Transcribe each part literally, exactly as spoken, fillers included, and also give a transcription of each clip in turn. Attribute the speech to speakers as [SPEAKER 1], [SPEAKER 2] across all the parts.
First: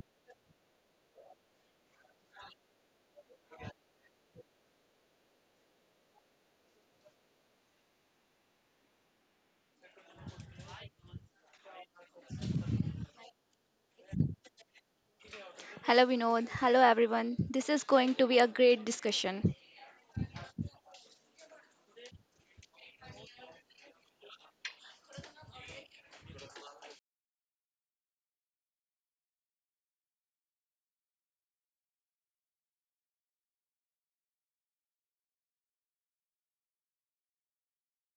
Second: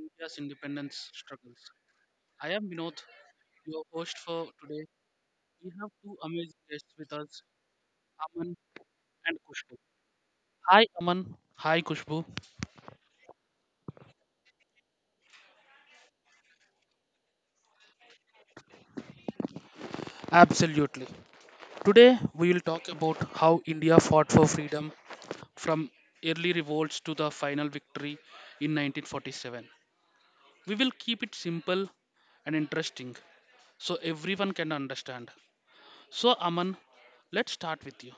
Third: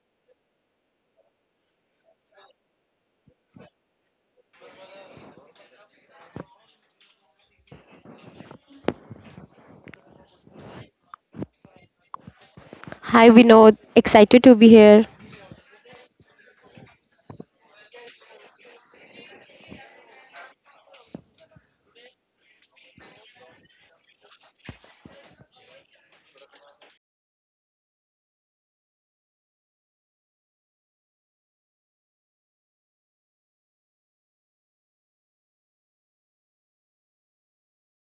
[SPEAKER 1] India's independence struggles. I am Vinod, your host for today. We have two amazing guests with us, Aman and Kushbu. Hi, Aman. Hi, Kushbu.
[SPEAKER 2] Hi Vinod, excited to be here.
[SPEAKER 3] Hello, Vinod. Hello, everyone. This is going to be a great discussion.
[SPEAKER 1] Absolutely. Today, we will talk about how India fought for freedom from early revolts to the final victory in nineteen forty-seven. We will keep it simple and interesting so everyone can understand. So, Aman, let's start with you.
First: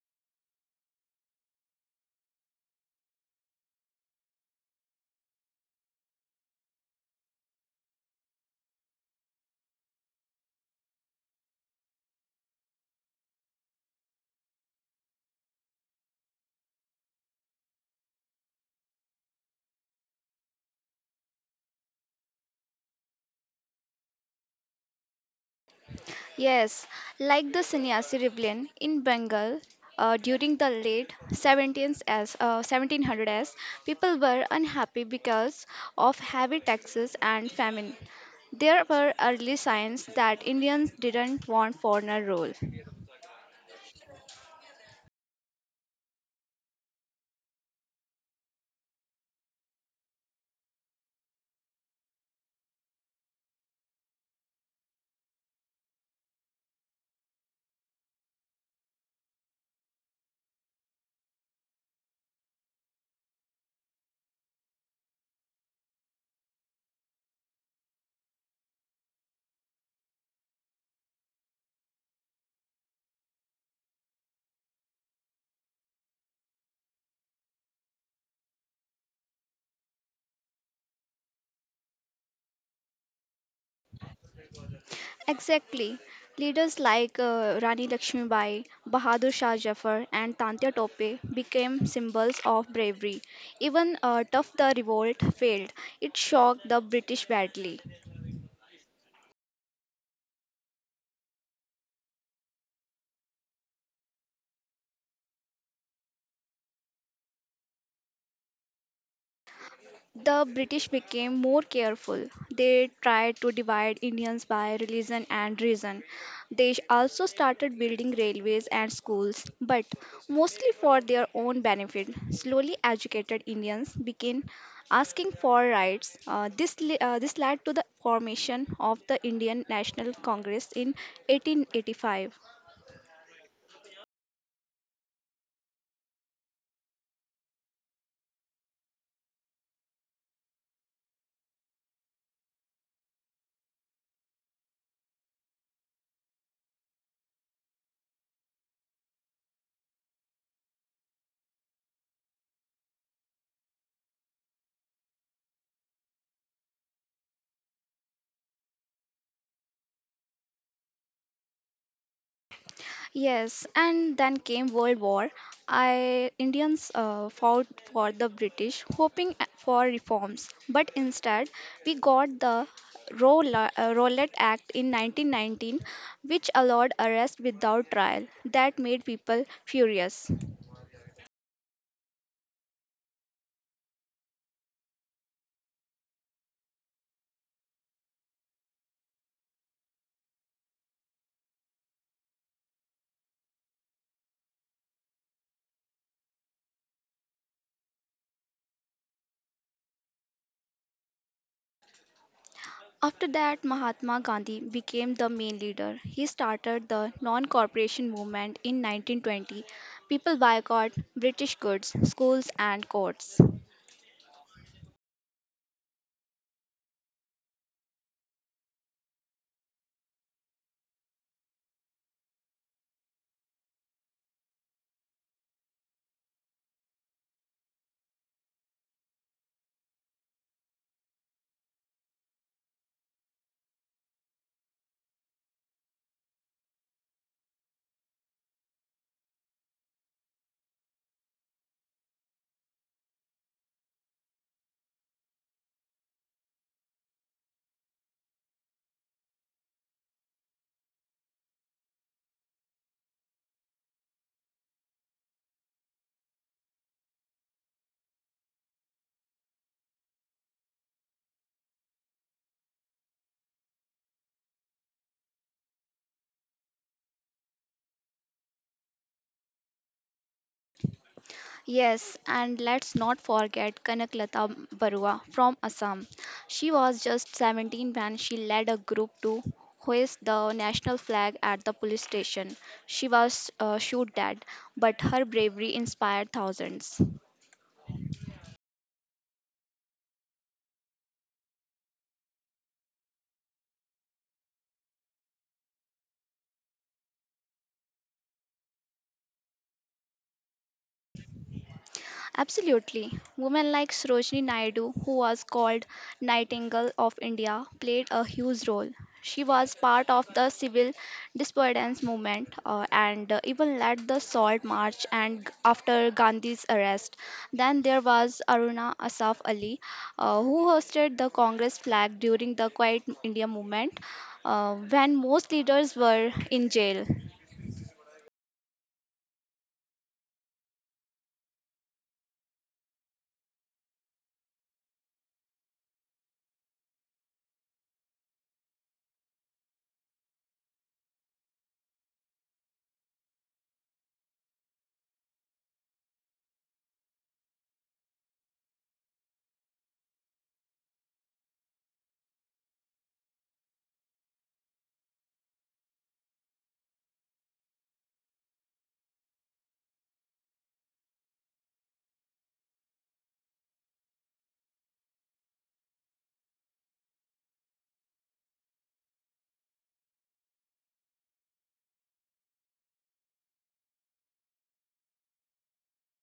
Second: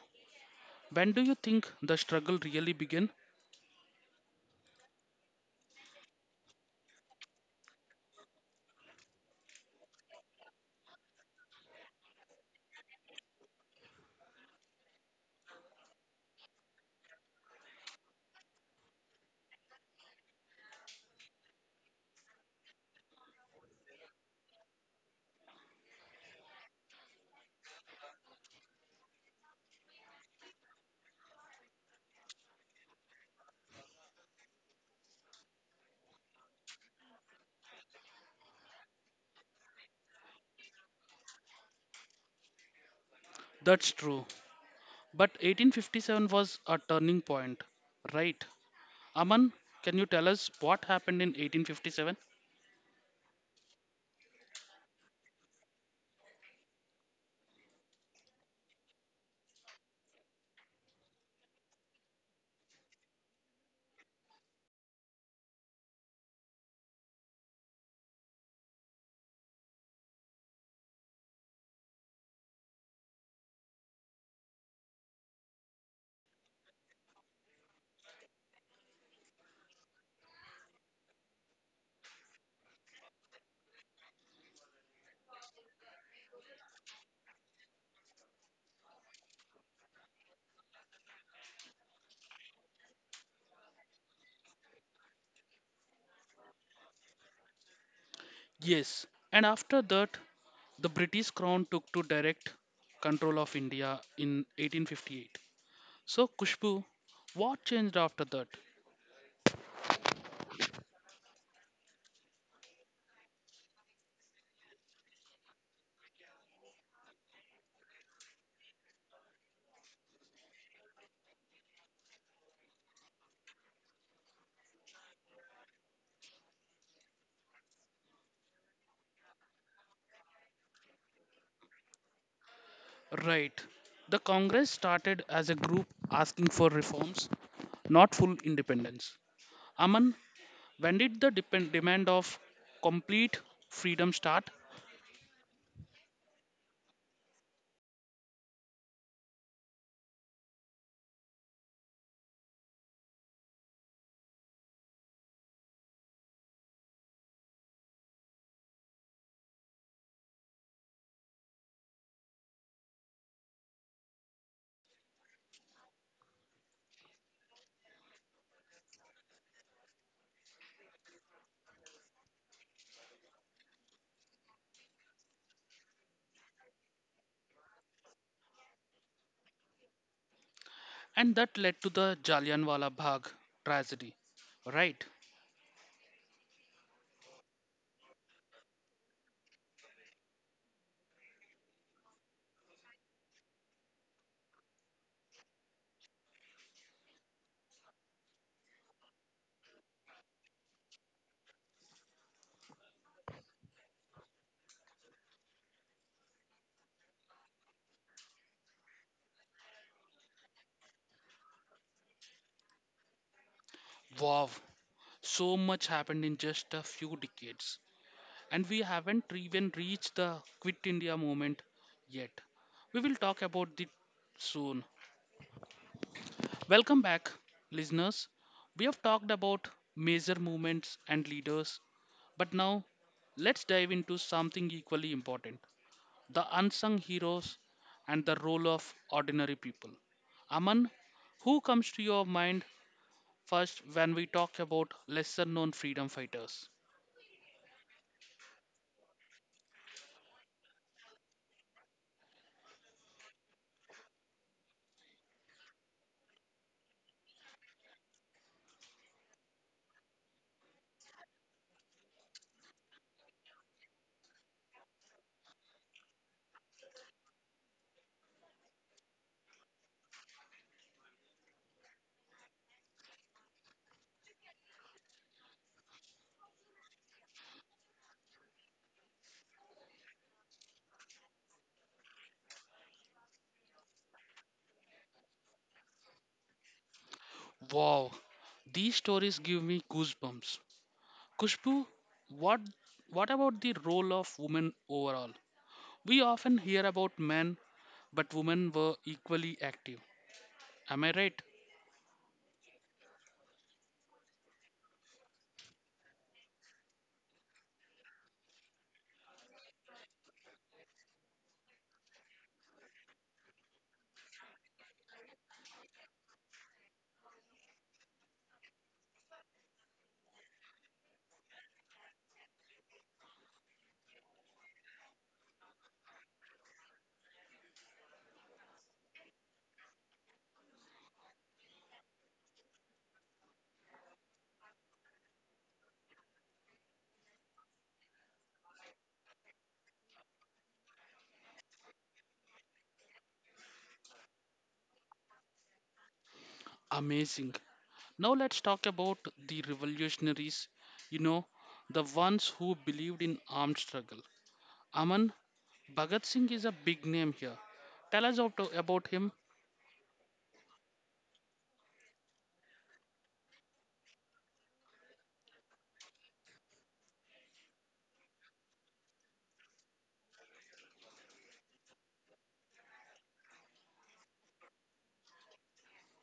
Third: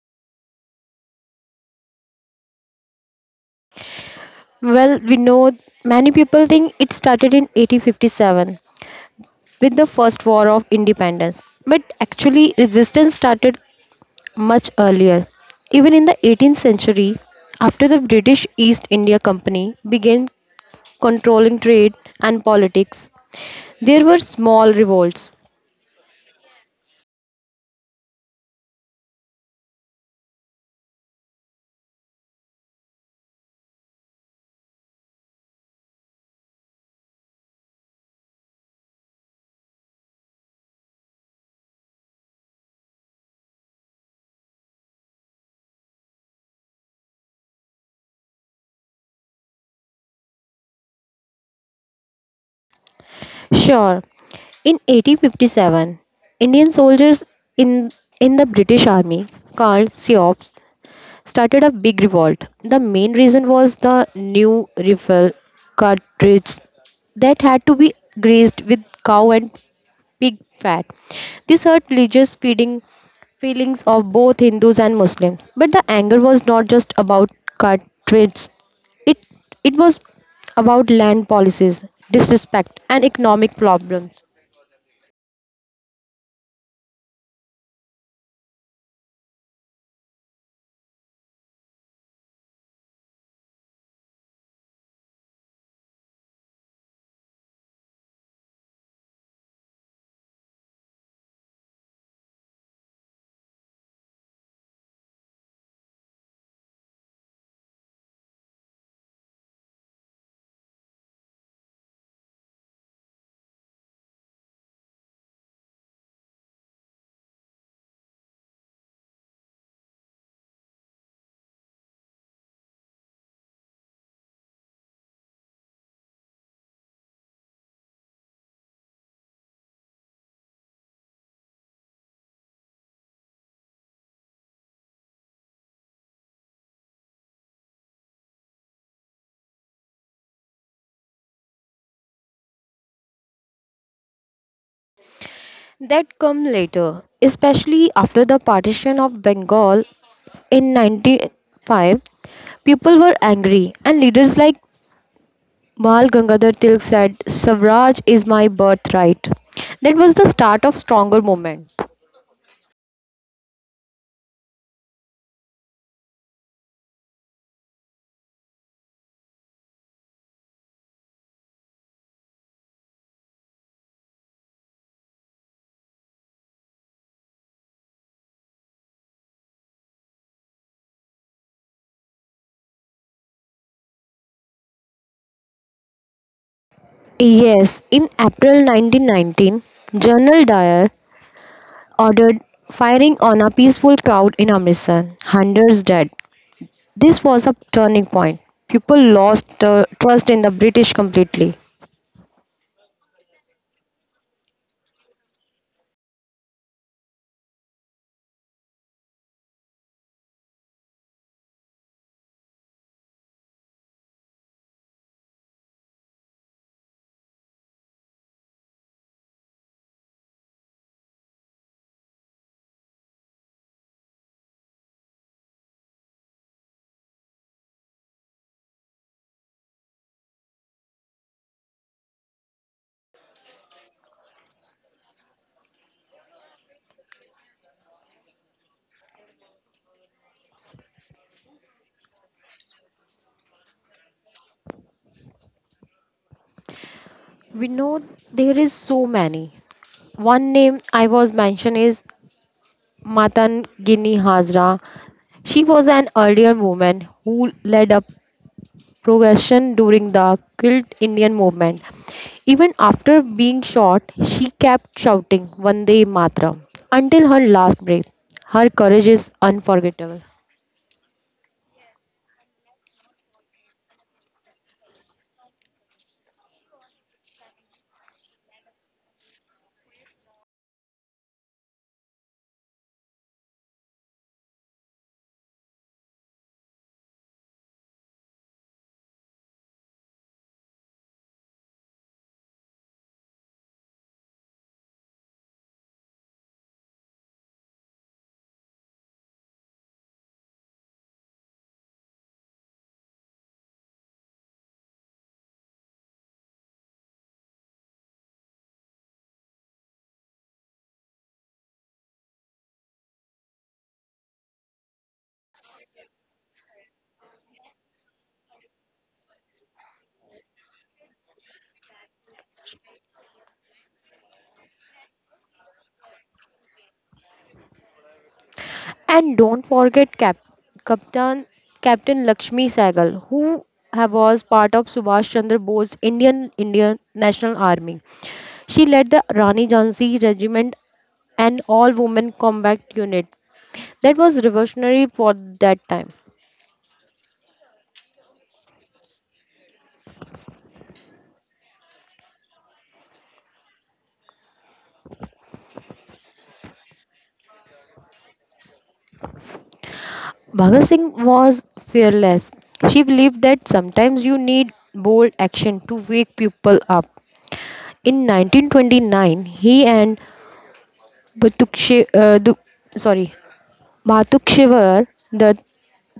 [SPEAKER 1] When do you think the struggle really began?
[SPEAKER 2] Well, Vinod, many people think it started in eighteen fifty-seven with the first war of independence. But actually, resistance started much earlier. Even in the eighteenth century, after the British East India Company began controlling trade and politics, there were small revolts.
[SPEAKER 3] Yes, like the sannyasi rebellion in Bengal uh, during the late seventeenth as, uh, seventeen hundreds, people were unhappy because of heavy taxes and famine. There were early signs that Indians didn't want foreigner rule.
[SPEAKER 1] That's true. But eighteen fifty-seven was a turning point, right? Aman, can you tell us what happened in eighteen fifty-seven?
[SPEAKER 2] Sure, in eighteen fifty-seven, Indian soldiers in, in the British Army, called SEOPs, started a big revolt. The main reason was the new rifle cartridge that had to be greased with cow and pig fat. This hurt religious feeding feelings of both Hindus and Muslims. But the anger was not just about cartridges. It it was about land policies, disrespect, and economic problems
[SPEAKER 3] Exactly. Leaders like uh, Rani Lakshmibai, Bahadur Shah Jafar, and Tantya Tope became symbols of bravery. Even uh, tough the revolt failed. It shocked the British badly.
[SPEAKER 1] Yes. And after that, the British crown took to direct control of India in eighteen fifty-eight. So, Kushbu, what changed after that?
[SPEAKER 3] The British became more careful. They tried to divide Indians by religion and reason. They also started building railways and schools, but mostly for their own benefit. Slowly educated Indians began asking for rights. Uh, this, li- uh, this led to the formation of the Indian National Congress in eighteen eighty-five.
[SPEAKER 1] Right. The Congress started as a group asking for reforms, not full independence. Aman, when did the depend- demand of complete freedom start?
[SPEAKER 2] that come later, especially after the partition of Bengal in nineteen oh five. People were angry, and leaders like Bal Gangadhar Tilak said, Swaraj is my birthright. That was the start of stronger movement.
[SPEAKER 3] Yes, and then came World War. I Indians uh, fought for the British, hoping a- for reforms, but instead we got the Rowla- uh, Rowlatt Act in nineteen nineteen, which allowed arrest without trial. That made people furious.
[SPEAKER 1] And that led to the Jallianwala Bagh tragedy. Right?
[SPEAKER 2] Yes, in April nineteen nineteen, General Dyer ordered firing on a peaceful crowd in Amritsar, hundreds dead. This was a turning point. People lost uh, trust in the British completely.
[SPEAKER 3] After that, Mahatma Gandhi became the main leader. He started the non-cooperation movement in nineteen twenty. People boycott British goods, schools, and courts.
[SPEAKER 1] Wow. So much happened in just a few decades. And we haven't even reached the Quit India movement yet. We will talk about it soon. Welcome back, listeners. We have talked about major movements and leaders, but now let's dive into something equally important the unsung heroes, and the role of ordinary people. Aman, who comes to your mind first when we talk about lesser known freedom fighters?
[SPEAKER 2] We know there is so many. One name I was mentioned is Matan Gini Hazra. She was an Aryan woman who led a progression during the Quilt Indian movement. Even after being shot, she kept shouting Vande Mataram until her last breath. Her courage is unforgettable.
[SPEAKER 3] Yes, and let's not forget Kanaklata Barua from Assam. She was just seventeen when she led a group to hoist the national flag at the police station. She was uh, shot dead, but her bravery inspired thousands.
[SPEAKER 1] Wow, these stories give me goosebumps. Kushbu, what, what about the role of women overall? We often hear about men, but women were equally active. Am I right?
[SPEAKER 3] Absolutely. Women like Sarojini Naidu, who was called Nightingale of India, played a huge role. She was part of the civil disobedience movement uh, and uh, even led the Salt March and g- after Gandhi's arrest. Then there was Aruna Asaf Ali, uh, who hosted the Congress flag during the Quiet India movement uh, when most leaders were in jail.
[SPEAKER 2] And don't forget Cap- Captain Captain Lakshmi Sehgal, who ha- was part of Subhash Chandra Bose's Indian Indian National Army. She led the Rani Jhansi Regiment, an all woman combat unit that was revolutionary for that time.
[SPEAKER 1] Amazing. Now let's talk about the revolutionaries, you know, the ones who believed in armed struggle. Aman, Bhagat Singh is a big name here. Tell us out about him.
[SPEAKER 2] Bhagat Singh was fearless. She believed that sometimes you need bold action to wake people up. In nineteen twenty-nine, he and Bhatukshi, uh, Du- sorry, Bhatukshewar the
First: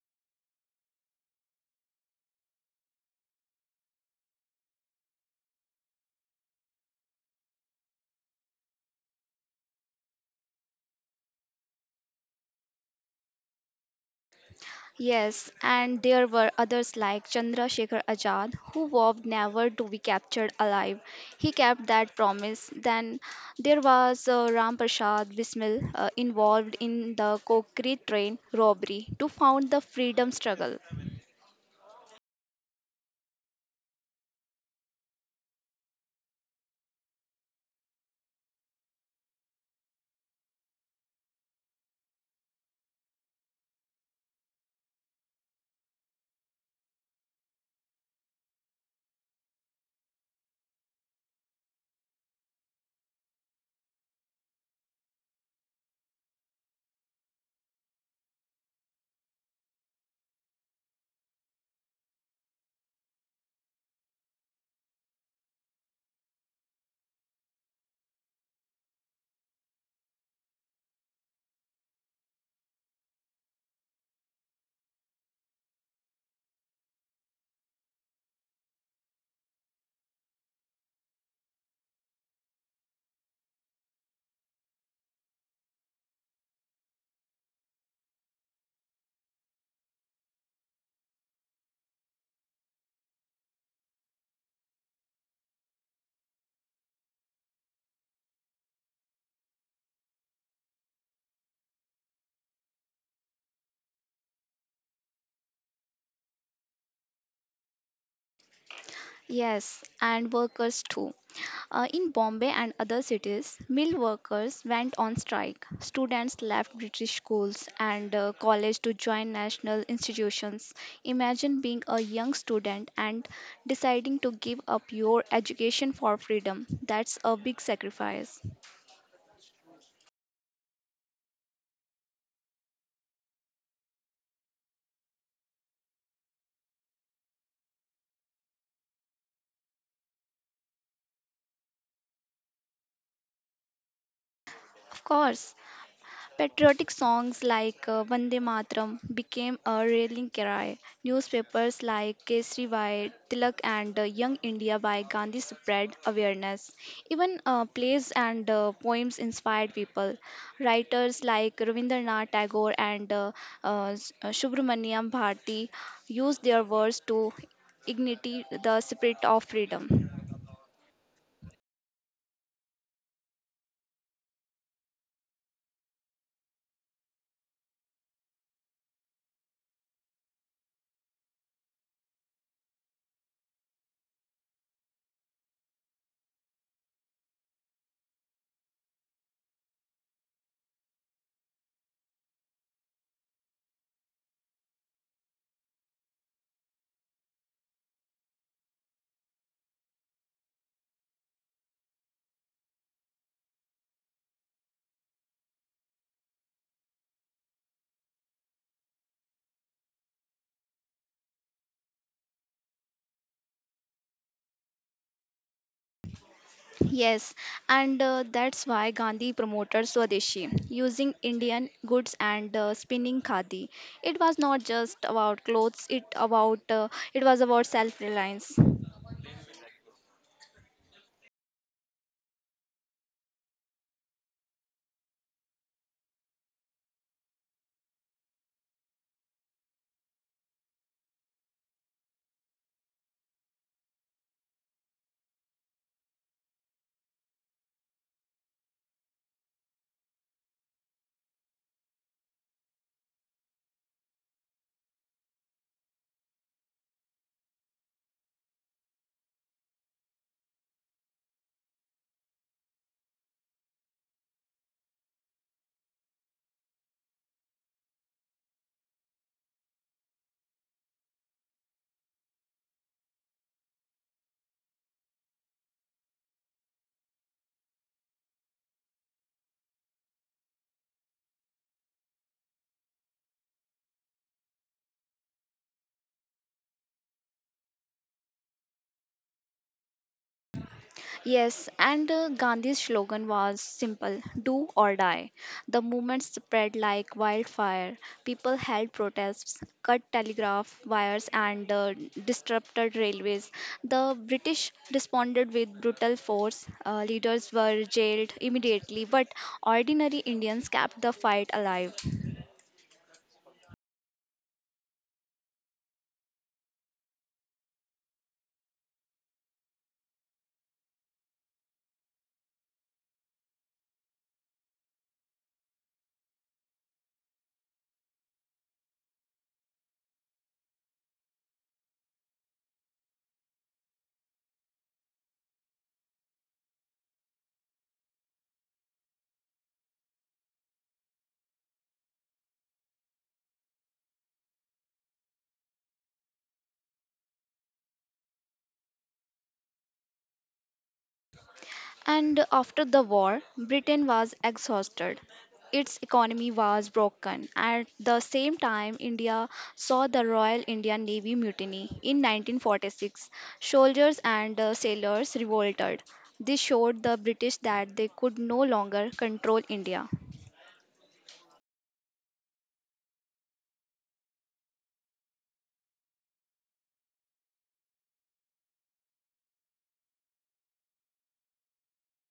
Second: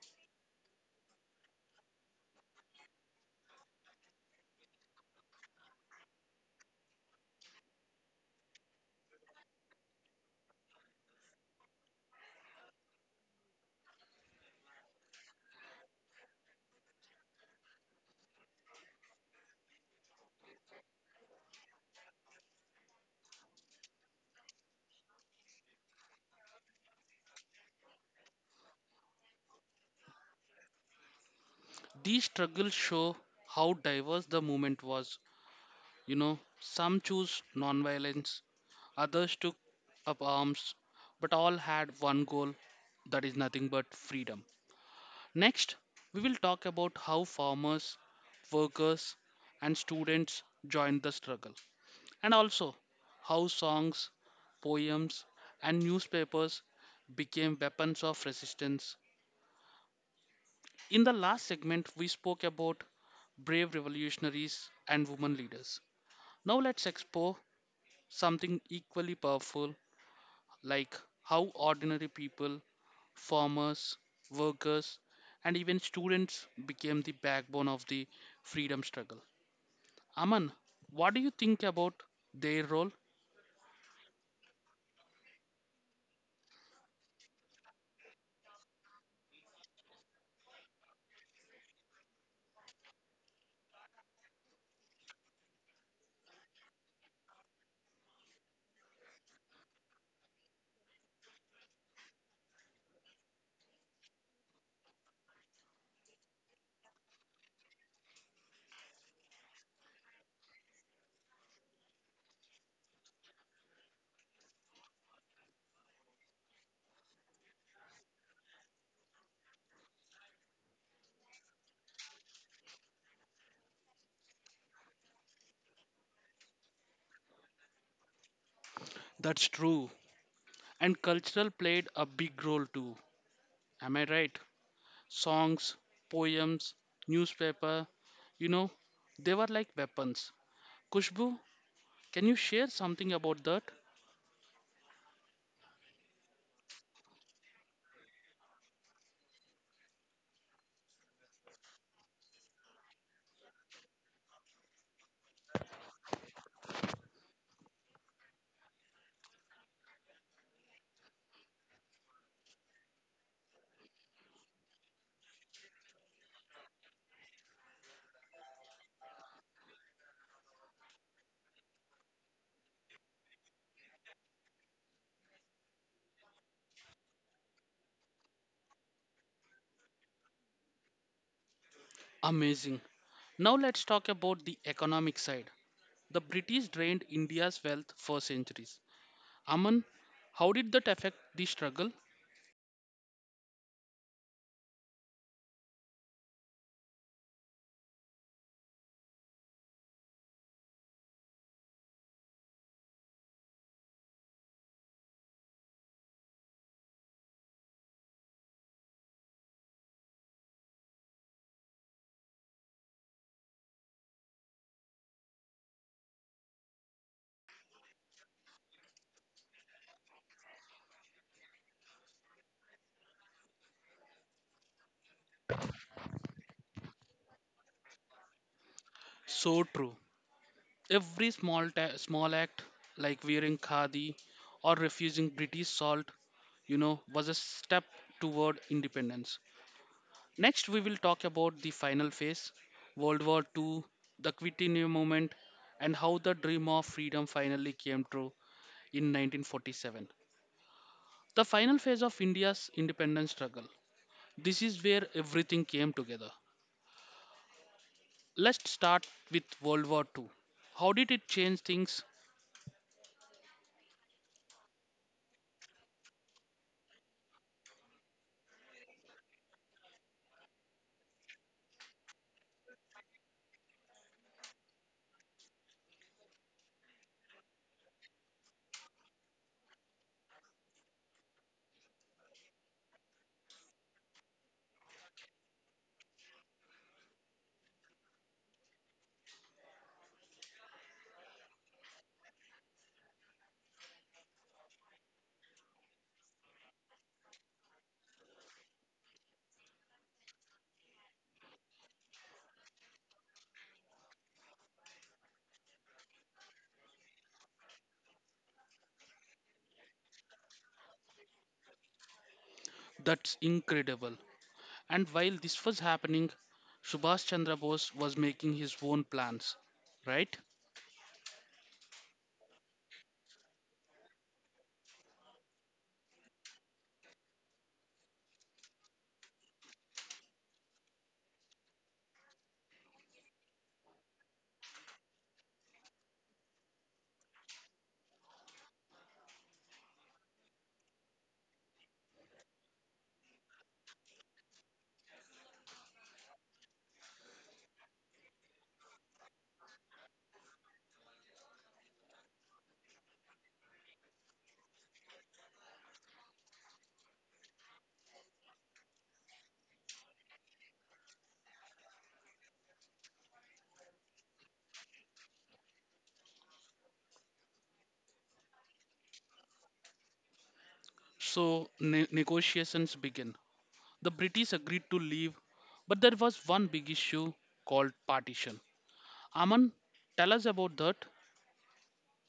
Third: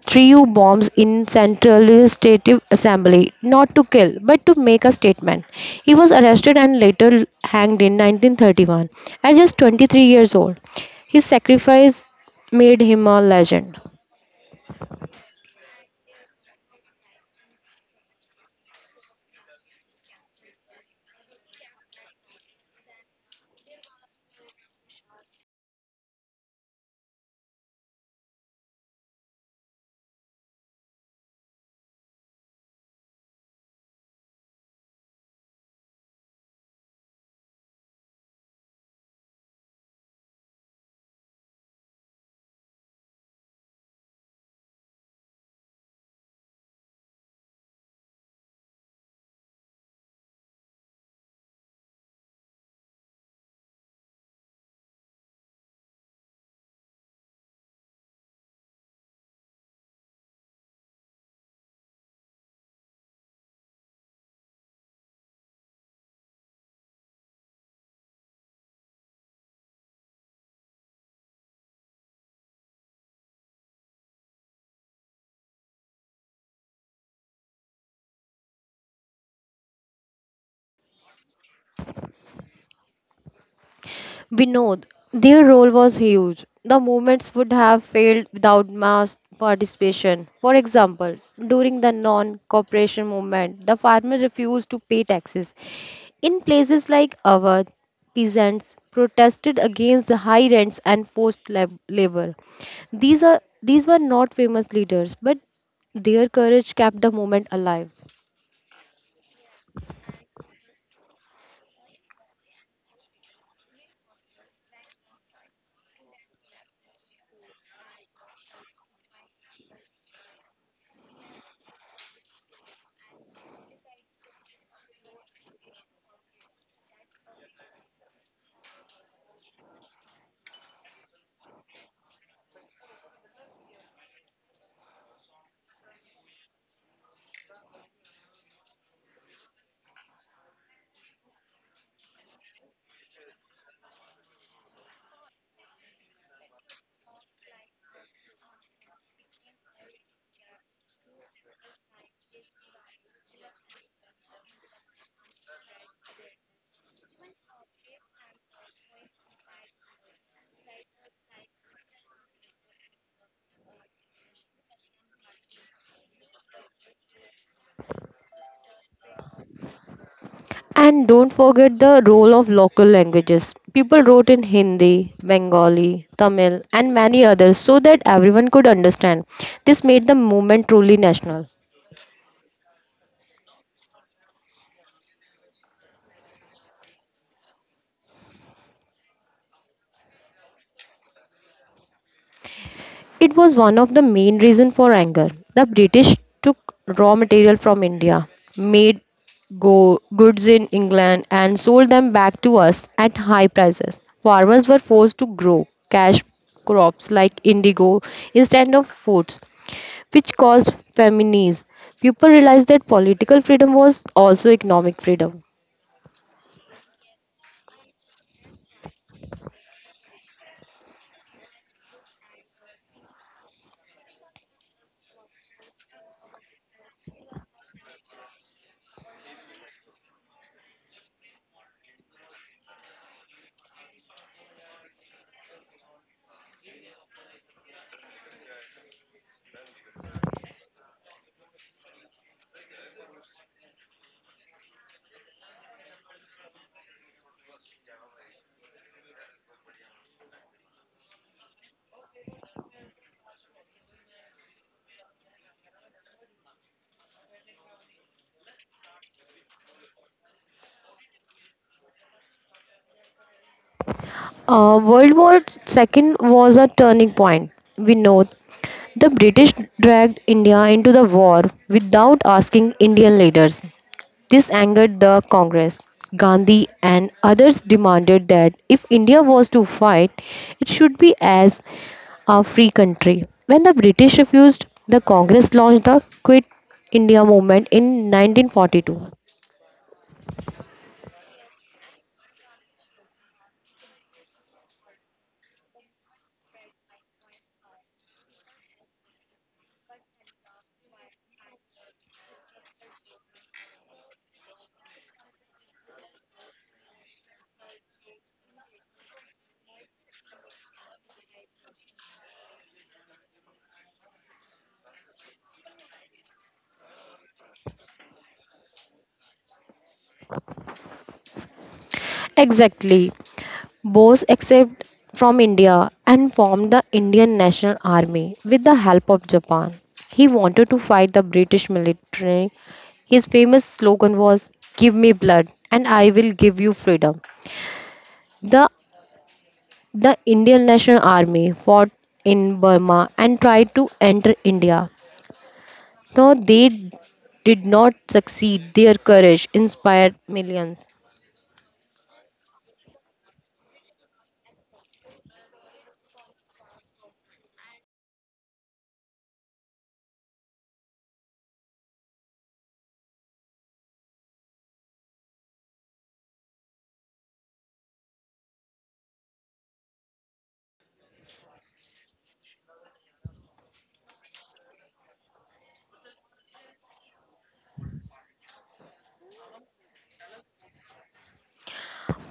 [SPEAKER 2] Trio bombs in Central Legislative Assembly, not to kill, but to make a statement. He was arrested and later hanged in nineteen thirty-one at just twenty-three years old. His sacrifice made him a legend.
[SPEAKER 3] Yes, and there were others like Chandrasekhar Azad, who vowed never to be captured alive. He kept that promise. Then there was uh, Ram Prasad Bismil uh, involved in the Kokri train robbery to found the freedom struggle.
[SPEAKER 1] These struggles show how diverse the movement was. You know, some chose non-violence, others took up arms, but all had one goal that is nothing but freedom. Next, we will talk about how farmers, workers, and students joined the struggle. And also how songs, poems, and newspapers became weapons of resistance. In the last segment, we spoke about brave revolutionaries and women leaders. Now, let's explore something equally powerful like how ordinary people, farmers, workers, and even students became the backbone of the freedom struggle. Aman, what do you think about their role?
[SPEAKER 2] Vinod, their role was huge. The movements would have failed without mass participation. For example, during the non cooperation movement, the farmers refused to pay taxes. In places like Awadh, peasants protested against the high rents and forced lab- labor. These, are, these were not famous leaders, but their courage kept the movement alive.
[SPEAKER 3] Yes, and workers too. Uh, in Bombay and other cities, mill workers went on strike. Students left British schools and uh, college to join national institutions. Imagine being a young student and deciding to give up your education for freedom. That's a big sacrifice.
[SPEAKER 1] That's true. And cultural played a big role too. Am I right? Songs, poems, newspaper, you know, they were like weapons. Kushbu, can you share something about that?
[SPEAKER 3] Of course, patriotic songs like uh, Vande Mataram became a rallying cry. Newspapers like Kesari by Tilak and uh, Young India by Gandhi spread awareness. Even uh, plays and uh, poems inspired people. Writers like Rabindranath Tagore and uh, uh, S- uh, Subramanyam Bharati used their words to ignite the spirit of freedom.
[SPEAKER 2] And don't forget the role of local languages. People wrote in Hindi, Bengali, Tamil, and many others so that everyone could understand. This made the movement truly national.
[SPEAKER 1] Amazing. Now let's talk about the economic side. The British drained India's wealth for centuries. Aman, how did that affect the struggle?
[SPEAKER 2] It was one of the main reasons for anger. The British took raw material from India, made go- goods in England, and sold them back to us at high prices. Farmers were forced to grow cash crops like indigo instead of foods, which caused famines. People realized that political freedom was also economic freedom.
[SPEAKER 3] Yes, and uh, that's why Gandhi promoted Swadeshi, using Indian goods and uh, spinning khadi. It was not just about clothes; it about uh, it was about self-reliance.
[SPEAKER 1] So true. Every small ta- small act, like wearing khadi or refusing British salt, you know, was a step toward independence. Next, we will talk about the final phase, World War two, the Quit India movement, and how the dream of freedom finally came true in nineteen forty-seven. The final phase of India's independence struggle. This is where everything came together. Let's start with World War two. How did it change things?
[SPEAKER 2] Uh, World War two was a turning point. We know the British dragged India into the war without asking Indian leaders. This angered the Congress. Gandhi and others demanded that if India was to fight, it should be as a free country. When the British refused, the Congress launched the Quit India movement in nineteen forty-two.
[SPEAKER 3] Yes, and uh, Gandhi's slogan was simple do or die. The movement spread like wildfire. People held protests, cut telegraph wires, and uh, disrupted railways. The British responded with brutal force. Uh, leaders were jailed immediately, but ordinary Indians kept the fight alive.
[SPEAKER 1] That's incredible. And while this was happening, Subhash Chandra Bose was making his own plans, right?
[SPEAKER 2] Exactly. Bose escaped from India and formed the Indian National Army with the help of Japan. He wanted to fight the British military. His famous slogan was, Give me blood and I will give you freedom. The, the Indian National Army fought in Burma and tried to enter India. Though they did not succeed, their courage inspired millions.
[SPEAKER 3] And after the war, Britain was exhausted. Its economy was broken. At the same time, India saw the Royal Indian Navy mutiny in nineteen forty-six. Soldiers and uh, sailors revolted. This showed the British that they could no longer control India.
[SPEAKER 1] So ne- negotiations began. The British agreed to leave, but there was one big issue called partition. Aman, tell us about that.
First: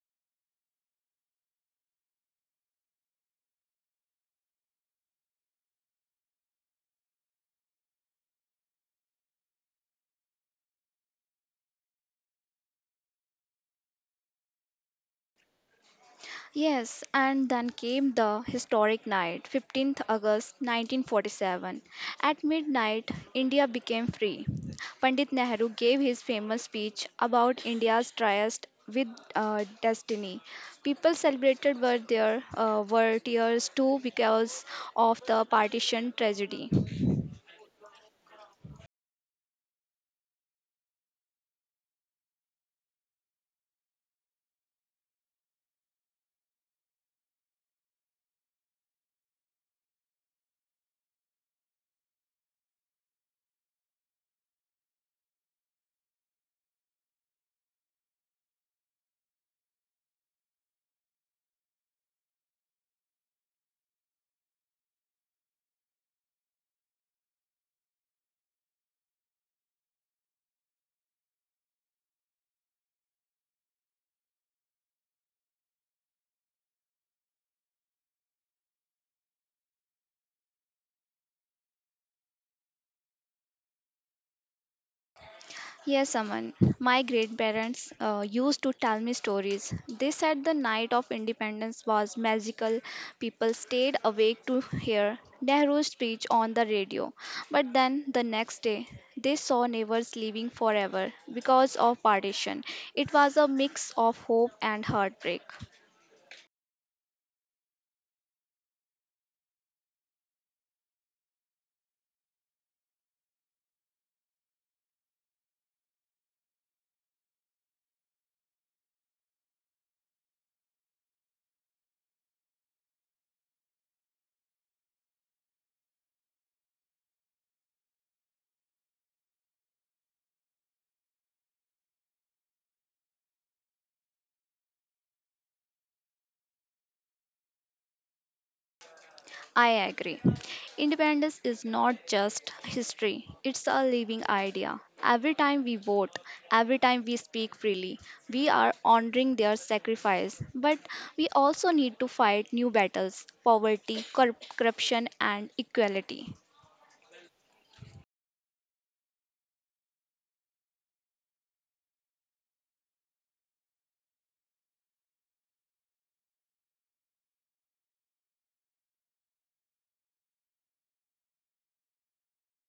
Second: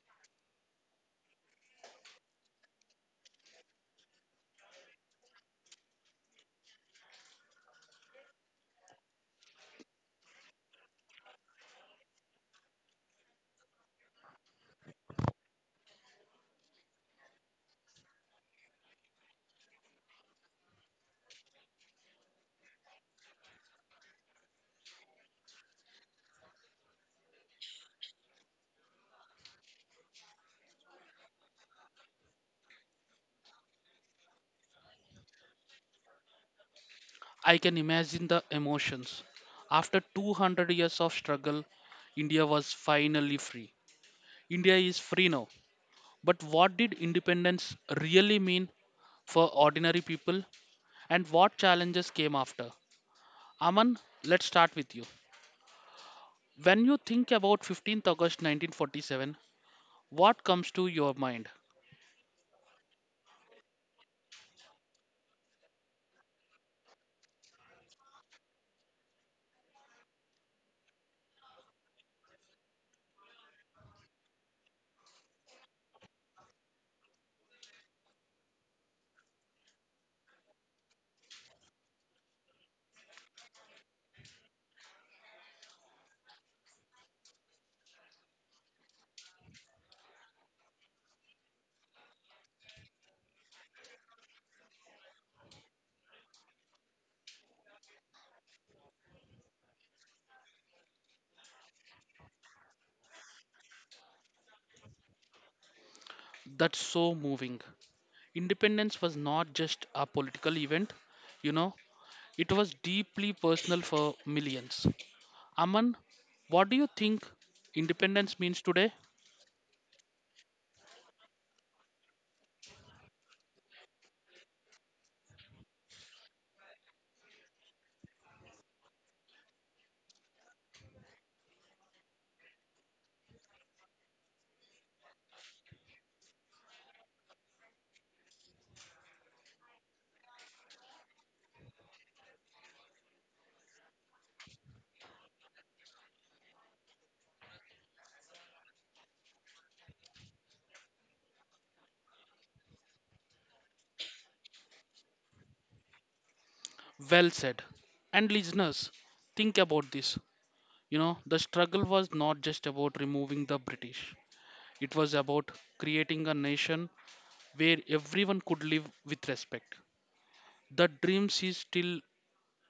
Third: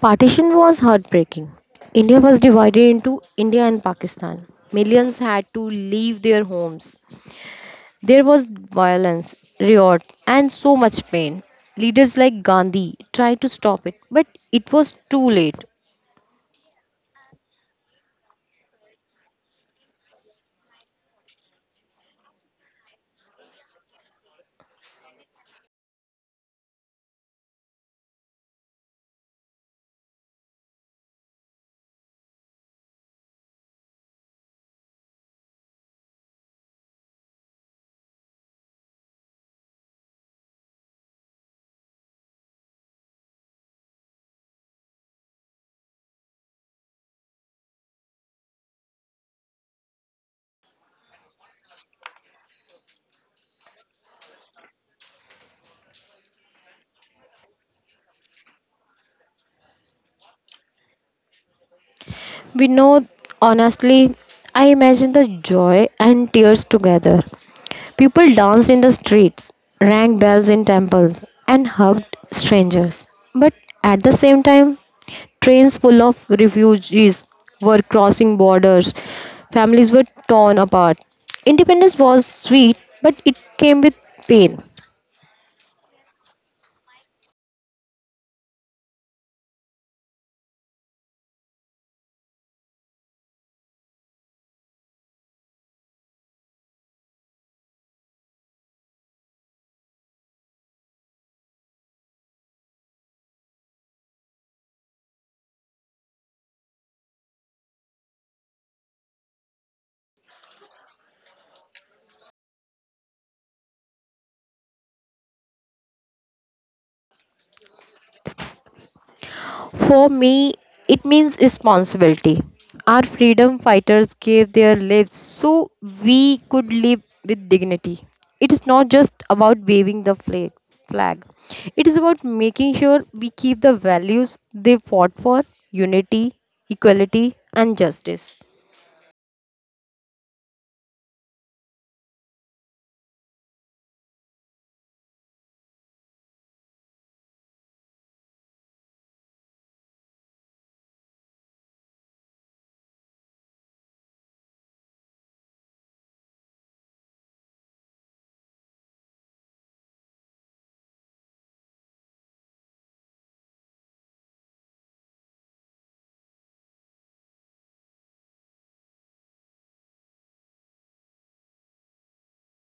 [SPEAKER 2] Partition was heartbreaking. India was divided into India and Pakistan. Millions had to leave their homes. There was violence, riot, and so much pain. Leaders like Gandhi tried to stop it, but it was too late.
[SPEAKER 3] Yes, and then came the historic night, fifteenth August nineteen forty-seven. At midnight, India became free. Pandit Nehru gave his famous speech about India's tryst with uh, destiny. People celebrated were there uh, were tears too because of the partition tragedy.
[SPEAKER 1] I can imagine the emotions. After two hundred years of struggle, India was finally free. India is free now. But what did independence really mean for ordinary people and what challenges came after? Aman, let's start with you. When you think about fifteenth of August nineteen forty-seven, what comes to your mind?
[SPEAKER 2] We know, honestly, I imagine the joy and tears together. People danced in the streets, rang bells in temples, and hugged strangers. But at the same time, trains full of refugees were crossing borders. Families were torn apart. Independence was sweet, but it came with pain.
[SPEAKER 3] Yes, Aman. My great parents uh, used to tell me stories. They said the night of independence was magical. People stayed awake to hear Nehru's speech on the radio. But then the next day, they saw neighbors leaving forever because of partition. It was a mix of hope and heartbreak.
[SPEAKER 1] That's so moving. Independence was not just a political event, you know, it was deeply personal for millions. Aman, what do you think independence means today?
[SPEAKER 2] For me, it means responsibility. Our freedom fighters gave their lives so we could live with dignity. It is not just about waving the flag. flag. It is about making sure we keep the values they fought for: unity, equality, and justice.
[SPEAKER 3] I agree. Independence is not just history, it's a living idea. Every time we vote, every time we speak freely, we are honoring their sacrifice. But we also need to fight new battles poverty, corrup- corruption, and equality.
[SPEAKER 1] Well said. And listeners, think about this. You know, the struggle was not just about removing the British, it was about creating a nation where everyone could live with respect. The dreams is still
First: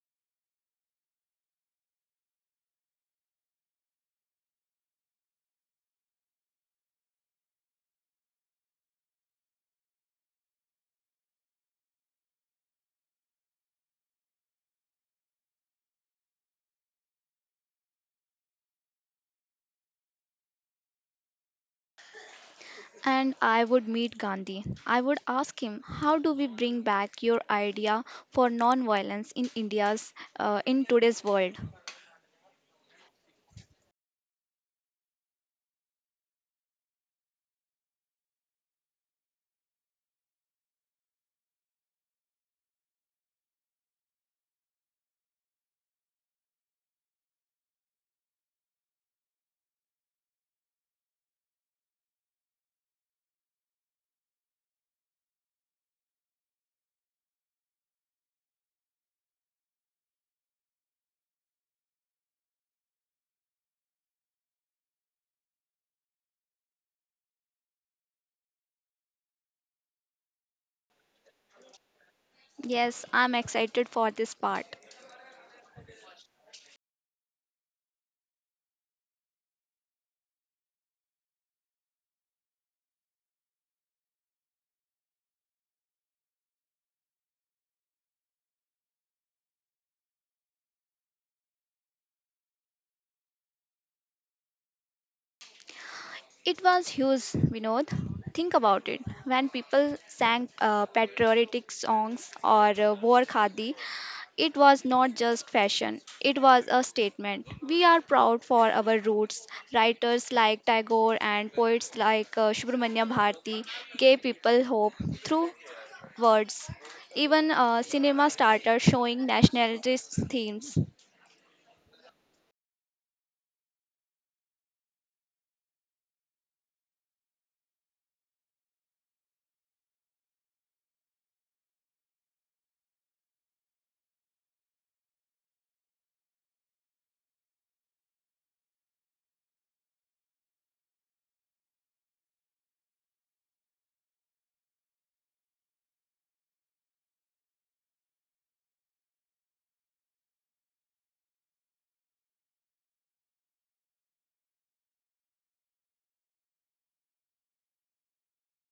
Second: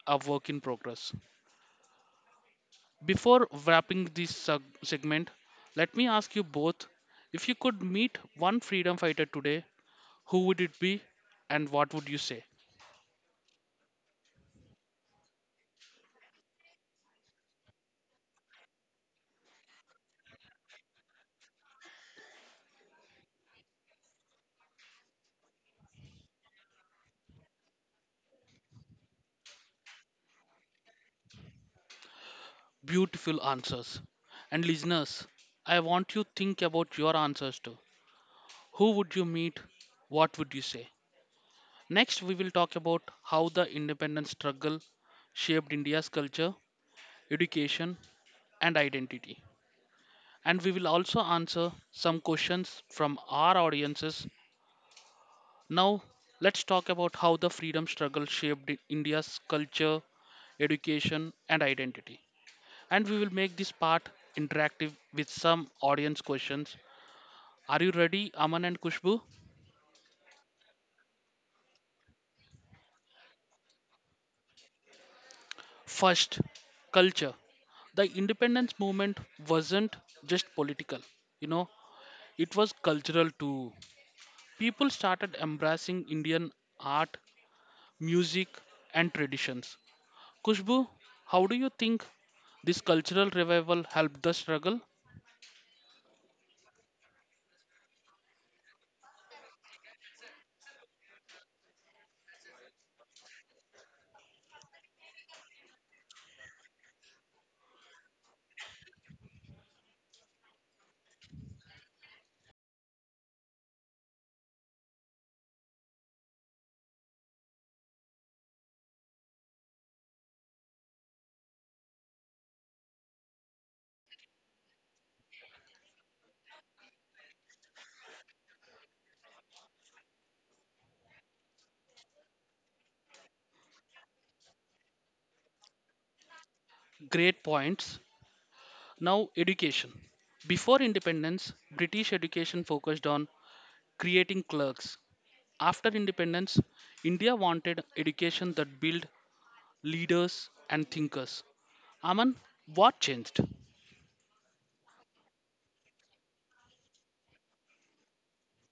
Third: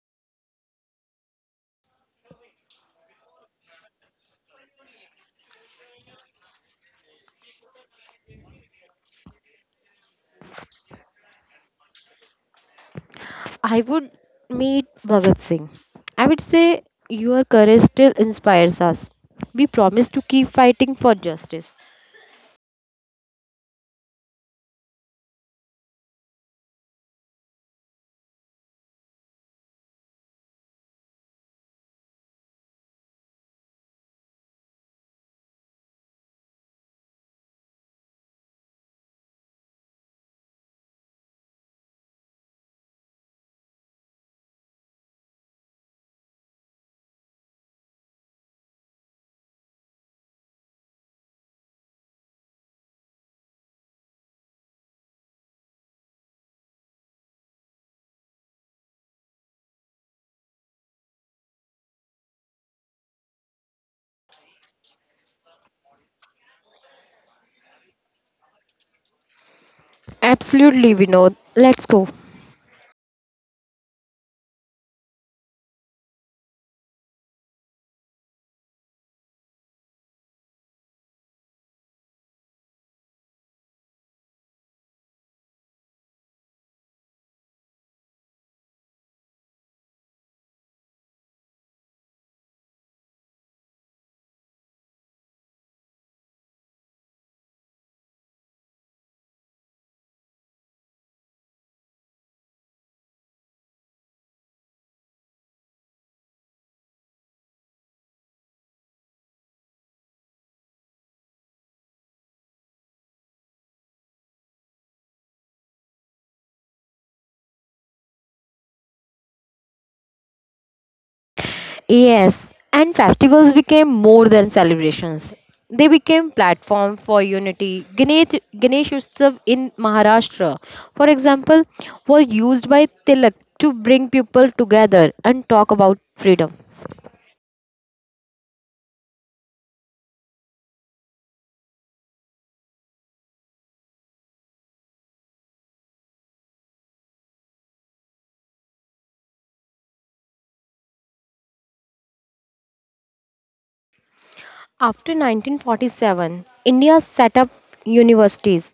[SPEAKER 1] a work in progress. Before wrapping this seg- segment, let me ask you both if you could meet one freedom fighter today, who would it be and what would you say?
[SPEAKER 2] I would meet Bhagat Singh. I would say, your courage still inspires us. We promise to keep fighting for justice.
[SPEAKER 3] And I would meet Gandhi. I would ask him, how do we bring back your idea for non-violence in India's uh, in today's world?
[SPEAKER 1] Beautiful answers. And listeners, I want you think about your answers too. Who would you meet? What would you say? Next, we will talk about how the independence struggle shaped India's culture education, and identity. And we will also answer some questions from our audiences. Now, let's talk about how the freedom struggle shaped I- India's culture, education, and identity. And we will make this part interactive with some audience questions. Are you ready, Aman and Kushbu?
[SPEAKER 2] Absolutely, Vinod. Let's go.
[SPEAKER 3] Yes, I'm excited for this part.
[SPEAKER 1] First, culture. The independence movement wasn't just political, you know, it was cultural too. People started embracing Indian art, music, and traditions. Kushbu, how do you think this cultural revival helped the struggle?
[SPEAKER 3] It was huge, Vinod. Think about it. When people sang uh, patriotic songs or uh, wore khadi, it was not just fashion, it was a statement. We are proud for our roots. Writers like Tagore and poets like uh, Subramanya Bharati gave people hope through words. Even uh, cinema started showing nationalist themes.
[SPEAKER 2] Yes, and festivals became more than celebrations. They became platform for unity. Ganesh, Ganesh Utsav in Maharashtra, for example, was used by Tilak to bring people together and talk about freedom.
[SPEAKER 1] Great points. Now, education. Before independence, British education focused on creating clerks. After independence, India wanted education that built leaders and thinkers. Aman, what changed?
[SPEAKER 2] After nineteen forty-seven, India set up universities,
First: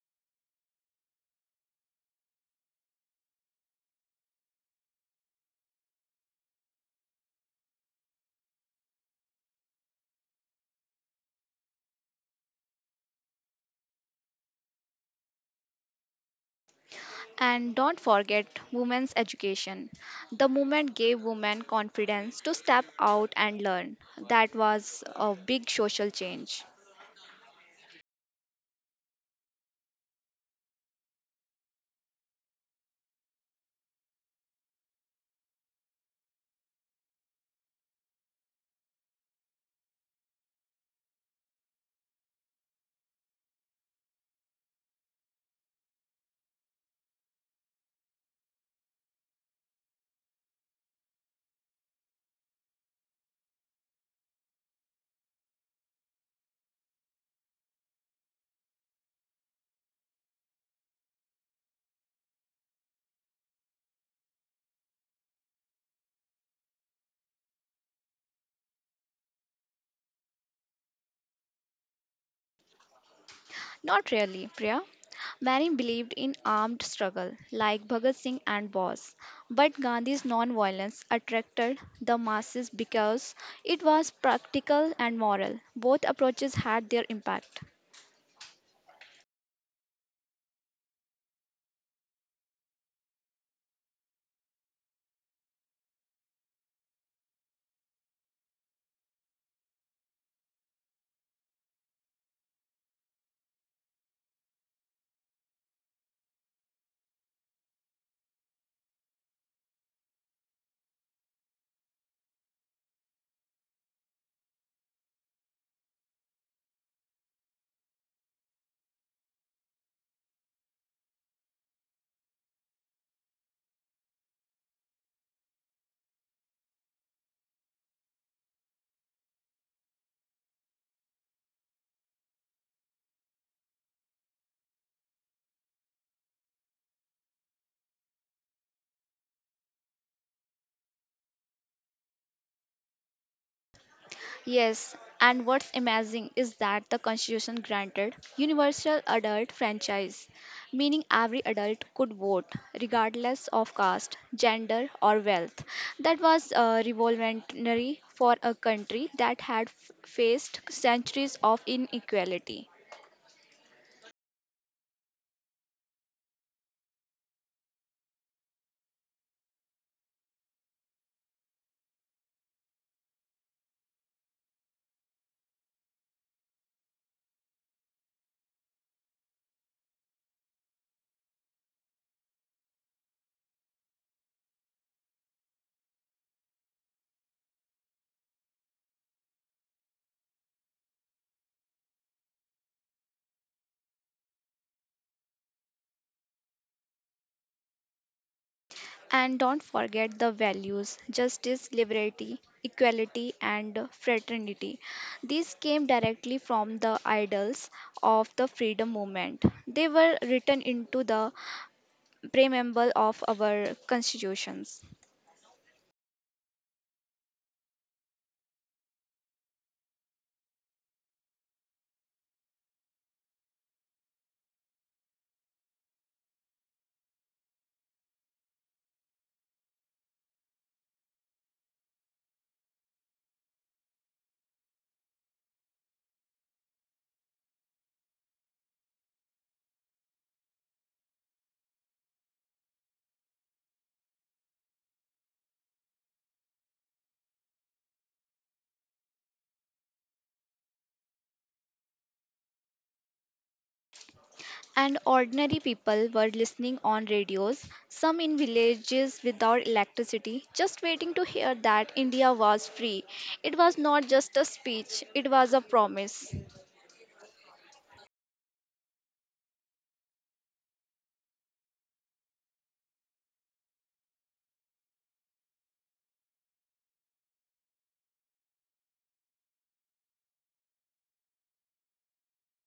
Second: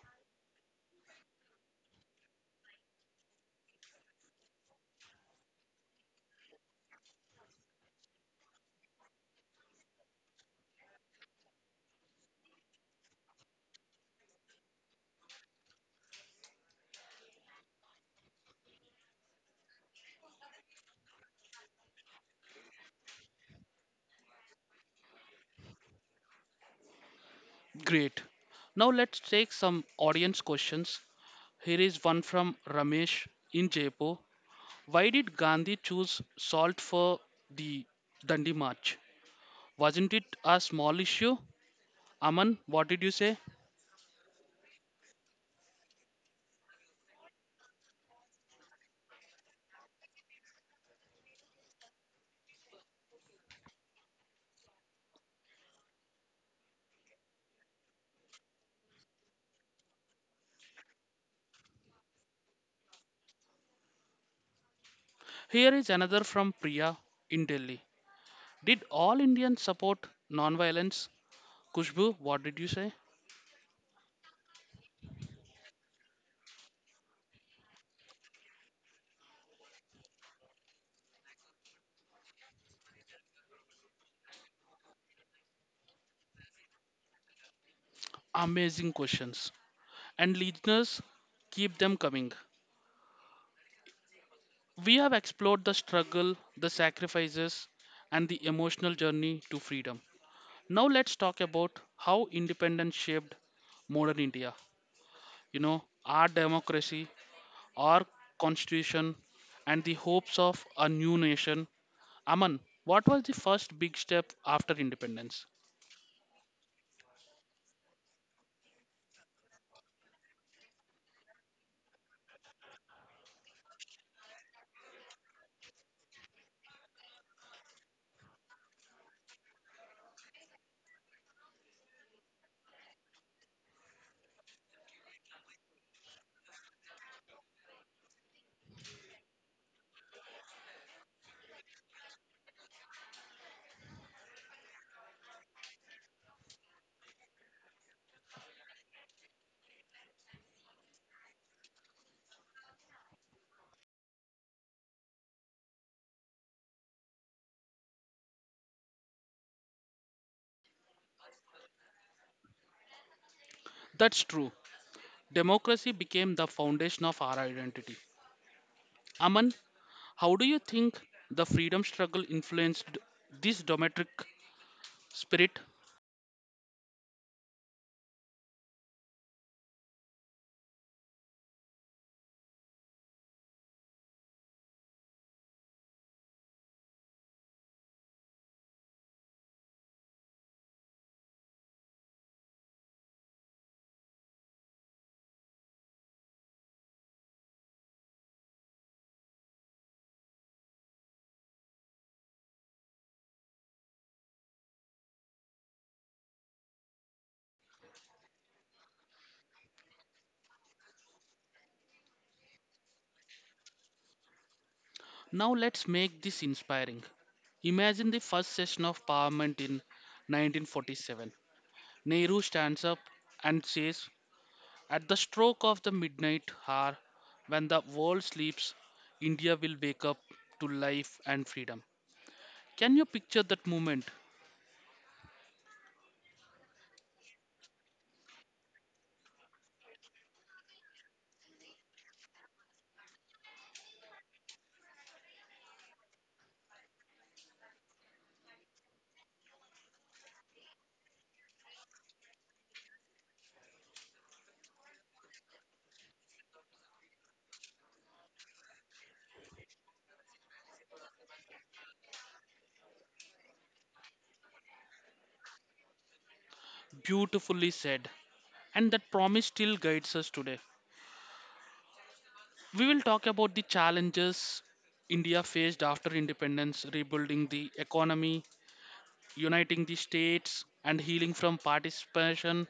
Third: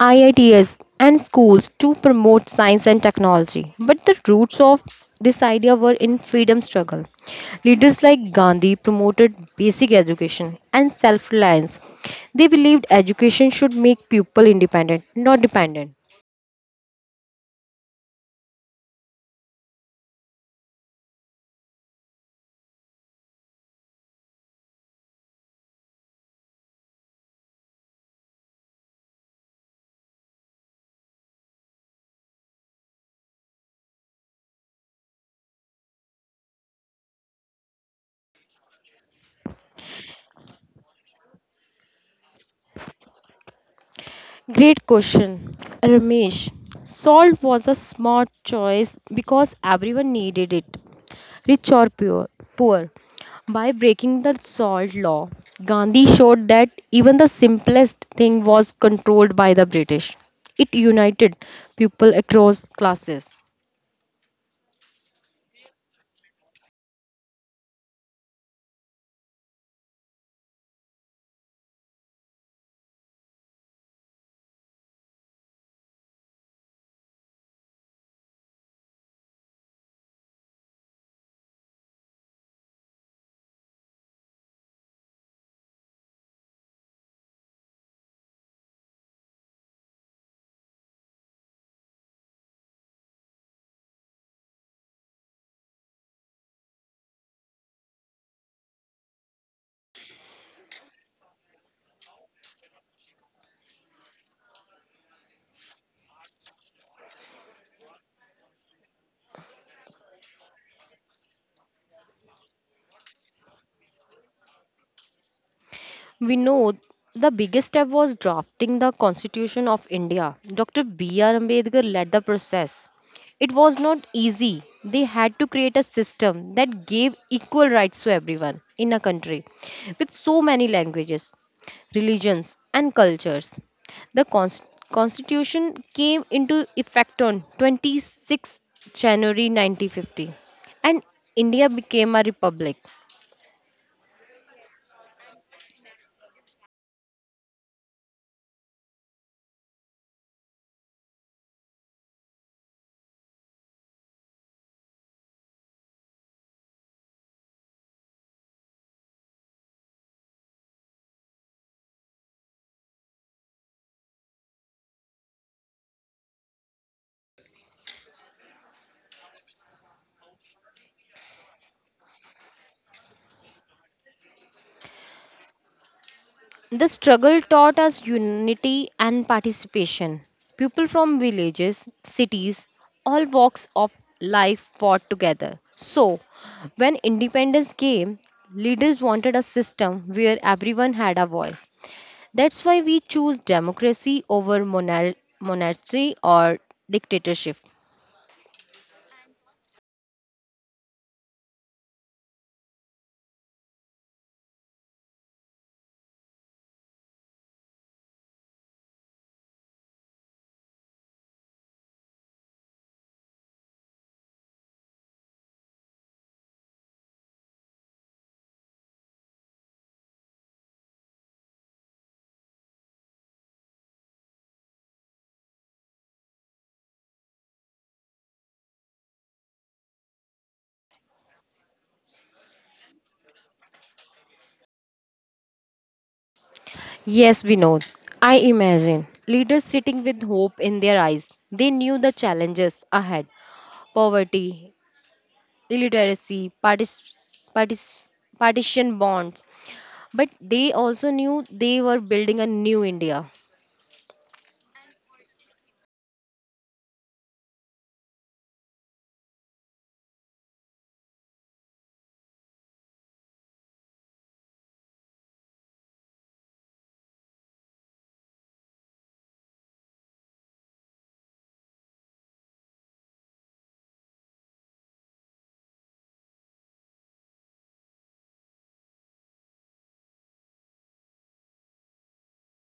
[SPEAKER 2] I I Ts, and schools to promote science and technology. But the roots of this idea were in freedom struggle. Leaders like Gandhi promoted basic education and self-reliance. They believed education should make people independent, not dependent.
[SPEAKER 3] And don't forget women's education. The movement gave women confidence to step out and learn. That was a big social change.
[SPEAKER 1] Great. Now let's take some audience questions. Here is one from Ramesh in Jaipur. Why did Gandhi choose salt for the Dandi March? Wasn't it a small issue? Aman, what did you say?
[SPEAKER 2] Great question, Ramesh. Salt was a smart choice because everyone needed it, rich or pure, poor. By breaking the salt law, Gandhi showed that even the simplest thing was controlled by the British. It united people across classes.
[SPEAKER 1] Here is another from Priya in Delhi. Did all Indians support non-violence? Kushbu, what did you say?
[SPEAKER 3] Not really, Priya. Many believed in armed struggle, like Bhagat Singh and Bose. But Gandhi's non-violence attracted the masses because it was practical and moral. Both approaches had their impact.
[SPEAKER 1] Amazing questions. And listeners, keep them coming. We have explored the struggle, the sacrifices, and the emotional journey to freedom. Now let's talk about how independence shaped modern India. You know, our democracy, our constitution, and the hopes of a new nation. Aman, what was the first big step after independence?
[SPEAKER 2] We know the biggest step was drafting the Constitution of India. Doctor B R. Ambedkar led the process. It was not easy. They had to create a system that gave equal rights to everyone in a country with so many languages, religions, and cultures. The cons- Constitution came into effect on twenty-six January nineteen fifty, and India became a republic.
[SPEAKER 3] Yes, and what's amazing is that the Constitution granted universal adult franchise, meaning every adult could vote, regardless of caste, gender, or wealth. That was uh, revolutionary for a country that had f- faced centuries of inequality.
[SPEAKER 1] That's true. Democracy became the foundation of our identity. Aman, how do you think the freedom struggle influenced this domestic spirit?
[SPEAKER 2] The struggle taught us unity and participation. People from villages, cities, all walks of life fought together. So, when independence came, leaders wanted a system where everyone had a voice. That's why we choose democracy over monar- monarchy or dictatorship.
[SPEAKER 3] And don't forget the values justice, liberty, equality, and fraternity. These came directly from the ideals of the freedom movement. They were written into the preamble of our constitutions.
[SPEAKER 1] Now let's make this inspiring. Imagine the first session of Parliament in nineteen forty-seven. Nehru stands up and says, "At the stroke of the midnight hour, when the world sleeps, India will wake up to life and freedom." Can you picture that moment?
[SPEAKER 2] Yes, Vinod. I imagine leaders sitting with hope in their eyes. They knew the challenges ahead: poverty, illiteracy, partic- partic- partition bonds, but they also knew they were building a new India.
[SPEAKER 3] And ordinary people were listening on radios, some in villages without electricity, just waiting to hear that India was free. It was not just a speech, it was a promise.
[SPEAKER 1] Beautifully said. And that promise still guides us today. We will talk about the challenges India faced after independence, rebuilding the economy, uniting the states and healing from participation.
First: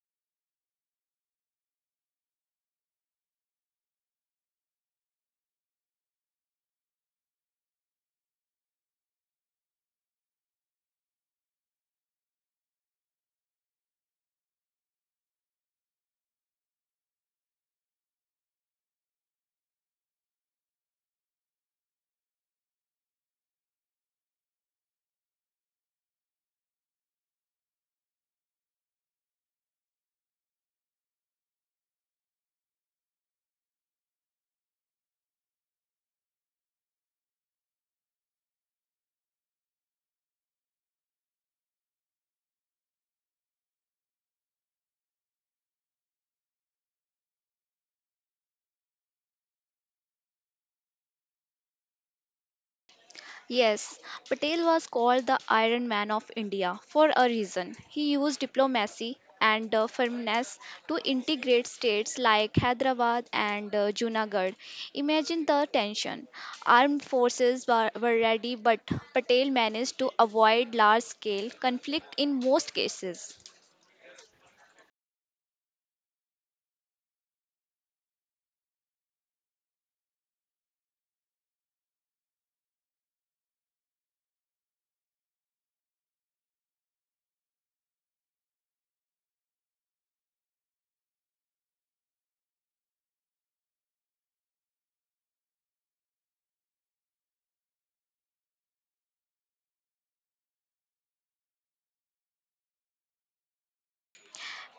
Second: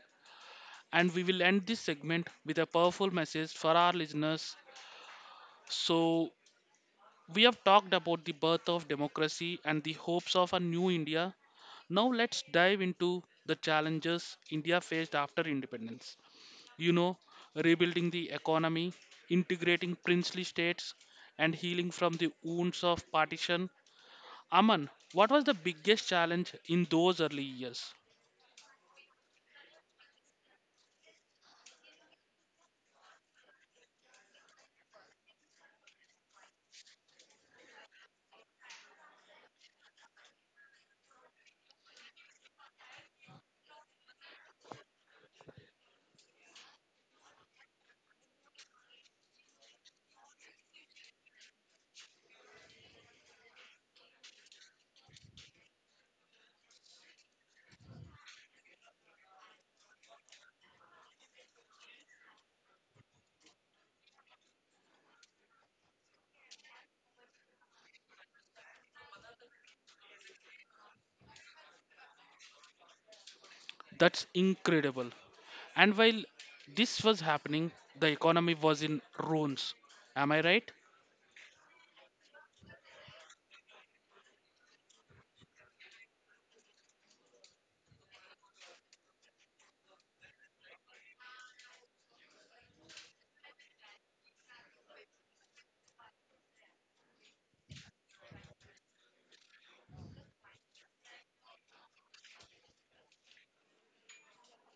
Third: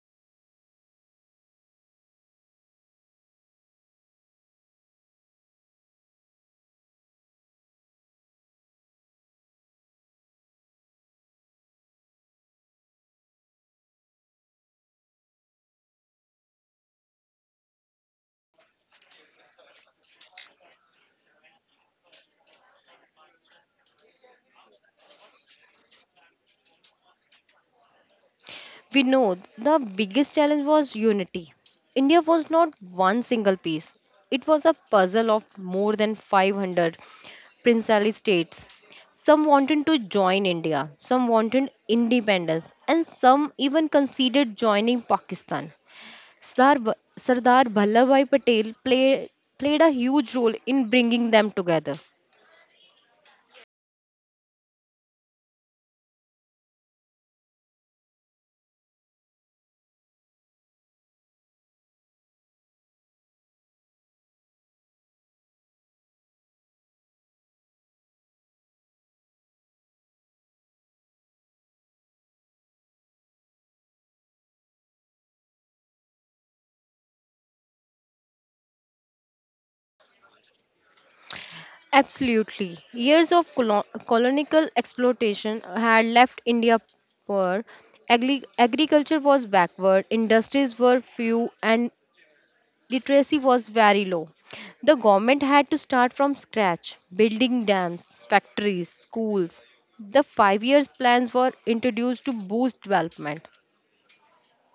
[SPEAKER 1] And we will end this segment with a powerful message for our listeners. So, we have talked about the birth of democracy and the hopes of a new India. Now, let's dive into the challenges India faced after independence. You know, rebuilding the economy, integrating princely states, and healing from the wounds of partition. Aman, what was the biggest challenge in those early years?
[SPEAKER 2] We know the biggest challenge was unity. India was not one single piece, it was a puzzle of more than five hundred princely states. Some wanted to join India, some wanted independence, and some even considered joining Pakistan. Sardar, Va- Sardar Vallabhbhai Patel play, played a huge role in bringing them together.
[SPEAKER 3] Yes, Patel was called the Iron Man of India for a reason. He used diplomacy and uh, firmness to integrate states like Hyderabad and uh, Junagadh. Imagine the tension. Armed forces were, were ready, but Patel managed to avoid large scale conflict in most cases.
[SPEAKER 1] That's incredible. And while this was happening, the economy was in ruins. Am I right?
[SPEAKER 2] Absolutely. Years of colo- colonial exploitation had left India poor. Agri- agriculture was backward, industries were few, and literacy was very low. The government had to start from scratch, building dams, factories, schools. The five years plans were introduced to boost development.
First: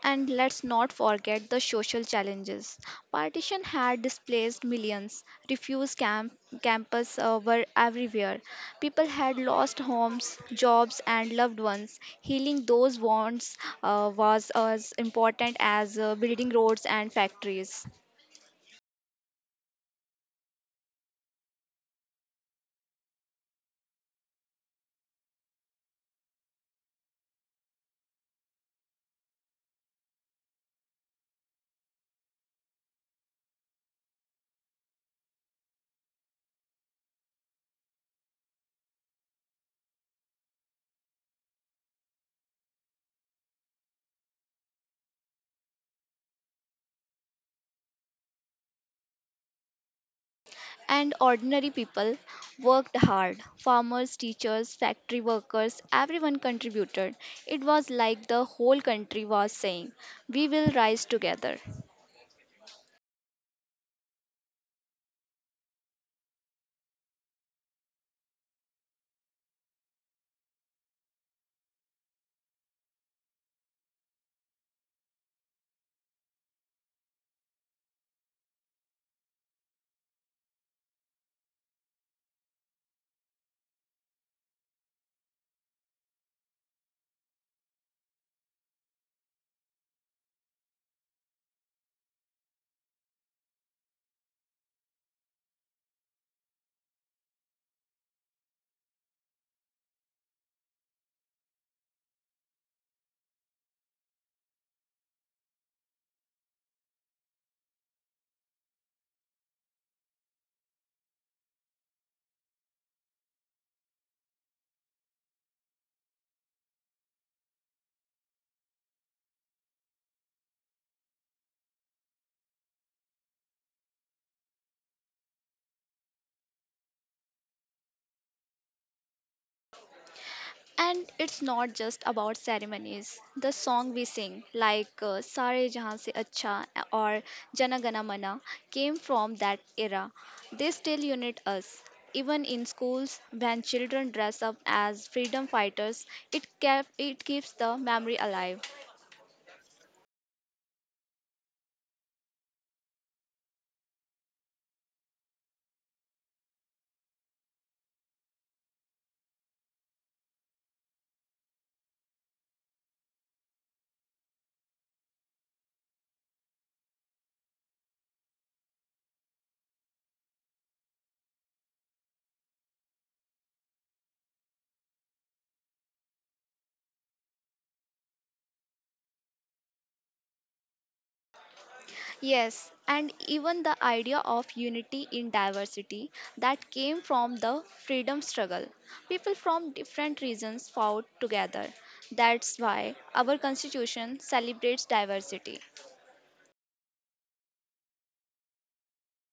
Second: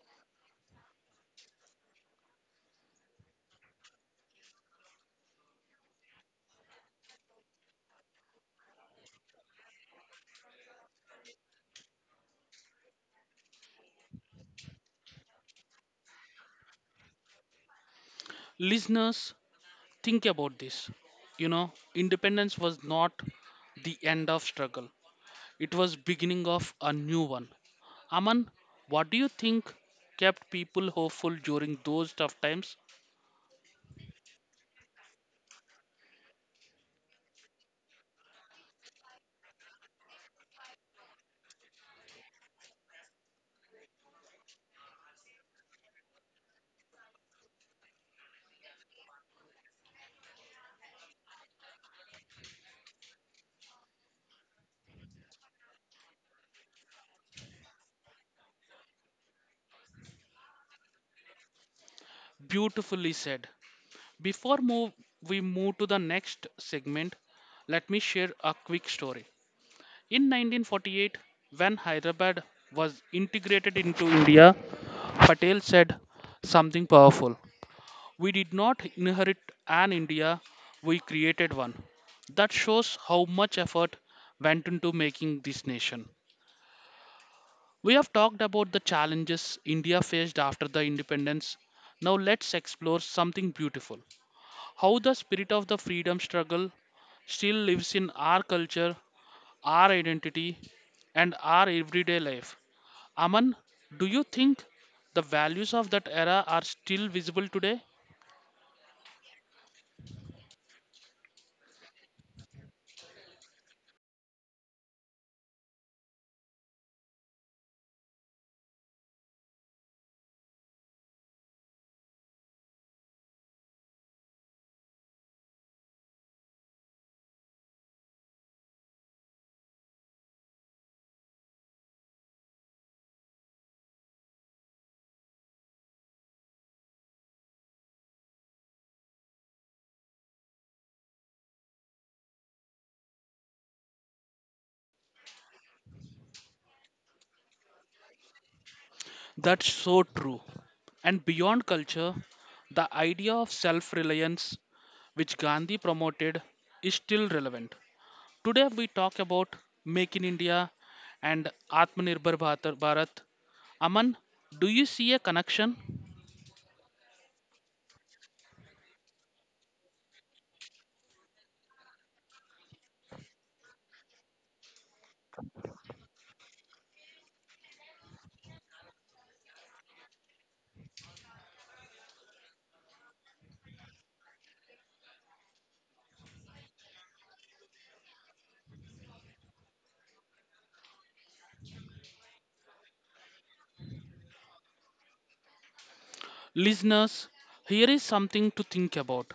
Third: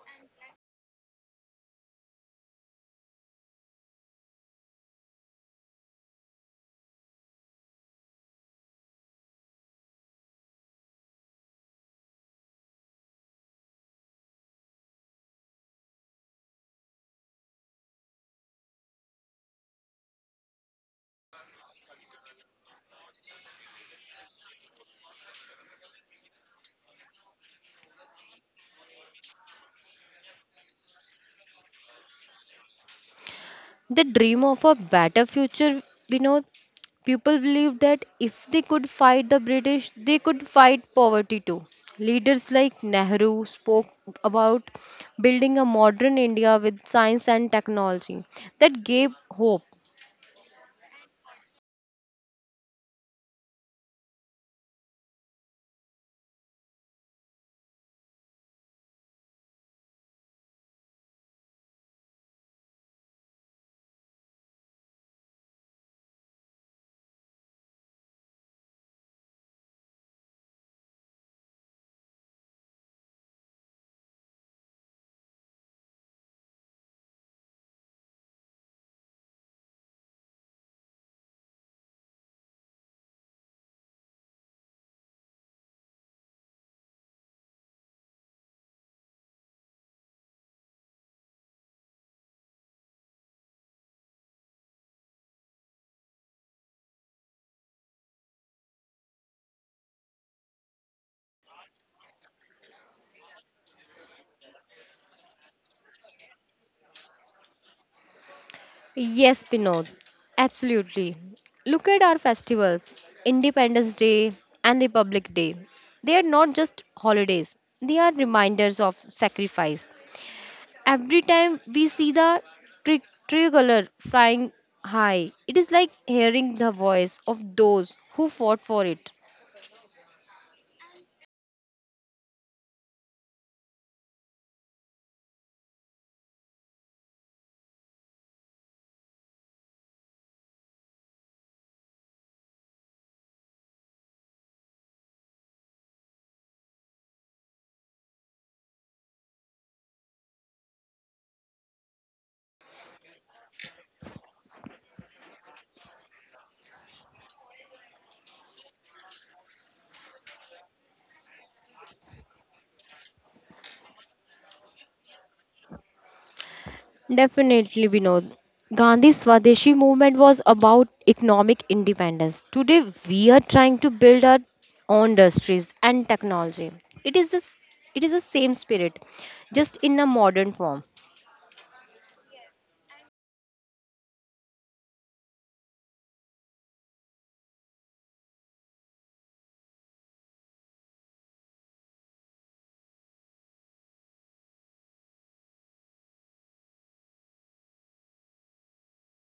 [SPEAKER 3] And let's not forget the social challenges. Partition had displaced millions. Refuse camp, campus uh, were everywhere. People had lost homes, jobs, and loved ones. Healing those wounds uh, was as important as uh, building roads and factories.
[SPEAKER 1] Listeners, think about this. You know, independence was not the end of struggle. It was beginning of a new one. Aman, what do you think kept people hopeful during those tough times?
[SPEAKER 2] They dream of a better future. We know people believe that if they could fight the British, they could fight poverty too. Leaders like Nehru spoke about building a modern India with science and technology that gave hope.
[SPEAKER 3] And ordinary people worked hard. Farmers, teachers, factory workers, everyone contributed. It was like the whole country was saying, we will rise together.
[SPEAKER 1] Beautifully said. Before move, we move to the next segment, let me share a quick story. In nineteen forty-eight, when Hyderabad was integrated into India, Patel said something powerful. "We did not inherit an India, we created one." That shows how much effort went into making this nation. We have talked about the challenges India faced after the independence. Now let's explore something beautiful how the spirit of the freedom struggle still lives in our culture, our identity, and our everyday life. Aman, do you think the values of that era are still visible today?
[SPEAKER 2] Yes, Pinod, absolutely. Look at our festivals: Independence Day and Republic Day. They are not just holidays, they are reminders of sacrifice. Every time we see the tri- tricolor flying high, it is like hearing the voice of those who fought for it.
[SPEAKER 3] And it's not just about ceremonies. The song we sing, like uh, Sare Jahan Se Acha or Jana Gana Mana, came from that era. They still unite us. Even in schools, when children dress up as freedom fighters, it, kept, it keeps the memory alive.
[SPEAKER 1] That's so true. And beyond culture, the idea of self reliance, which Gandhi promoted, is still relevant. Today, we talk about Make in India and Atmanirbhar Bharat. Bharat. Aman, do you see a connection?
[SPEAKER 2] Definitely, Vinod. Gandhi's Swadeshi movement was about economic independence. Today, we are trying to build our own industries and technology. It is the it is the same spirit, just in a modern form.
[SPEAKER 3] Yes, and even the idea of unity in diversity that came from the freedom struggle. People from different regions fought together. That's why our constitution celebrates diversity.
[SPEAKER 1] Listeners, here is something to think about.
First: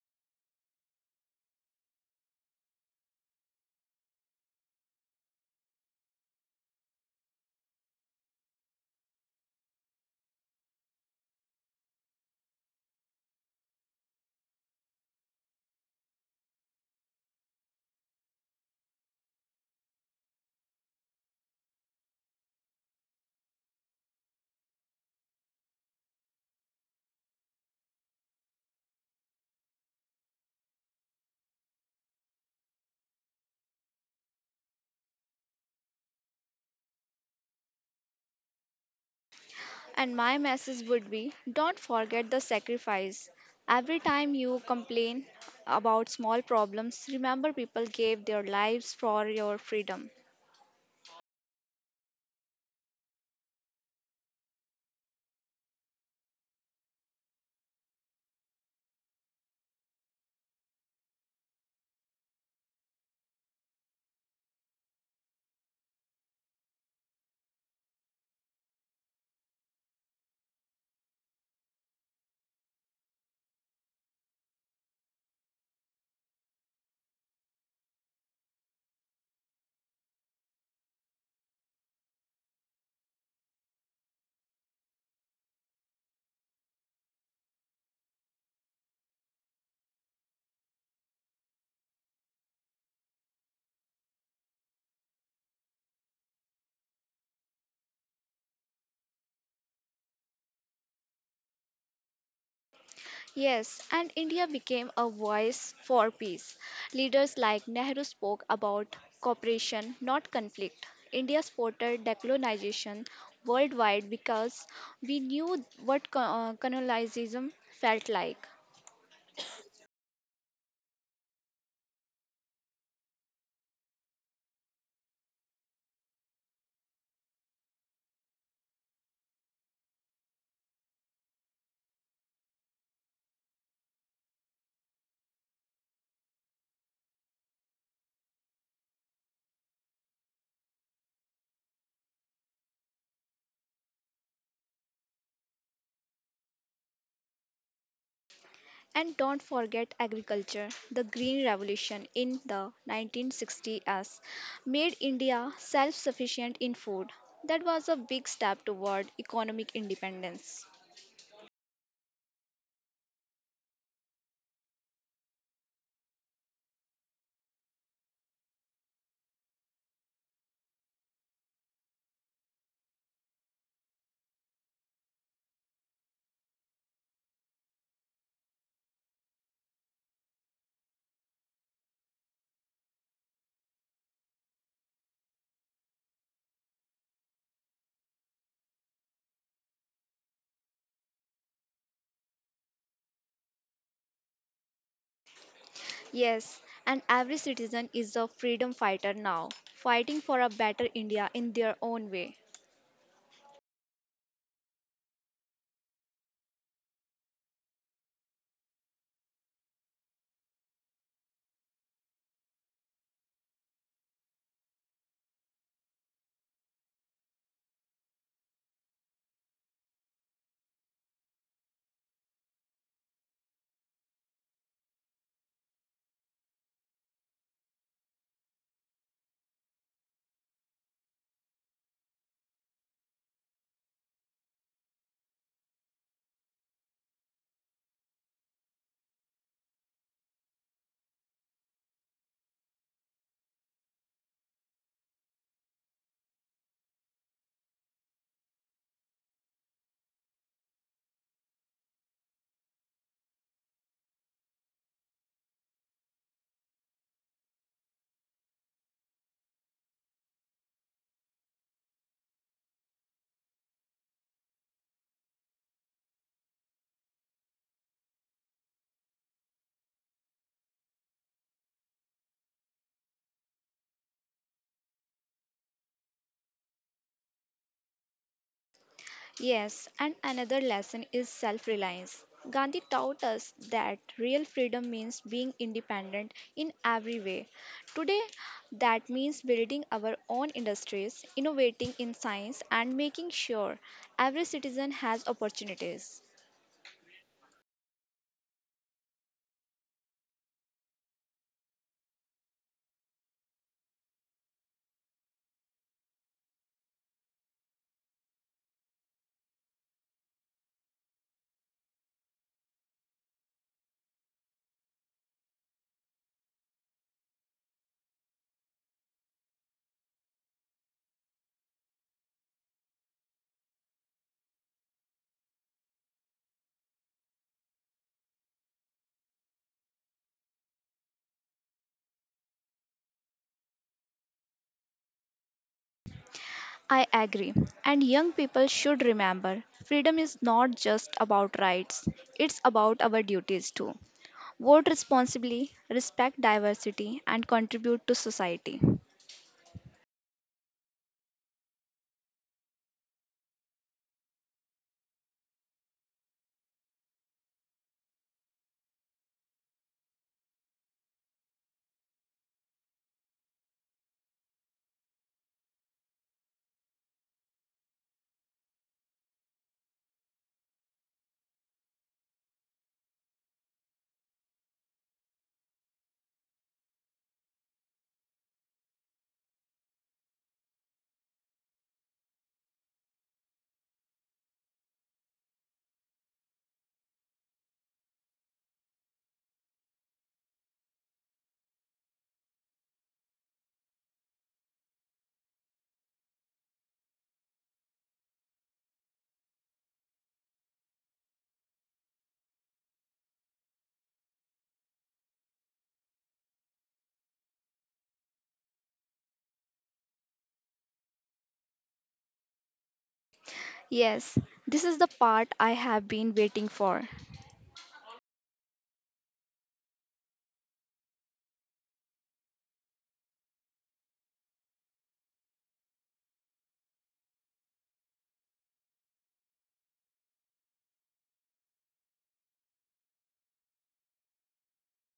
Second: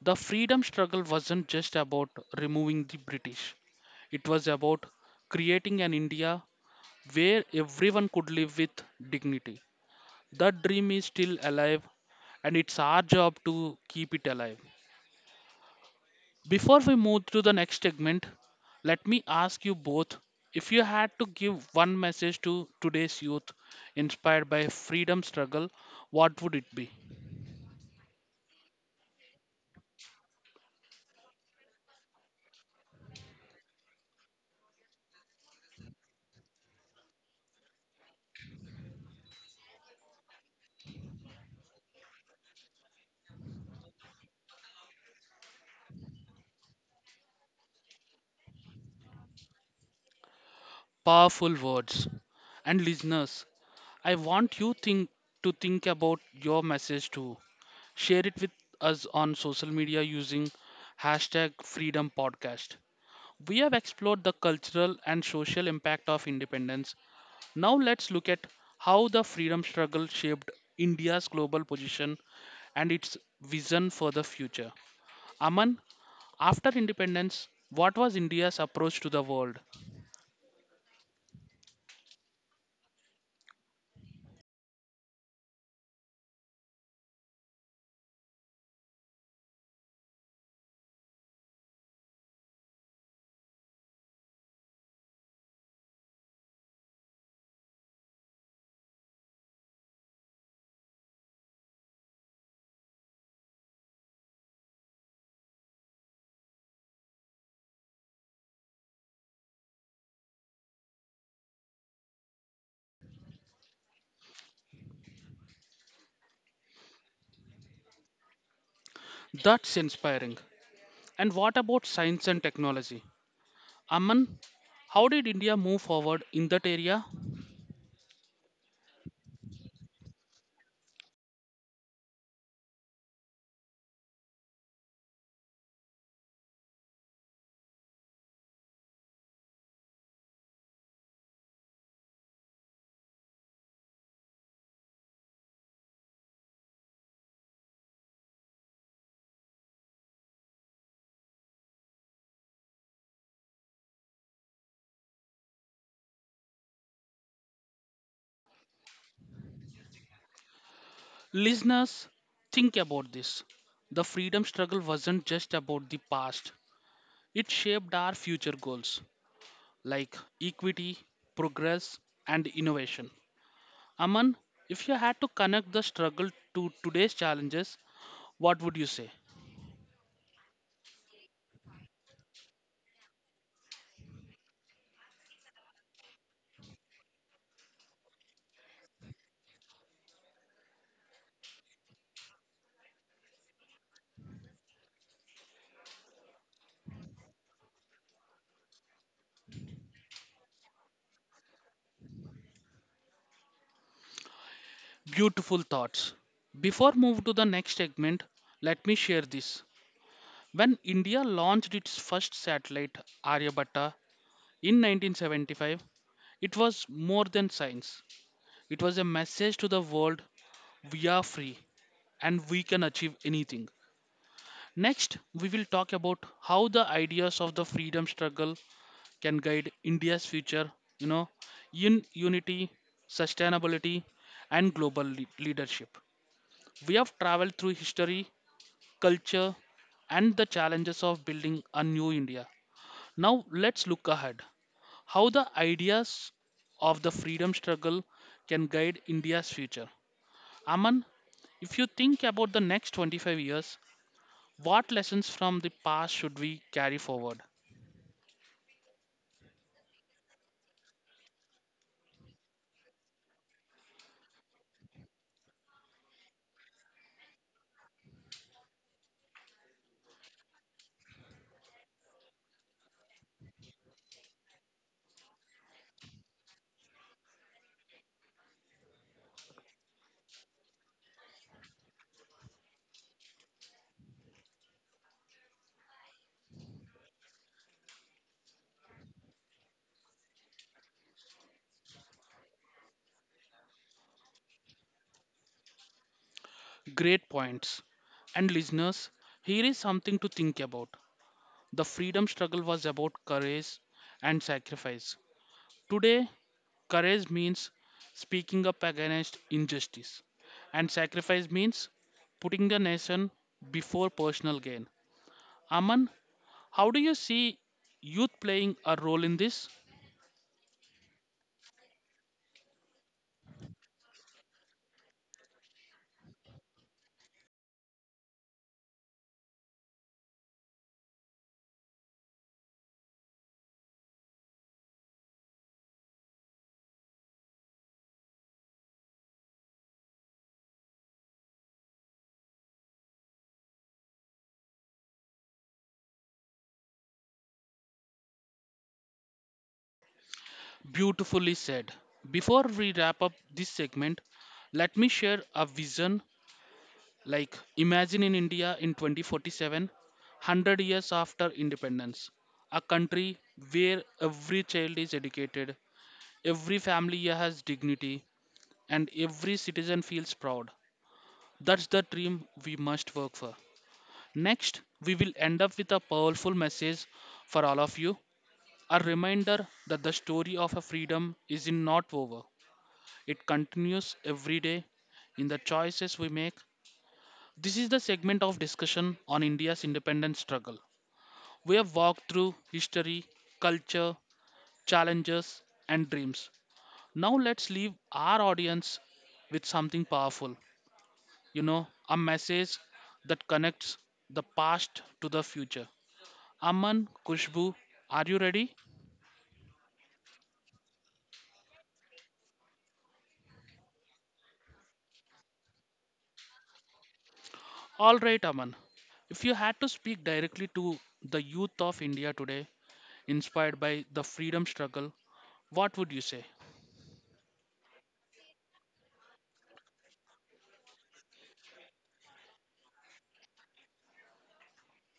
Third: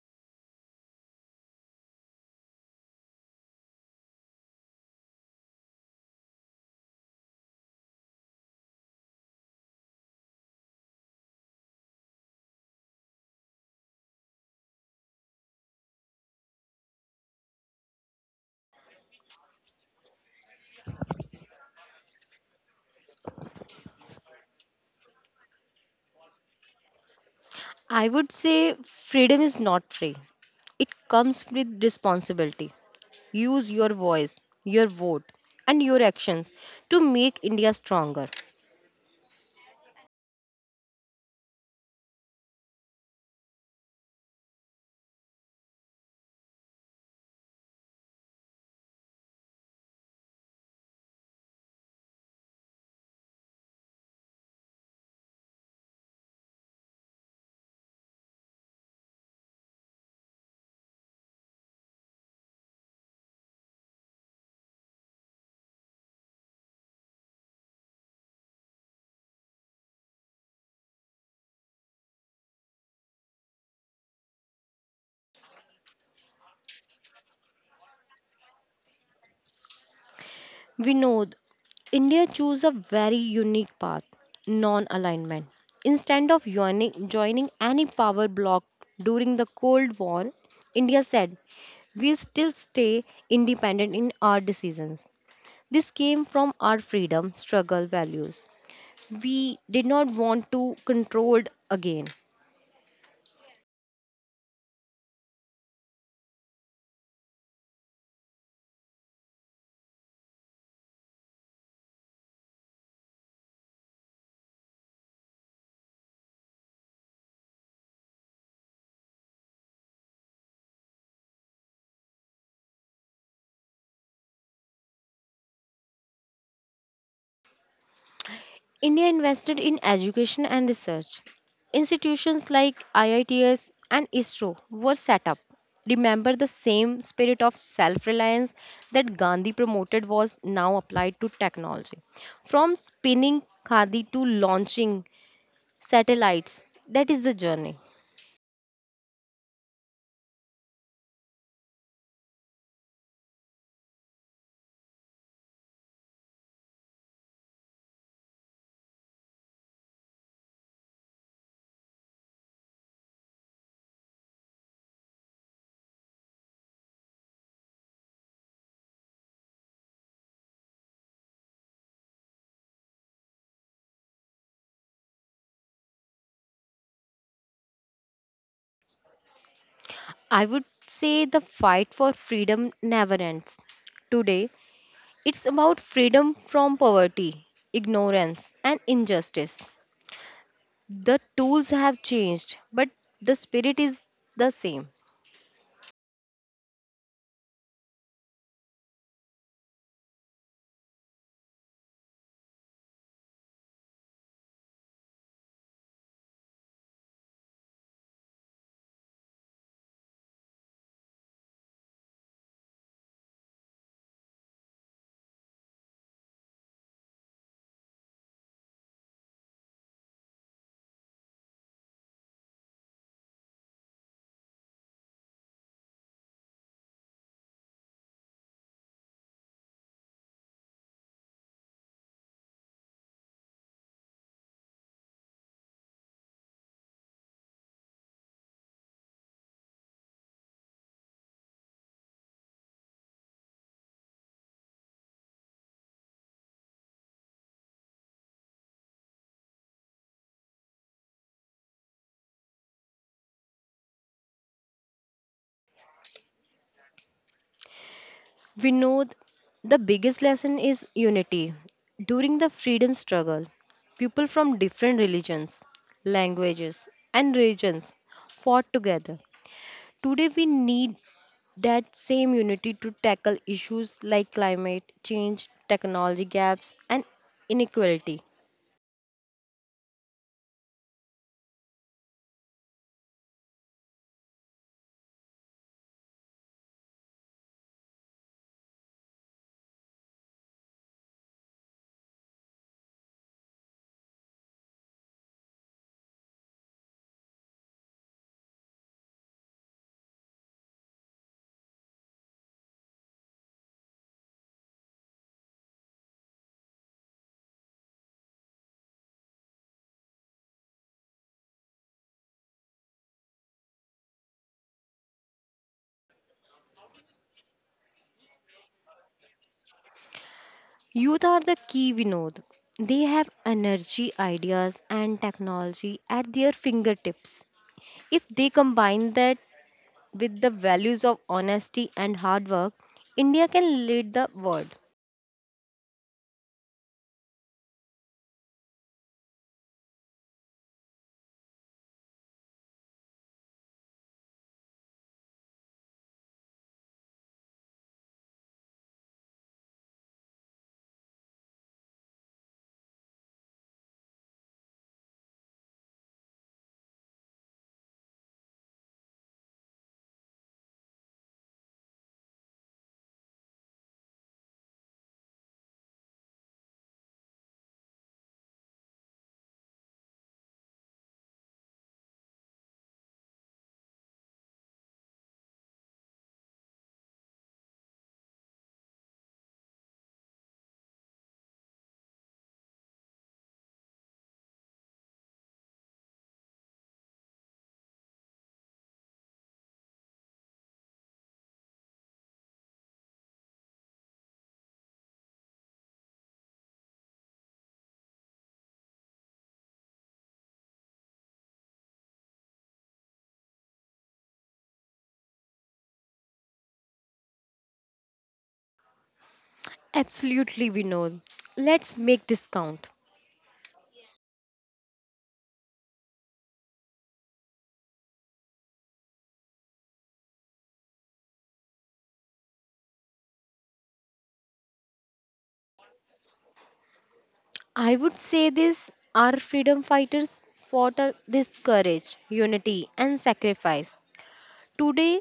[SPEAKER 1] The freedom struggle wasn't just about removing the British, it was about creating an India where everyone could live with dignity. That dream is still alive, and it's our job to keep it alive. Before we move to the next segment, let me ask you both if you had to give one message to today's youth inspired by freedom struggle, what would it be?
[SPEAKER 2] I would say freedom is not free. It comes with responsibility. Use your voice, your vote, and your actions to make India stronger.
[SPEAKER 3] And my message would be don't forget the sacrifice. Every time you complain about small problems, remember people gave their lives for your freedom.
[SPEAKER 1] Powerful words. And listeners, I want you think to think about your message too. Share it with us on social media using hashtag freedom podcast. We have explored the cultural and social impact of independence. Now let's look at how the freedom struggle shaped India's global position and its vision for the future. Aman, after independence, what was India's approach to the world?
[SPEAKER 2] We know th- India chose a very unique path, non alignment. Instead of joining, joining any power bloc during the Cold War, India said, we still stay independent in our decisions. This came from our freedom struggle values. We did not want to controlled again.
[SPEAKER 3] Yes, and India became a voice for peace. Leaders like Nehru spoke about cooperation, not conflict. India supported decolonization worldwide because we knew what co- uh, colonialism felt like.
[SPEAKER 1] That's inspiring. And what about science and technology? Aman, how did India move forward in that area?
[SPEAKER 2] India invested in education and research. Institutions like I I Ts and ISRO were set up. Remember, the same spirit of self-reliance that Gandhi promoted was now applied to technology. From spinning khadi to launching satellites, that is the journey.
[SPEAKER 3] And don't forget agriculture. The Green Revolution in the nineteen sixties made India self sufficient in food. That was a big step toward economic independence.
[SPEAKER 1] Listeners, think about this. The freedom struggle wasn't just about the past, it shaped our future goals like equity, progress, and innovation. Aman, if you had to connect the struggle to today's challenges, what would you say?
[SPEAKER 2] I would say the fight for freedom never ends. Today, it's about freedom from poverty, ignorance, and injustice. The tools have changed, but the spirit is the same.
[SPEAKER 3] Yes, and every citizen is a freedom fighter now, fighting for a better India in their own way.
[SPEAKER 1] Beautiful thoughts. Before move to the next segment, let me share this. When India launched its first satellite, Aryabhatta, in nineteen seventy-five, it was more than science. It was a message to the world we are free and we can achieve anything. Next, we will talk about how the ideas of the freedom struggle can guide India's future, you know, in unity, sustainability, and global lea- leadership. We have traveled through history, culture, and the challenges of building a new India. Now let's look ahead. How the ideas of the freedom struggle can guide India's future. Aman, if you think about the next twenty-five years, what lessons from the past should we carry forward?
[SPEAKER 2] We know th- the biggest lesson is unity. During the freedom struggle, people from different religions, languages, and regions fought together. Today, we need that same unity to tackle issues like climate change, technology gaps, and inequality.
[SPEAKER 3] Yes, and another lesson is self reliance. Gandhi taught us that real freedom means being independent in every way. Today, that means building our own industries, innovating in science, and making sure every citizen has opportunities.
[SPEAKER 1] Great points. And listeners, here is something to think about. The freedom struggle was about courage and sacrifice. Today, courage means speaking up against injustice, and sacrifice means putting the nation before personal gain. Aman, how do you see youth playing a role in this?
[SPEAKER 2] Youth are the key, Vinod. They have energy, ideas, and technology at their fingertips. If they combine that with the values of honesty and hard work, India can lead the world.
[SPEAKER 3] I agree. And young people should remember freedom is not just about rights, it's about our duties too. Vote responsibly, respect diversity, and contribute to society.
[SPEAKER 1] Beautifully said. Before we wrap up this segment, let me share a vision like imagine in India in twenty forty-seven, one hundred years after independence, a country where every child is educated, every family has dignity, and every citizen feels proud. That's the dream we must work for. Next, we will end up with a powerful message for all of you, a reminder that the story of a freedom is in not over, it continues every day in the choices we make. This is the segment of discussion on India's independence struggle. We have walked through history, culture, challenges, and dreams. Now let's leave our audience with something powerful. You know, a message that connects the past to the future. Aman, Kushbu, are you ready?
[SPEAKER 2] Absolutely, Vinod. Let's make this count.
[SPEAKER 3] Yes, this is the part I have been waiting for.
[SPEAKER 1] All right, Aman. If you had to speak directly to the youth of India today, inspired by the freedom struggle, what would you say?
[SPEAKER 2] I would say this, our freedom fighters fought uh, this courage, unity, and sacrifice. Today,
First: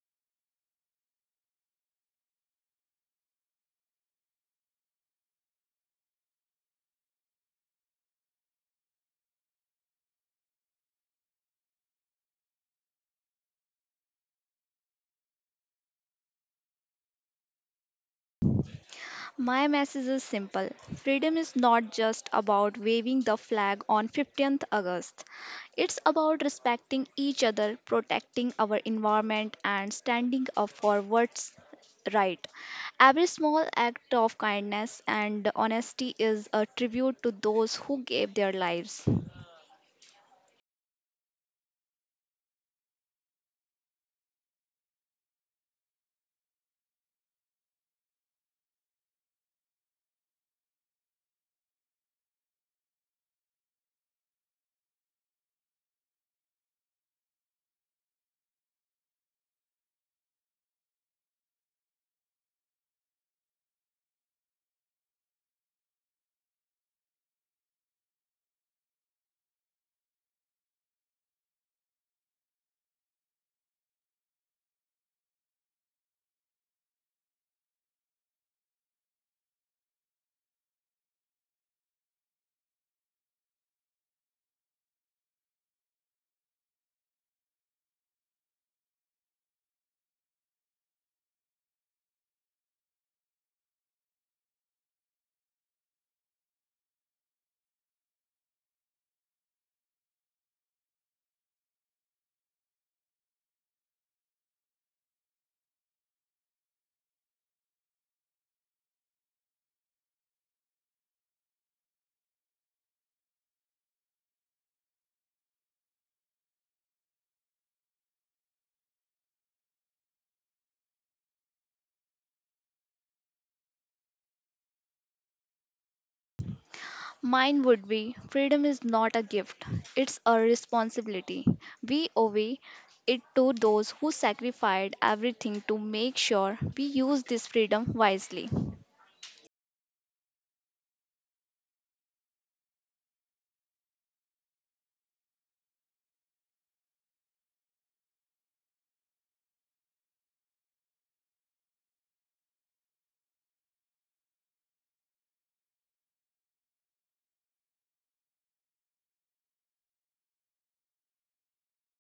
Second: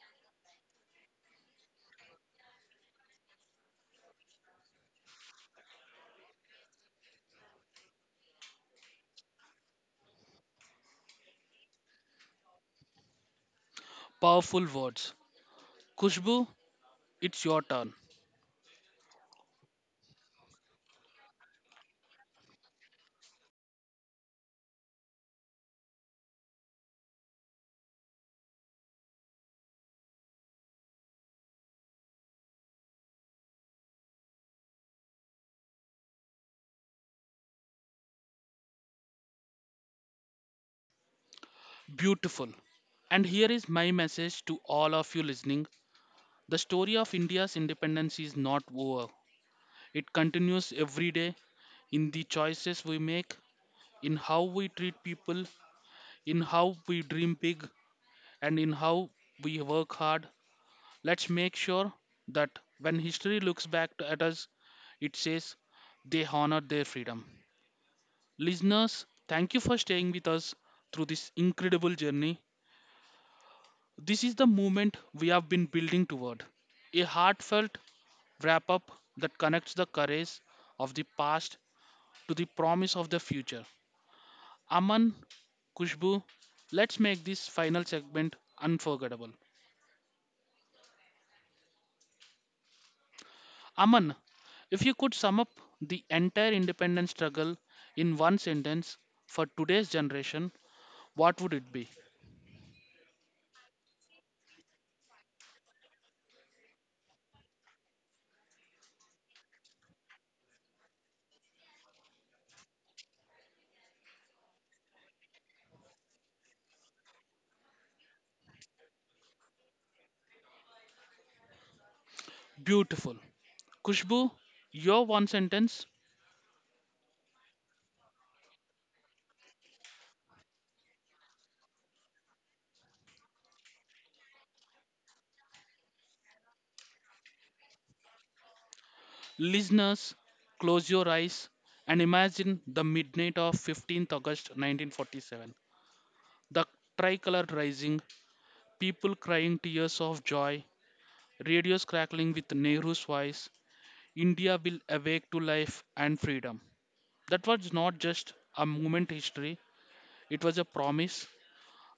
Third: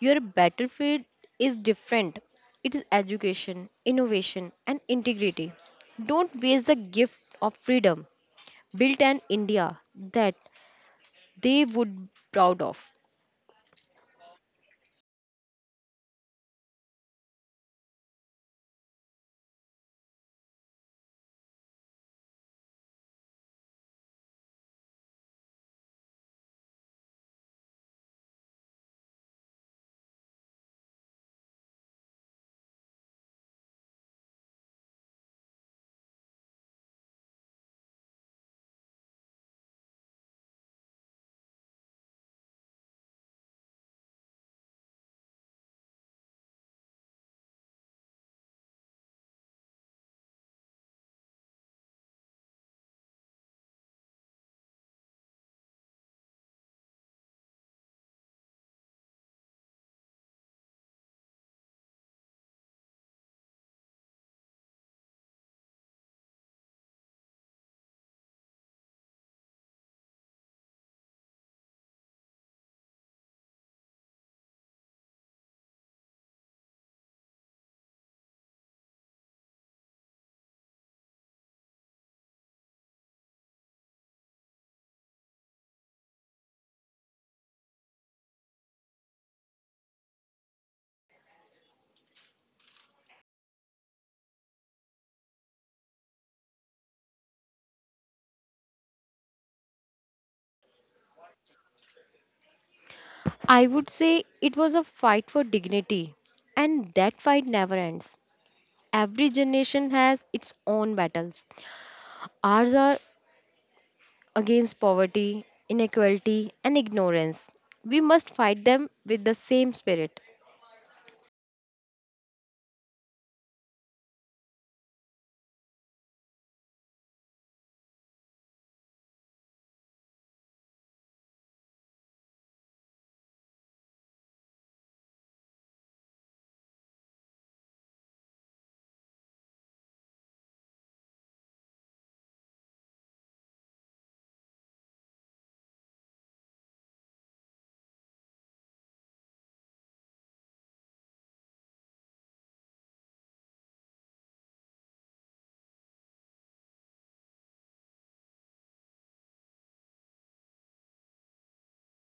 [SPEAKER 2] your battlefield is different. It is education, innovation, and integrity. Don't waste the gift of freedom. Built an India that they would proud of.
[SPEAKER 1] Powerful words. Kushbu, it's your turn.
[SPEAKER 3] My message is simple. Freedom is not just about waving the flag on fifteenth August. It's about respecting each other, protecting our environment, and standing up for what's right. Every small act of kindness and honesty is a tribute to those who gave their lives.
[SPEAKER 1] Beautiful. And here is my message to all of you listening. The story of India's independence is not over. It continues every day in the choices we make, in how we treat people, in how we dream big, and in how we work hard. Let's make sure that when history looks back to- at us, it says they honored their freedom. Listeners, thank you for staying with us through this incredible journey. This is the movement we have been building toward, a heartfelt wrap up that connects the courage of the past to the promise of the future. Aman, Kushbu, let's make this final segment unforgettable. Aman, if you could sum up the entire independence struggle in one sentence for today's generation, what would it be?
[SPEAKER 2] I would say it was a fight for dignity, and that fight never ends. Every generation has its own battles. Ours are against poverty, inequality, and ignorance. We must fight them with the same spirit.
[SPEAKER 1] Beautiful. Kushbu, your one sentence.
[SPEAKER 3] Mine would be freedom is not a gift, it's a responsibility. We owe it to those who sacrificed everything to make sure we use this freedom wisely.
[SPEAKER 1] Listeners, close your eyes and imagine the midnight of August fifteenth nineteen forty-seven. The tricolor rising, people crying tears of joy, radios crackling with Nehru's voice, India will awake to life and freedom. That was not just a moment history, it was a promise,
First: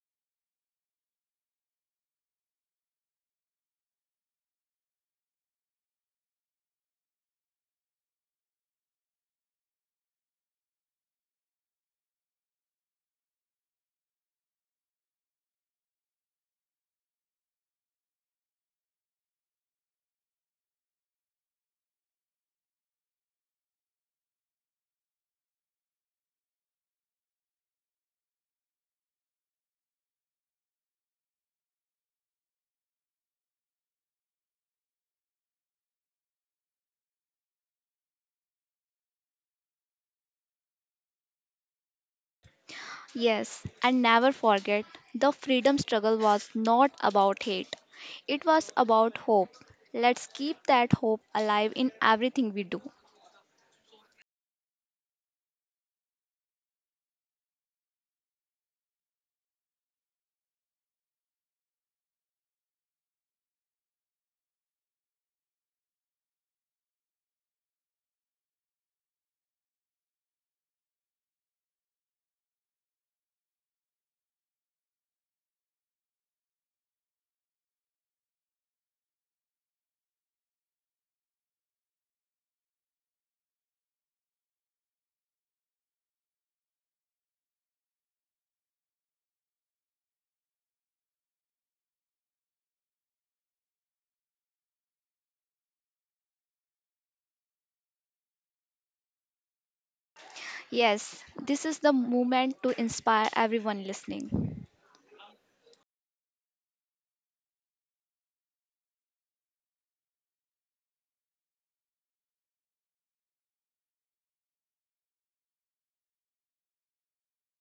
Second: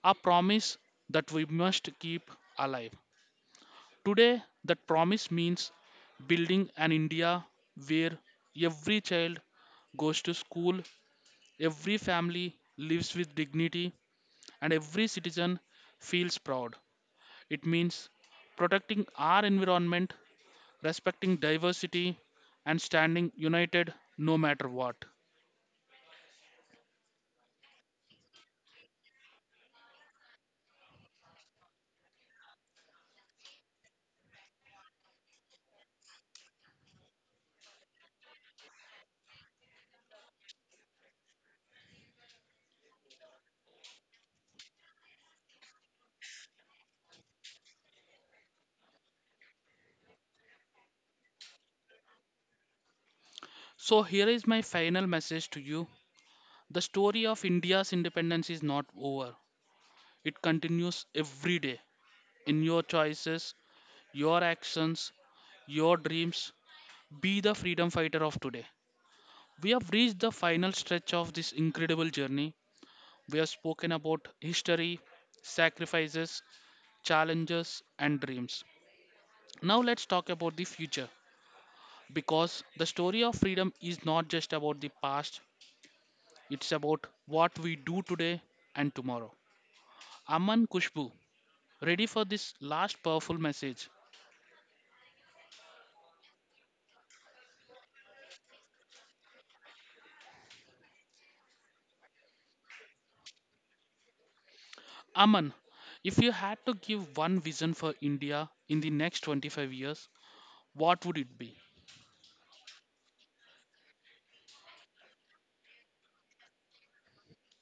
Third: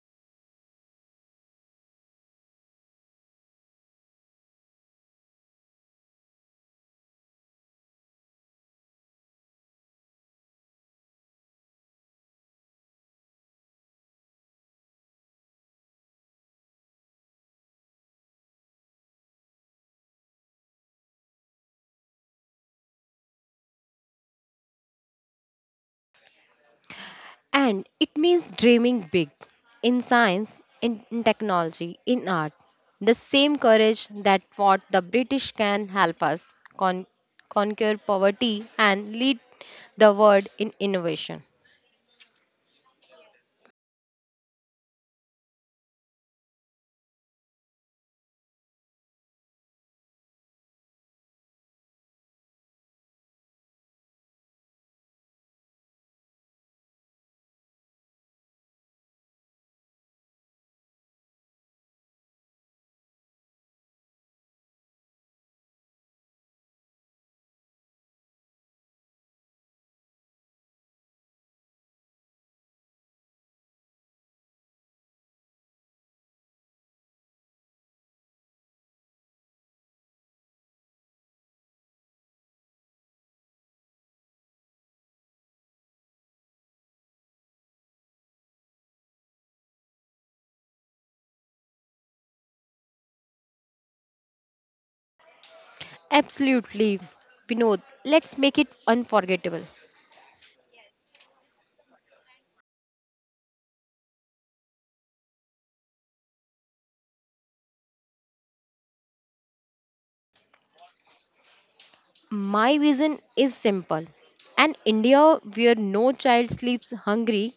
[SPEAKER 1] a promise that we must keep alive. Today, that promise means building an India where every child goes to school, every family lives with dignity, and every citizen feels proud. It means protecting our environment, respecting diversity, and standing united no matter what.
[SPEAKER 2] And it means dreaming big in science, in, in technology, in art. The same courage that fought the British can help us con- conquer poverty and lead the world in innovation.
[SPEAKER 3] Yes, and never forget the freedom struggle was not about hate, it was about hope. Let's keep that hope alive in everything we do.
[SPEAKER 1] So, here is my final message to you. The story of India's independence is not over, it continues every day in your choices, your actions, your dreams. Be the freedom fighter of today. We have reached the final stretch of this incredible journey. We have spoken about history, sacrifices, challenges, and dreams. Now, let's talk about the future. Because the story of freedom is not just about the past, it's about what we do today and tomorrow. Aman, Kushbu, ready for this last powerful message.
[SPEAKER 2] Absolutely, Vinod. Let's make it unforgettable.
[SPEAKER 3] Yes, this is the moment to inspire everyone listening.
[SPEAKER 1] Aman, if you had to give one vision for India in the next twenty-five years, what would it be?
[SPEAKER 2] My vision is simple: an India where no child sleeps hungry,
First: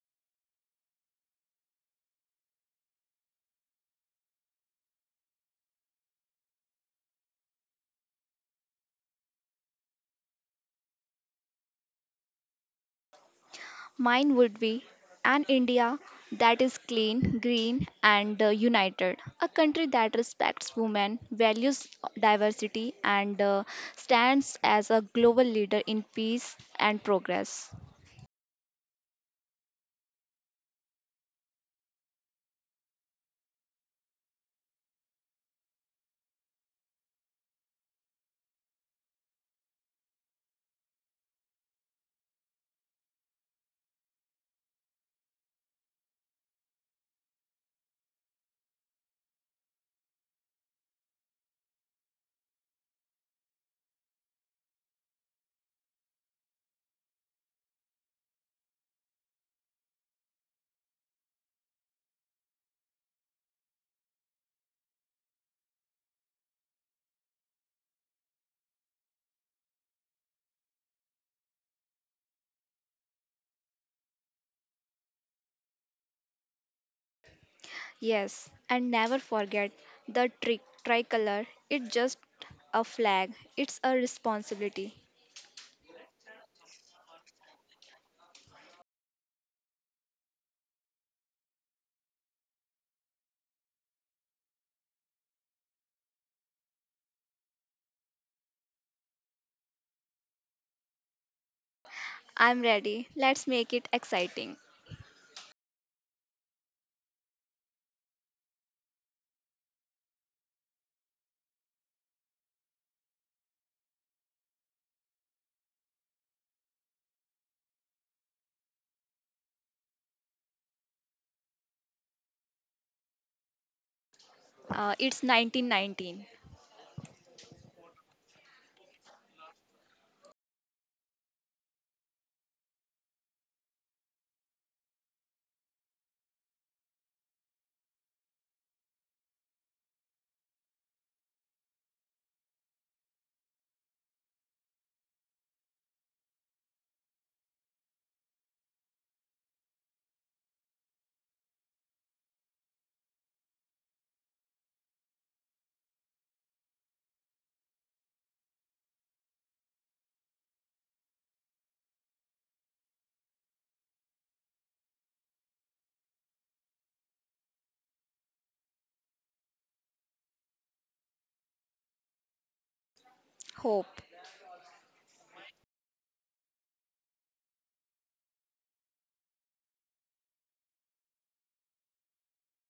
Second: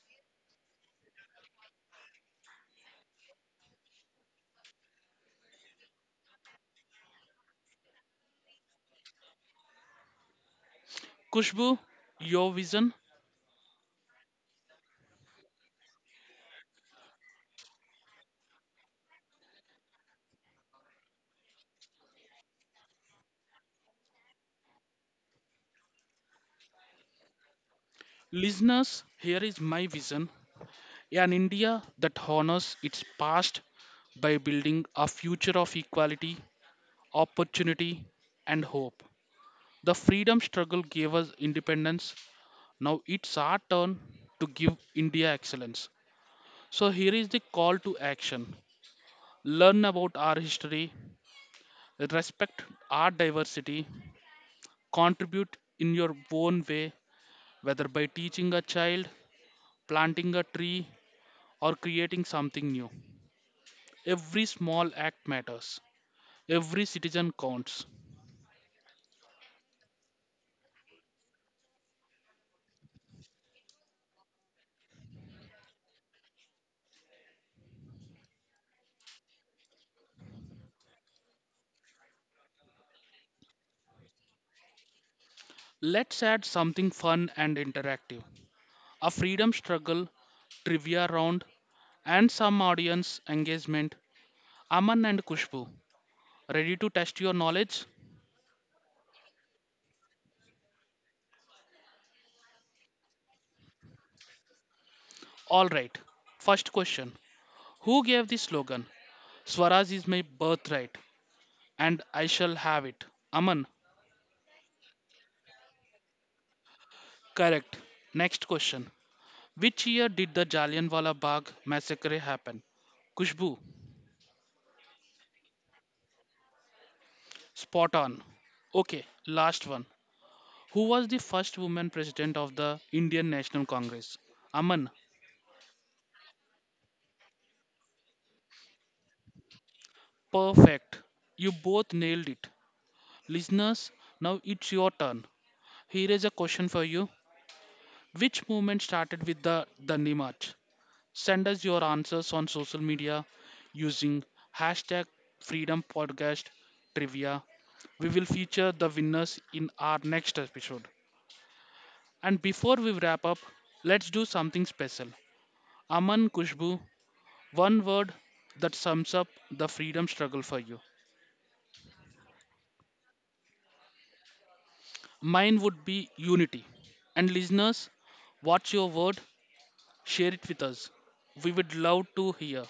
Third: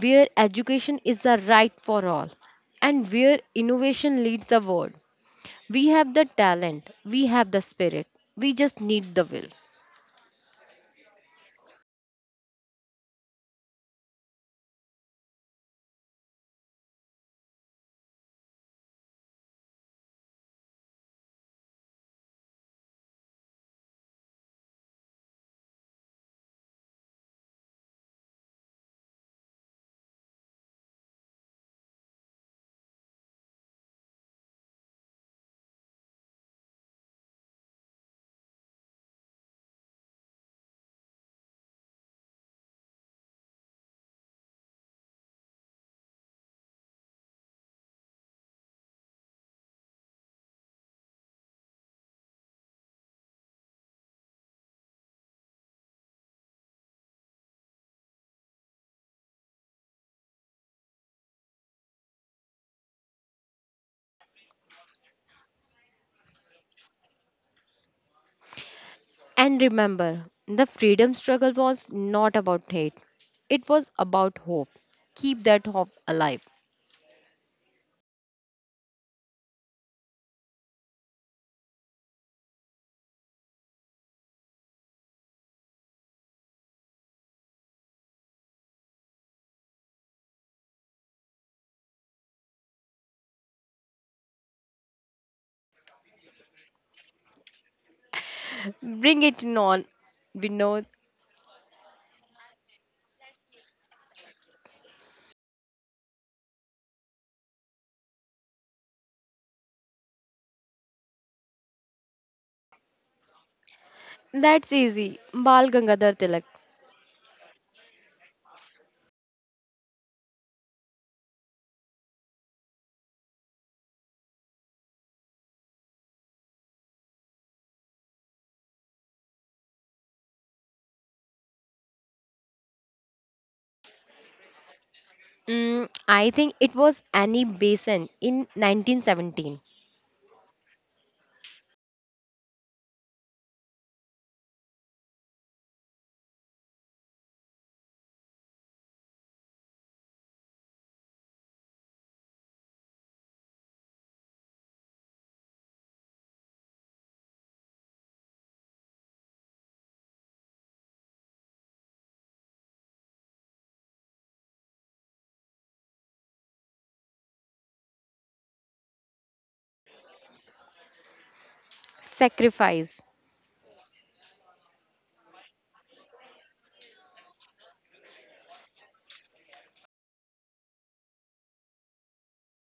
[SPEAKER 2] where education is a right for all, and where innovation leads the world. We have the talent, we have the spirit, we just need the will.
[SPEAKER 1] Kushbu, your vision.
[SPEAKER 3] Mine would be an India that is clean, green, and uh, united. A country that respects women, values diversity, and uh, stands as a global leader in peace and progress.
[SPEAKER 1] Listeners, here is my vision. An India that honors its past by building a future of equality, opportunity, and hope. The freedom struggle gave us independence. Now it's our turn to give India excellence. So here is the call to action: learn about our history, respect our diversity, contribute in your own way, whether by teaching a child, planting a tree, or creating something new. Every small act matters. Every citizen counts.
[SPEAKER 2] And remember, the freedom struggle was not about hate, it was about hope. Keep that hope alive.
[SPEAKER 3] Yes, and never forget the tri- tricolor. It's just a flag, it's a responsibility.
[SPEAKER 1] Let's add something fun and interactive: a freedom struggle, trivia round, and some audience engagement. Aman and Kushbu, ready to test your knowledge?
[SPEAKER 2] Bring it on, Vinod.
[SPEAKER 3] I'm ready. Let's make it exciting.
[SPEAKER 1] Alright, first question: Who gave the slogan? Swaraj is my birthright and I shall have it. Aman,
[SPEAKER 2] That's easy. Bal Gangadhar Tilak.
[SPEAKER 1] correct. Next question: Which year did the Jallianwala Bagh massacre happen? Kushbu,
[SPEAKER 3] Uh, it's nineteen nineteen.
[SPEAKER 1] spot on. Okay, last one. Who was the first woman president of the Indian National Congress? Aman,
[SPEAKER 2] Mm, I think it was Annie Besant in nineteen seventeen.
[SPEAKER 1] perfect. You both nailed it. Listeners, now it's your turn. Here is a question for you. Which movement started with the Dandi March? Send us your answers on social media using hashtag Freedom Podcast Trivia. We will feature the winners in our next episode. And before we wrap up, let's do something special. Aman, Kushbu, one word that sums up the freedom struggle for you.
[SPEAKER 2] Sacrifice.
[SPEAKER 3] Hope.
[SPEAKER 1] Mine would be unity. And listeners, what's your word? Share it with us. We would love to hear.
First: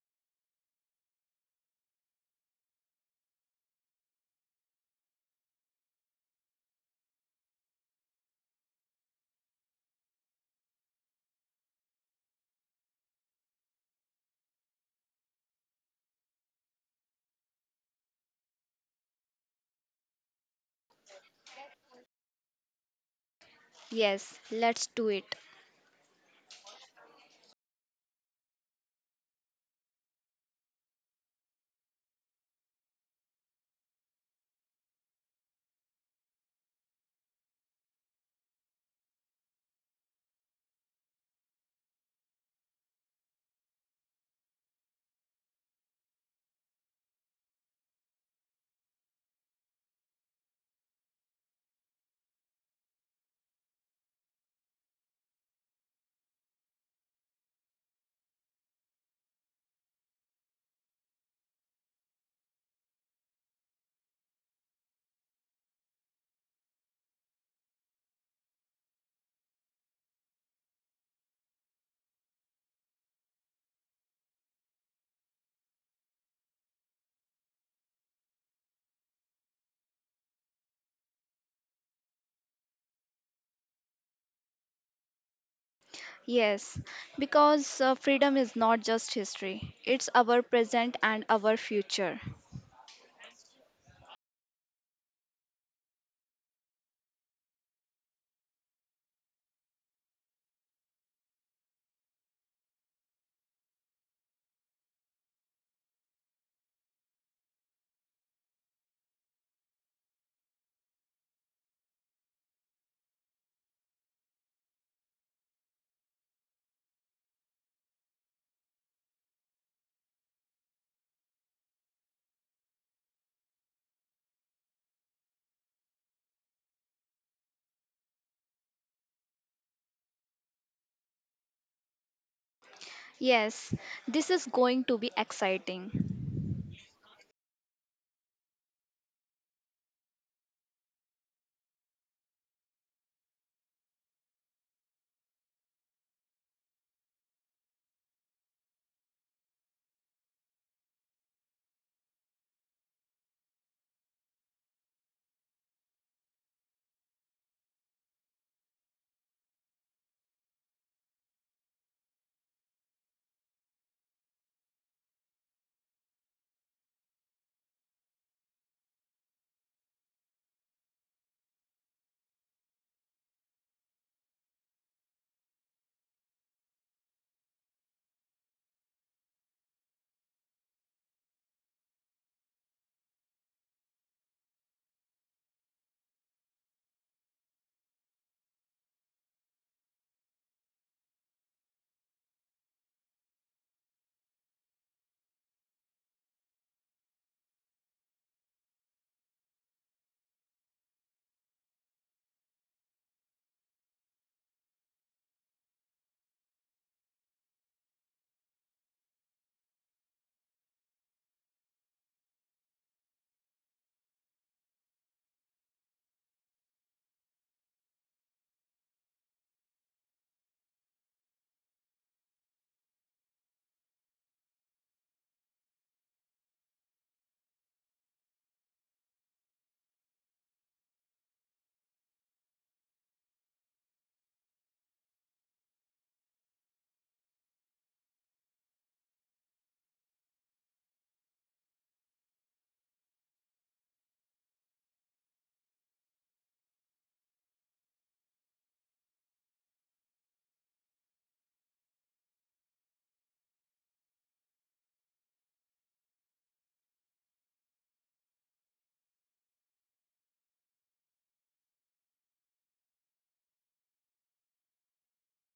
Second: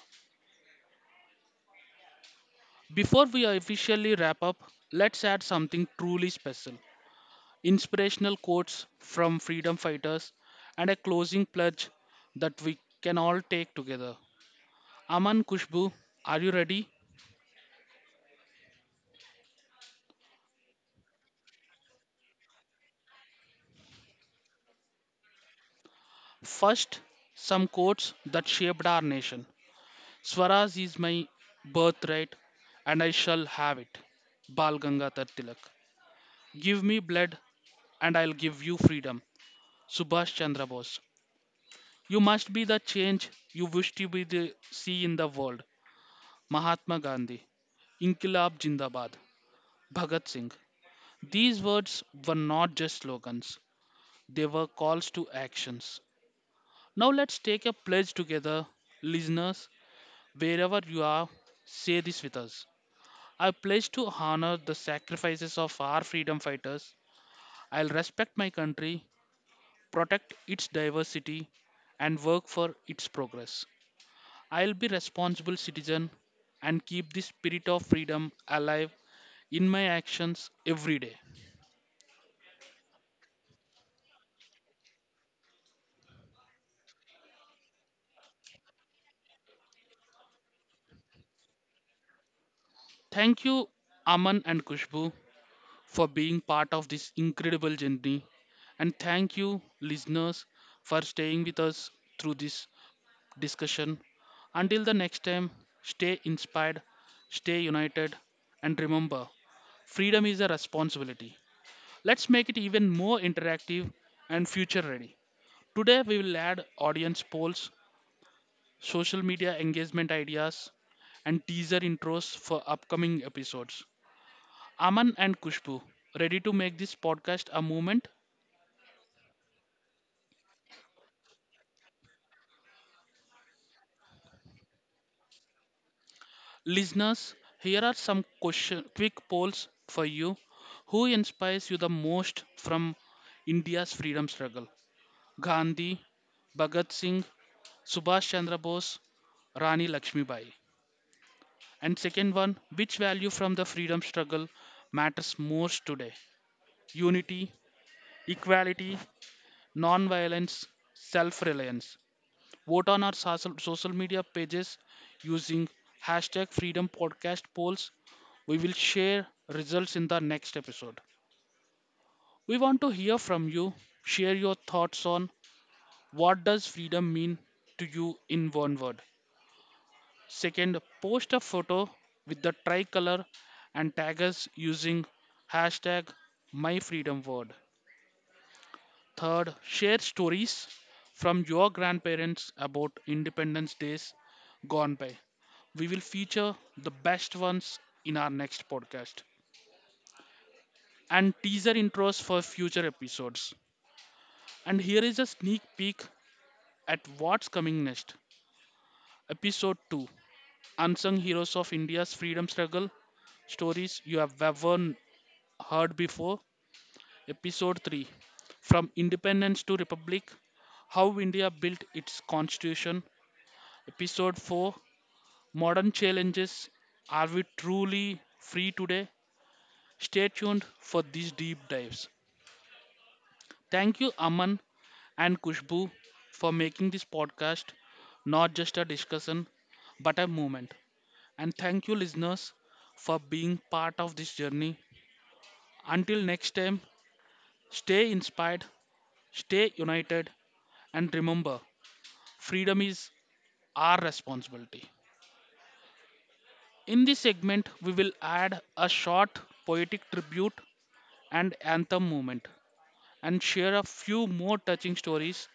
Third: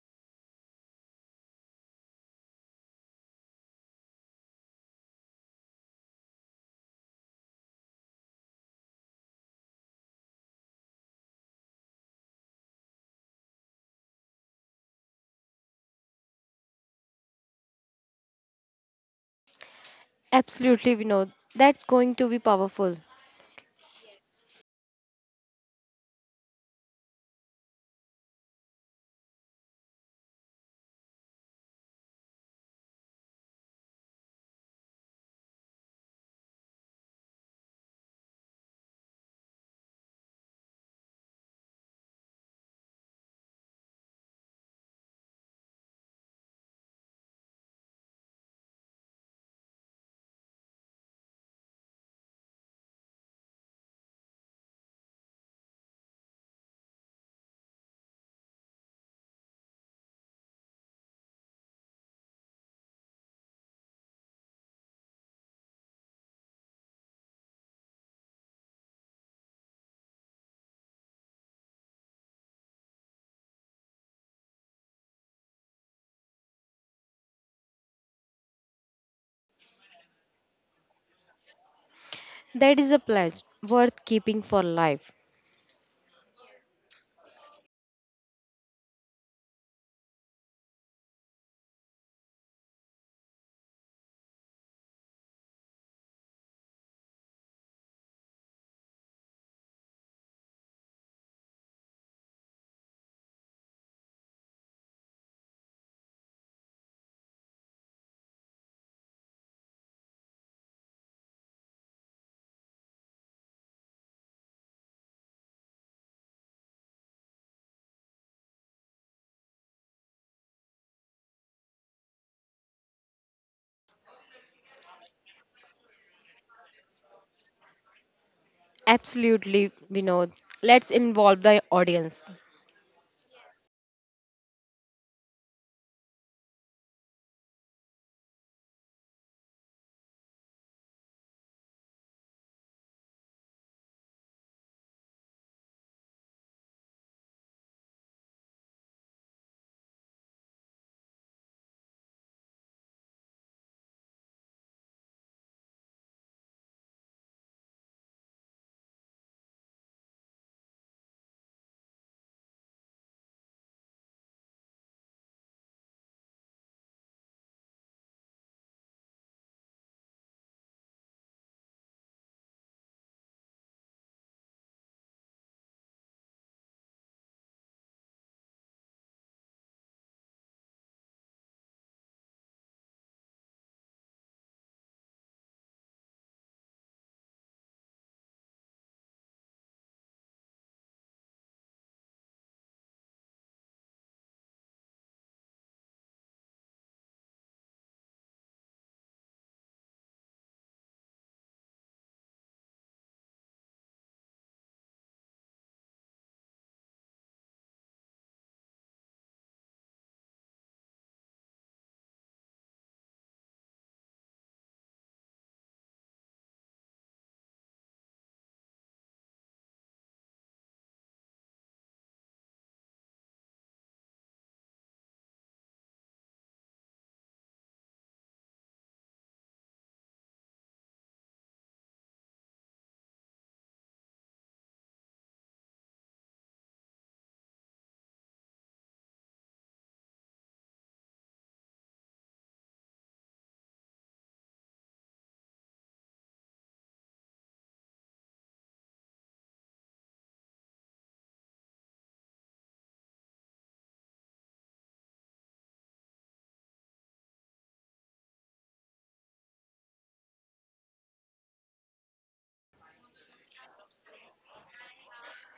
[SPEAKER 1] Before we officially wrap up, let's add something truly special, inspirational quotes from freedom fighters and a closing pledge that we can all take together. Aman, Kushbu, are you ready?
[SPEAKER 2] Absolutely, Vinod. That's going to be powerful.
[SPEAKER 3] Yes, let's do it.
[SPEAKER 1] First, some quotes that shaped our nation. Swaraj is my birthright and I shall have it. Bal Gangadhar Tilak. Give me blood and I'll give you freedom. Subhash Chandra Bose. You must be the change you wish to be the, see in the world. Mahatma Gandhi. Inkilab Jindabad. Bhagat Singh. These words were not just slogans, they were calls to actions. Now let's take a pledge together, listeners, wherever you are, say this with us. I pledge to honor the sacrifices of our freedom fighters. I'll respect my country, protect its diversity, and work for its progress. I'll be responsible citizen and keep the spirit of freedom alive in my actions every day.
[SPEAKER 2] That is a pledge worth keeping for life.
[SPEAKER 3] Yes, because uh, freedom is not just history, it's our present and our future.
[SPEAKER 1] Thank you Aman and Kushbu for being part of this incredible journey, and thank you listeners for staying with us through this discussion. Until the next time, stay inspired, stay united and remember freedom is a responsibility. Let's make it even more interactive and future ready. Today, we will add audience polls, social media engagement ideas, and teaser intros for upcoming episodes. Aman and Kushbu, ready to make this podcast a movement?
[SPEAKER 2] Absolutely, Vinod. Let's involve the audience.
[SPEAKER 3] Yes, this is going to be exciting.
[SPEAKER 1] Listeners, here are some question, quick polls for you. Who inspires you the most from India's freedom struggle? Gandhi, Bhagat Singh, Subhash Chandra Bose, Rani Lakshmibai. And second one, which value from the freedom struggle matters most today? Unity, equality, non-violence, self-reliance. Vote on our social social media pages using hashtag freedom podcast polls. We will share results in the next episode. We want to hear from you. Share your thoughts on what does freedom mean to you in one word. Second, post a photo with the tricolor and tag us using hashtag MyFreedomWord. Third, share stories from your grandparents about Independence Days gone by. We will feature the best ones in our next podcast and teaser intros for future episodes. And here is a sneak peek at what's coming next. Episode two: Unsung Heroes of India's Freedom Struggle, Stories You Have Ever Heard Before. Episode three: From Independence to Republic, How India Built Its Constitution. Episode four: Modern Challenges, Are We Truly Free Today? Stay tuned for these deep dives. Thank you, Aman and Kushbu, for making this podcast not just a discussion but a movement. And thank you, listeners, for being part of this journey. Until next time, stay inspired, stay united, and remember freedom is our responsibility. In this segment, we will add a short poetic tribute and anthem moment and share a few more touching stories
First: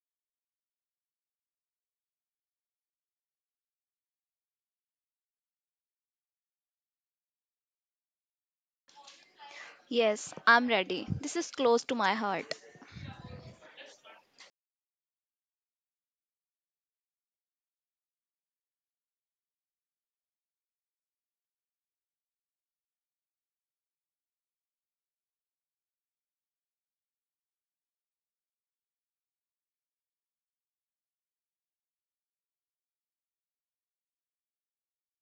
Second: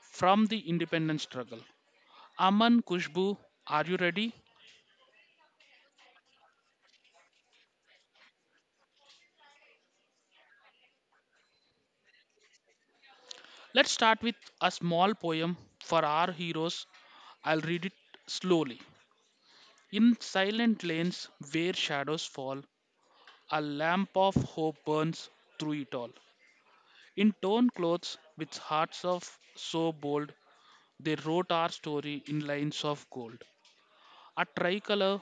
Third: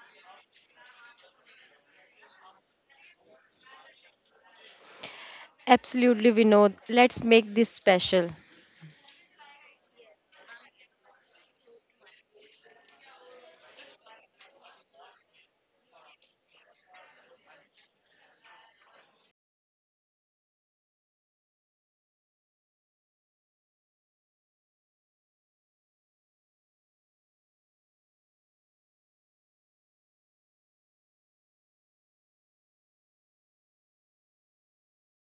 [SPEAKER 1] from the independence struggle. Aman, Kushbu, are you ready?
[SPEAKER 2] Absolutely, Vinod. Let's make this special.
[SPEAKER 3] Yes, I'm ready. This is close to my heart.
[SPEAKER 1] Let's start with a small poem for our heroes. I'll read it slowly. In silent lanes where shadows fall, a lamp of hope burns through it all. In torn clothes with hearts of so bold, they wrote our story in lines of gold. A tricolor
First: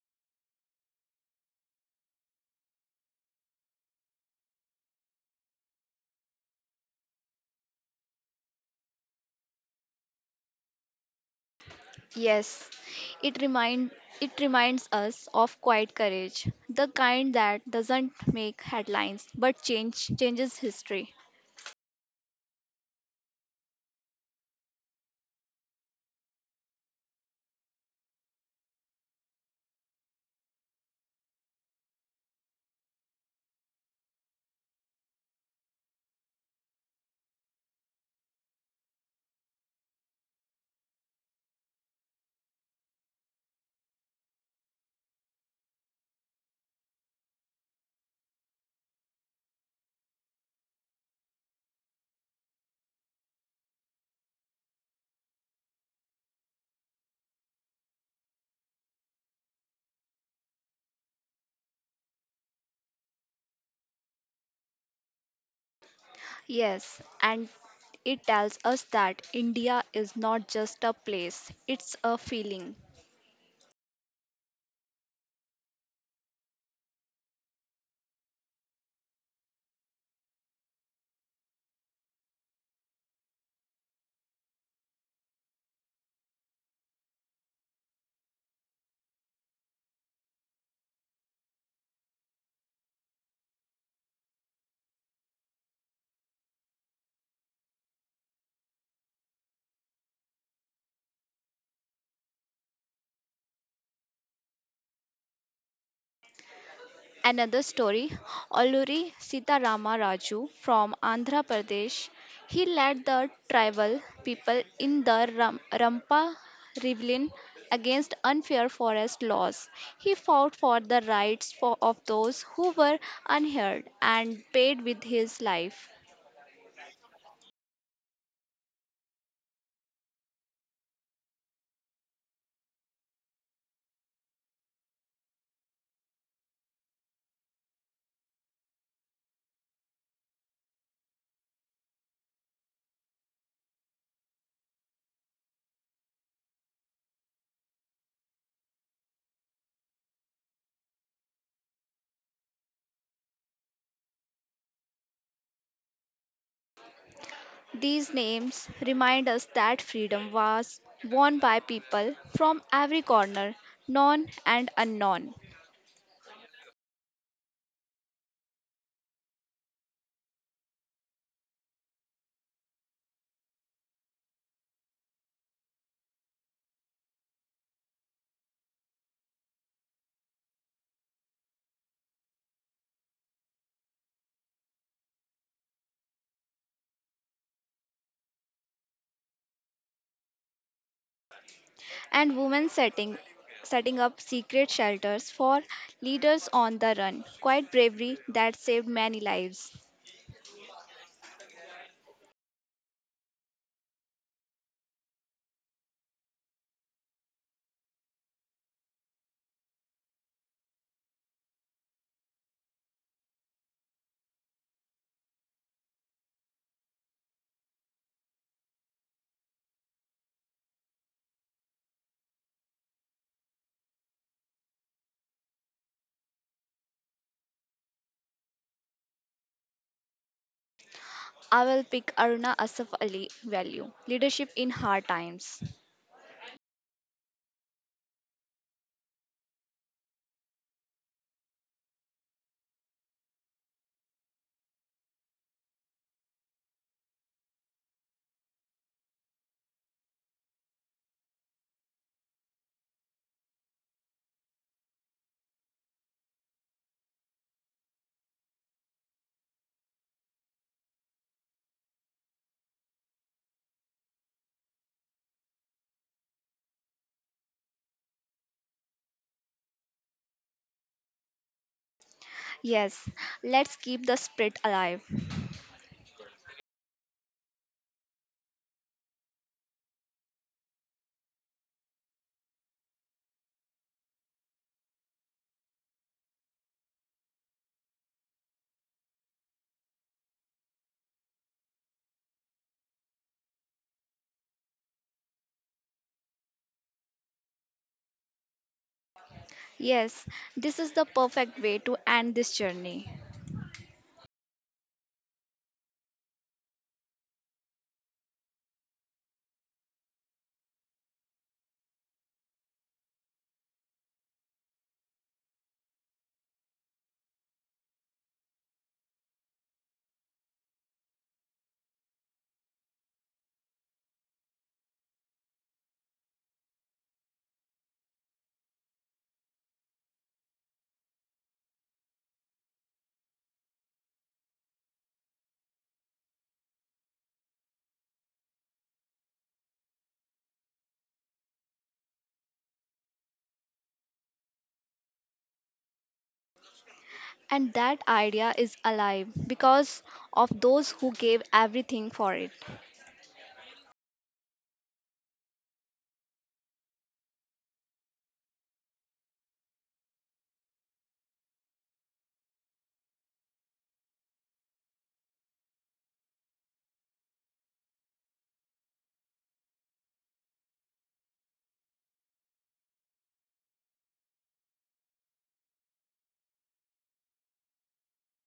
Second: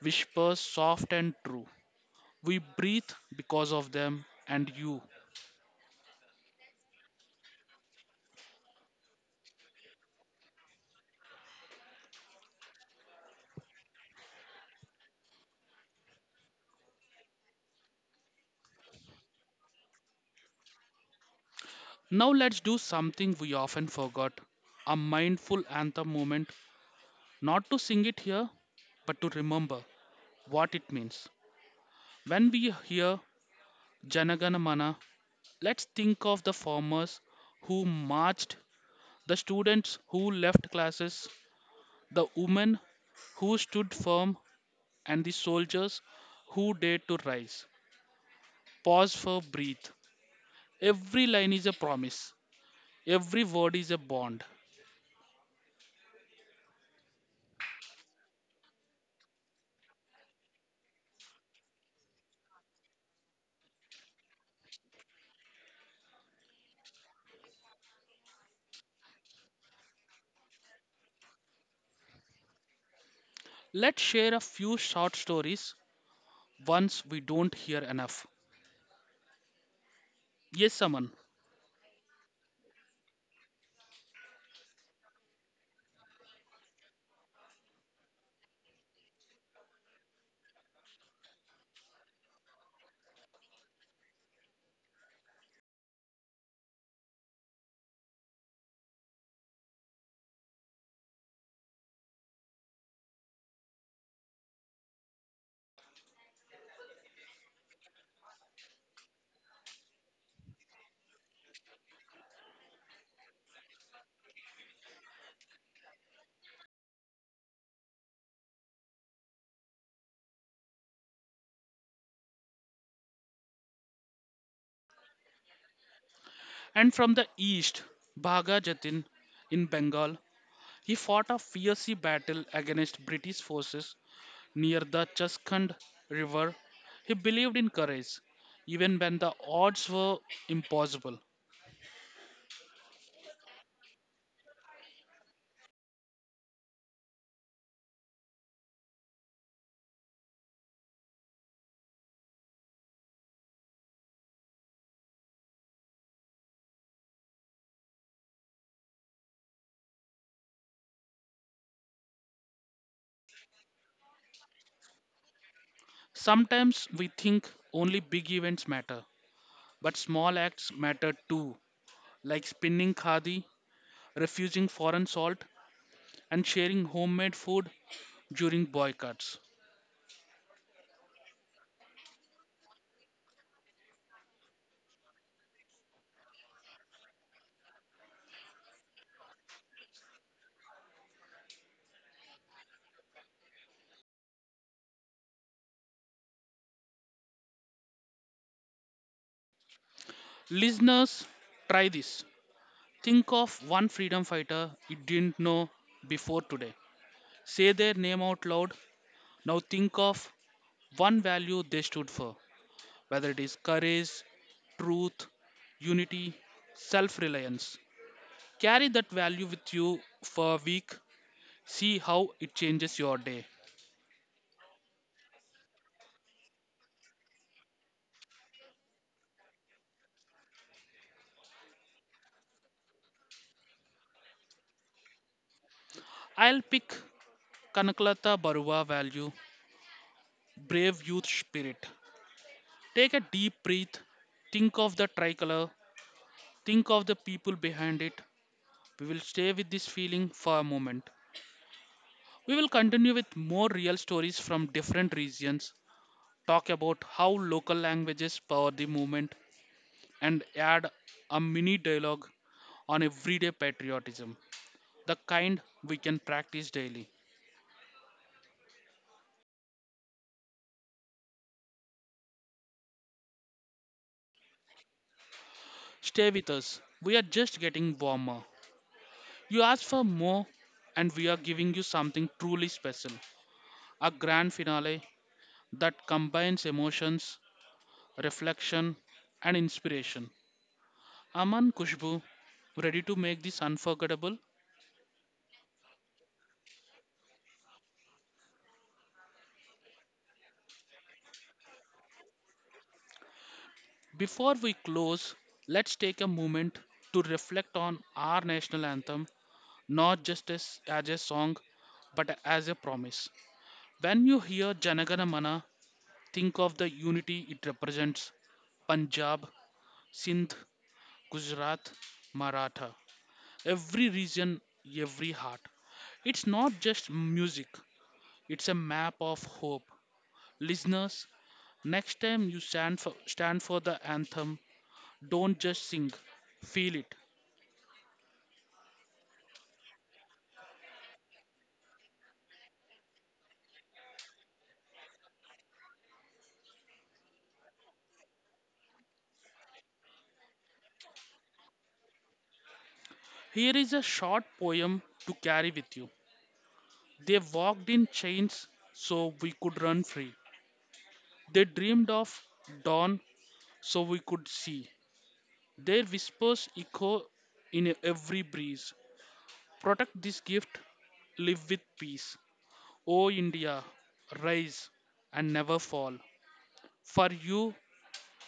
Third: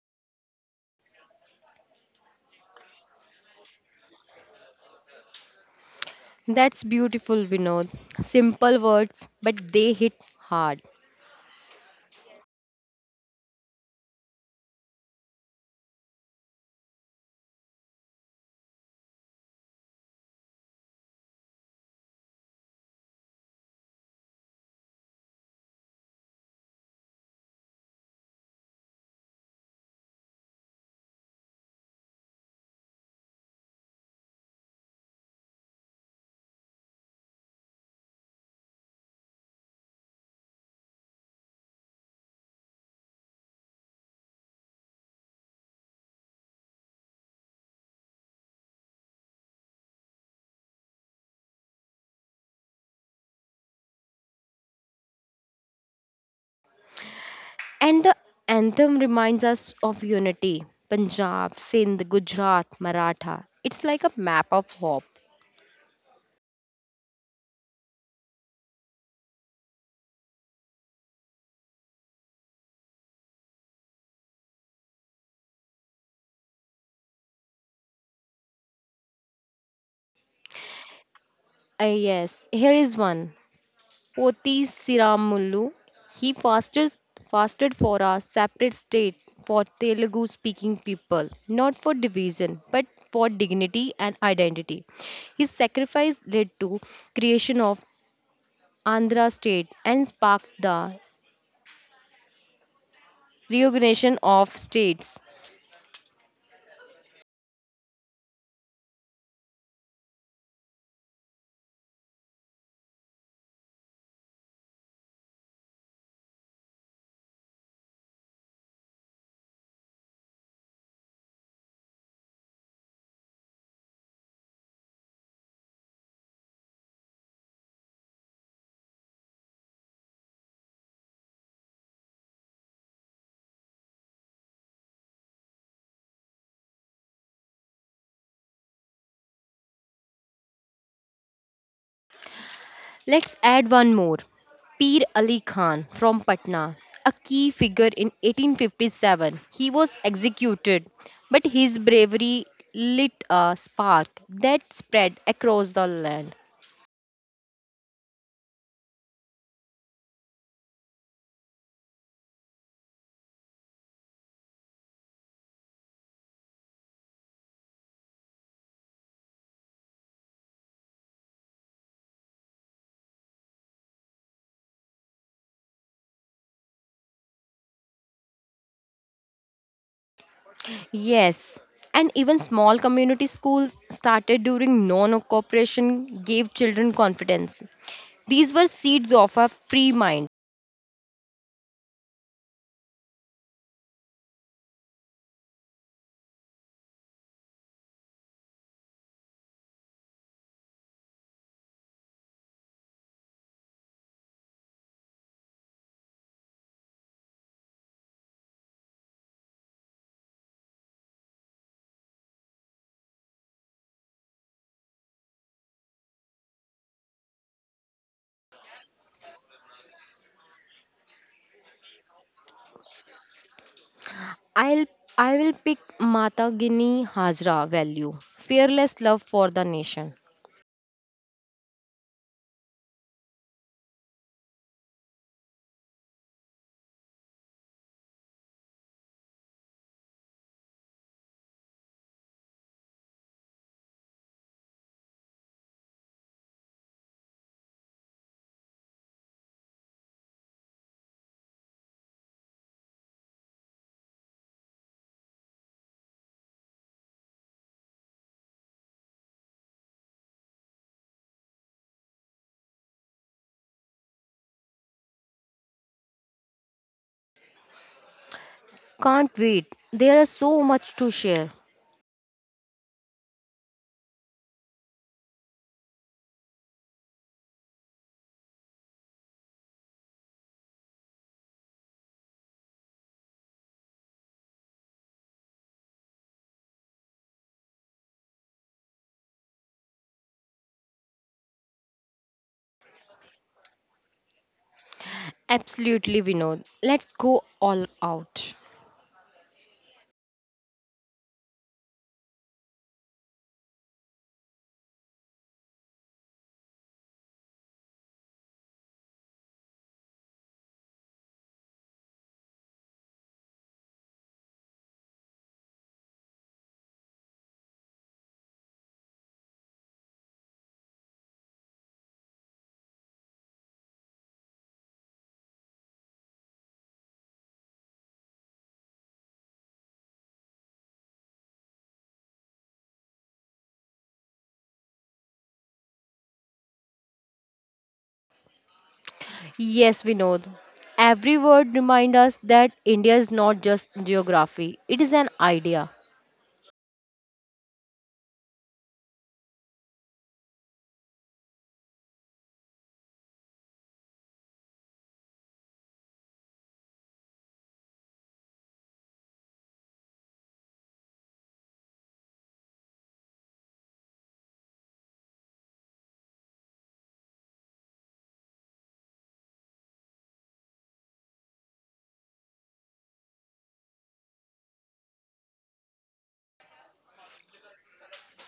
[SPEAKER 1] whispers soft and true. We breathe because of them and you.
[SPEAKER 2] That's beautiful, Vinod. Simple words, but they hit hard.
[SPEAKER 3] Yes, it remind it reminds us of quiet courage, the kind that doesn't make headlines but change changes history.
[SPEAKER 1] Now let's do something we often forgot, a mindful anthem moment, not to sing it here, but to remember what it means. When we hear Janagana Mana, let's think of the farmers who marched, the students who left classes, the women who stood firm, and the soldiers who dared to rise. Pause for breath. Every line is a promise, every word is a bond.
[SPEAKER 2] And the anthem reminds us of unity. Punjab, Sindh, Gujarat, Maratha. It's like a map of hope.
[SPEAKER 3] Yes, and it tells us that India is not just a place, it's a feeling.
[SPEAKER 1] Let's share a few short stories Once we don't hear enough. Yes, Saman.
[SPEAKER 2] Ah yes, here is one. Poti Siramullu. He fasted, fasted for a separate state for Telugu speaking people, not for division, but for dignity and identity. His sacrifice led to creation of Andhra state and sparked the reorganization of states.
[SPEAKER 3] Another story Alluri Sitarama Raju from Andhra Pradesh. He led the tribal people in the Ram- Rampa rebellion against unfair forest laws. He fought for the rights for, of those who were unheard and paid with his life.
[SPEAKER 1] And from the east, Bhaga Jatin in Bengal, he fought a fierce battle against British forces near the Chaskand River. He believed in courage, even when the odds were impossible.
[SPEAKER 2] Let's add one more. Pir Ali Khan from Patna, a key figure in eighteen fifty-seven. He was executed, but his bravery lit a spark that spread across the land.
[SPEAKER 3] These names remind us that freedom was won by people from every corner, known and unknown.
[SPEAKER 1] Sometimes we think only big events matter, but small acts matter too, like spinning khadi, refusing foreign salt, and sharing homemade food during boycotts.
[SPEAKER 2] Yes, and even small community schools started during non cooperation gave children confidence. These were seeds of a free mind.
[SPEAKER 3] And women setting setting up secret shelters for leaders on the run. Quite bravery that saved many lives.
[SPEAKER 1] Listeners, try this. Think of one freedom fighter you didn't know before today. Say their name out loud. Now think of one value they stood for, whether it is courage, truth, unity, self reliance. Carry that value with you for a week. See how it changes your day.
[SPEAKER 2] I'll I will pick Mata Gini Hazra value, fearless love for the nation.
[SPEAKER 3] I will pick Aruna Asaf Ali value. Leadership in hard times.
[SPEAKER 1] I'll pick Kanaklata Barua value, brave youth spirit. Take a deep breath. Think of the tricolor, think of the people behind it. We will stay with this feeling for a moment. We will continue with more real stories from different regions, talk about how local languages power the movement, and add a mini dialogue on everyday patriotism, the kind we can practice daily.
[SPEAKER 2] Can't wait. There is so much to share.
[SPEAKER 3] Yes, let's keep the spirit alive.
[SPEAKER 1] Stay with us, we are just getting warmer. You asked for more, and we are giving you something truly special, a grand finale that combines emotions, reflection, and inspiration. Aman Kushbu, ready to make this unforgettable?
[SPEAKER 2] Absolutely, Vinod. Let's go all out.
[SPEAKER 3] Yes, this is the perfect way to end this journey.
[SPEAKER 1] Before we close, let's take a moment to reflect on our national anthem, not just as, as a song, but as a promise. When you hear Janagana Mana, think of the unity it represents: Punjab, Sindh, Gujarat, Maratha. Every region, every heart. It's not just music, it's a map of hope. Listeners, next time you stand for, stand for the anthem, don't just sing, feel it.
[SPEAKER 2] Yes, Vinod. Every word reminds us that India is not just geography, it is an idea.
[SPEAKER 3] And that idea is alive because of those who gave everything for it.
[SPEAKER 1] Here is a short poem to carry with you. They walked in chains so we could run free. They dreamed of dawn so we could see. Their whispers echo in every breeze. Protect this gift, live with peace. O India, rise and never fall. For you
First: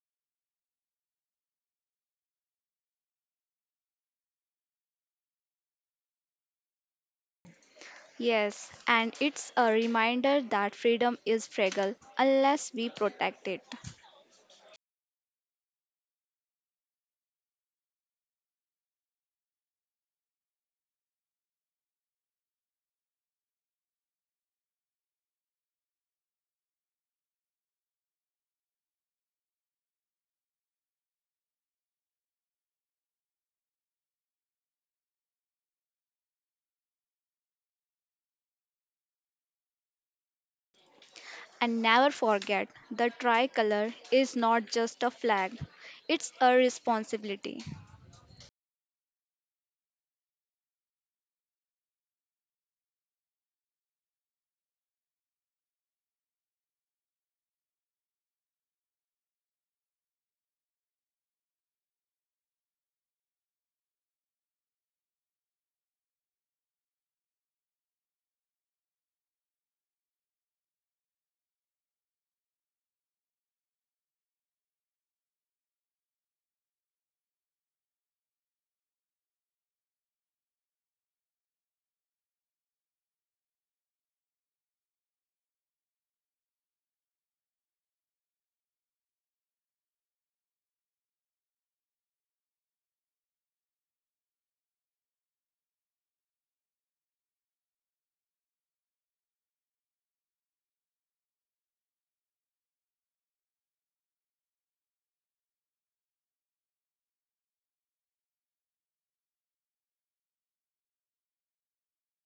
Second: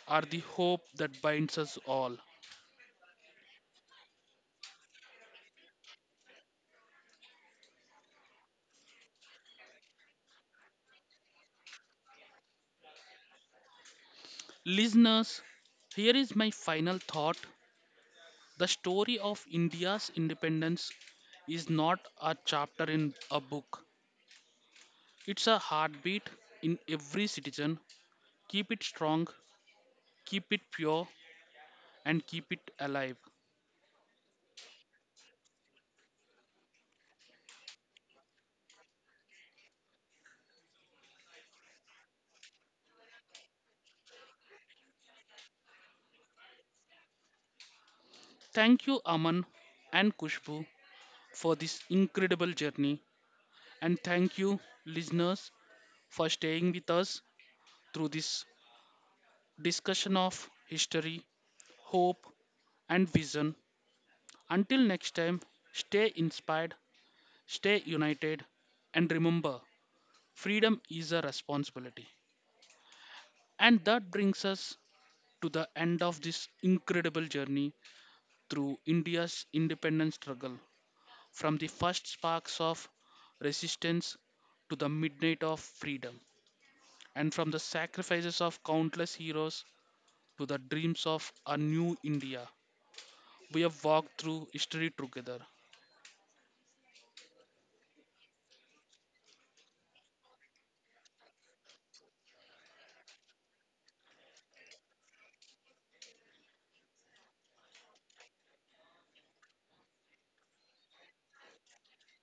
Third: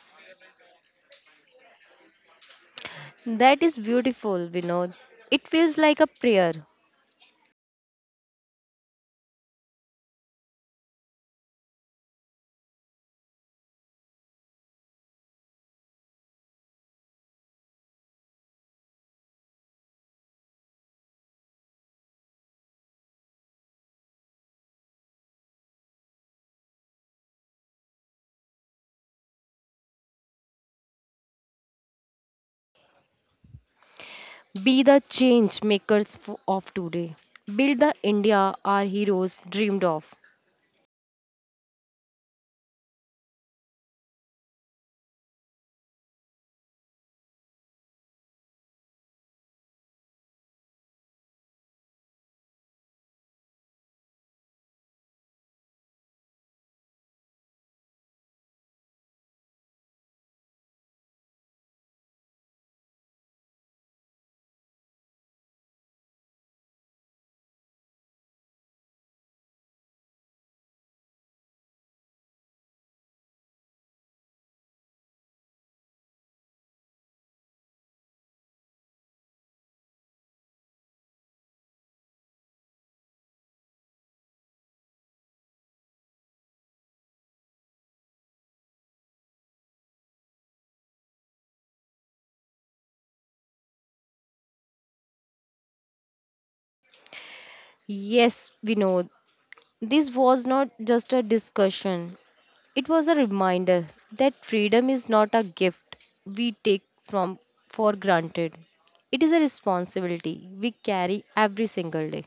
[SPEAKER 1] are the hope that binds us all.
[SPEAKER 2] That is beautiful, Vinod. It feels like a prayer.
[SPEAKER 3] Yes, and it's a reminder that freedom is fragile unless we protect it.
[SPEAKER 1] Listeners, here is my final thought. The story of India's independence is not a chapter in a book, it's a heartbeat in every citizen. Keep it strong, keep it pure, and keep it alive.
[SPEAKER 2] Be the change makers f- of today. Build the India our heroes dreamed of.
[SPEAKER 3] And never forget the tricolor is not just a flag, it's a responsibility
[SPEAKER 1] Thank you, Aman and Kushbu, for this incredible journey. And thank you, listeners, for staying with us through this discussion of history, hope, and vision. Until next time, stay inspired, stay united, and remember freedom is a responsibility. And that brings us to the end of this incredible journey through India's independence struggle, from the first sparks of resistance to the midnight of freedom, and from the sacrifices of countless heroes to the dreams of a new India. We have walked through history together.
[SPEAKER 2] Yes, Vinod. This was not just a discussion, it was a reminder that freedom is not a gift we take from for granted. It is a responsibility we carry every single day.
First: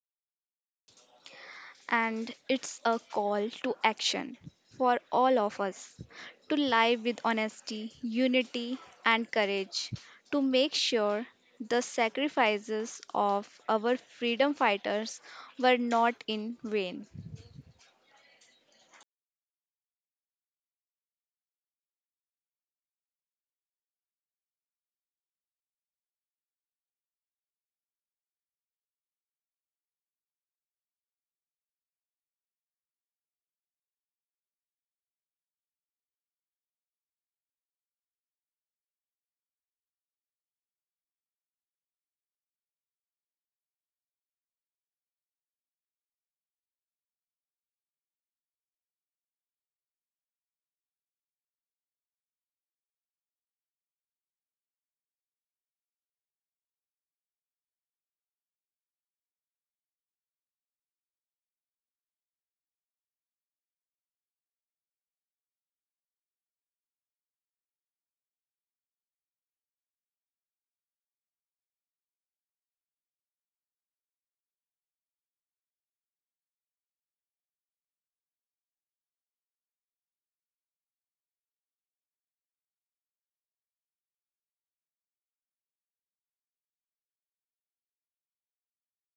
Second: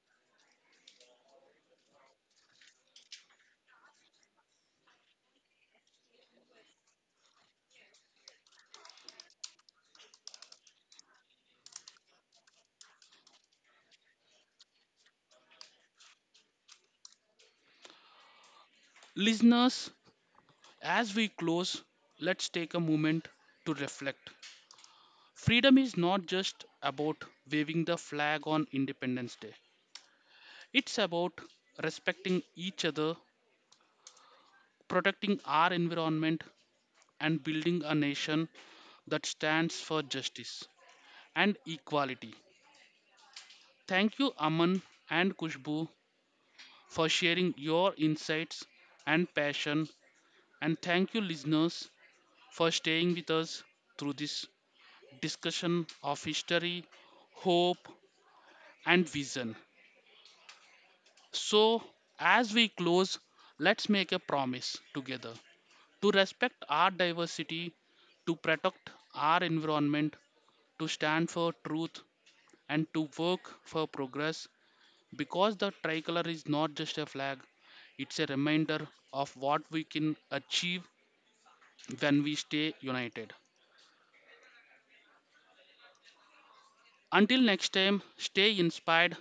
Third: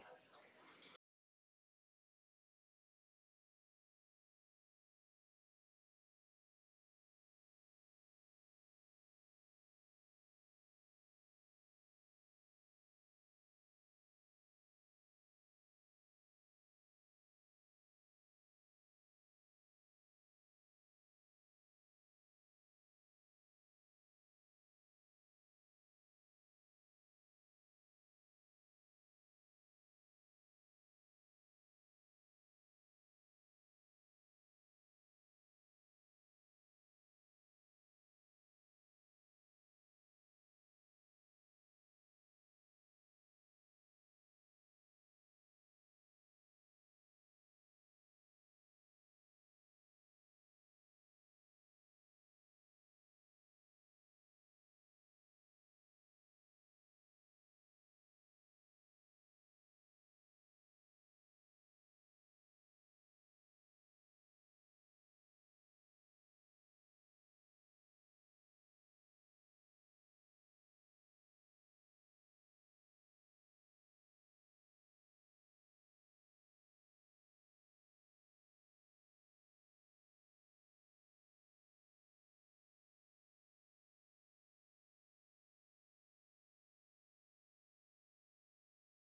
[SPEAKER 3] and it's a call to action for all of us to live with honesty, unity, and courage to make sure the sacrifices of our freedom fighters were not in vain.
[SPEAKER 1] Listeners, as we close, let's take a moment to reflect. Freedom is not just about waving the flag on Independence Day, it's about respecting each other, protecting our environment, and building a nation that stands for justice and equality. Thank you, Aman and Kushbu, for sharing your insights and passion. And thank you, listeners, for staying with us through this discussion of history, hope, and vision. So, as we close, let's make a promise together to respect our diversity, to protect our environment, to stand for truth, and to work for progress, because the tricolor is not just a flag, it's a reminder of what we can achieve when we stay united. Until next time, stay inspired,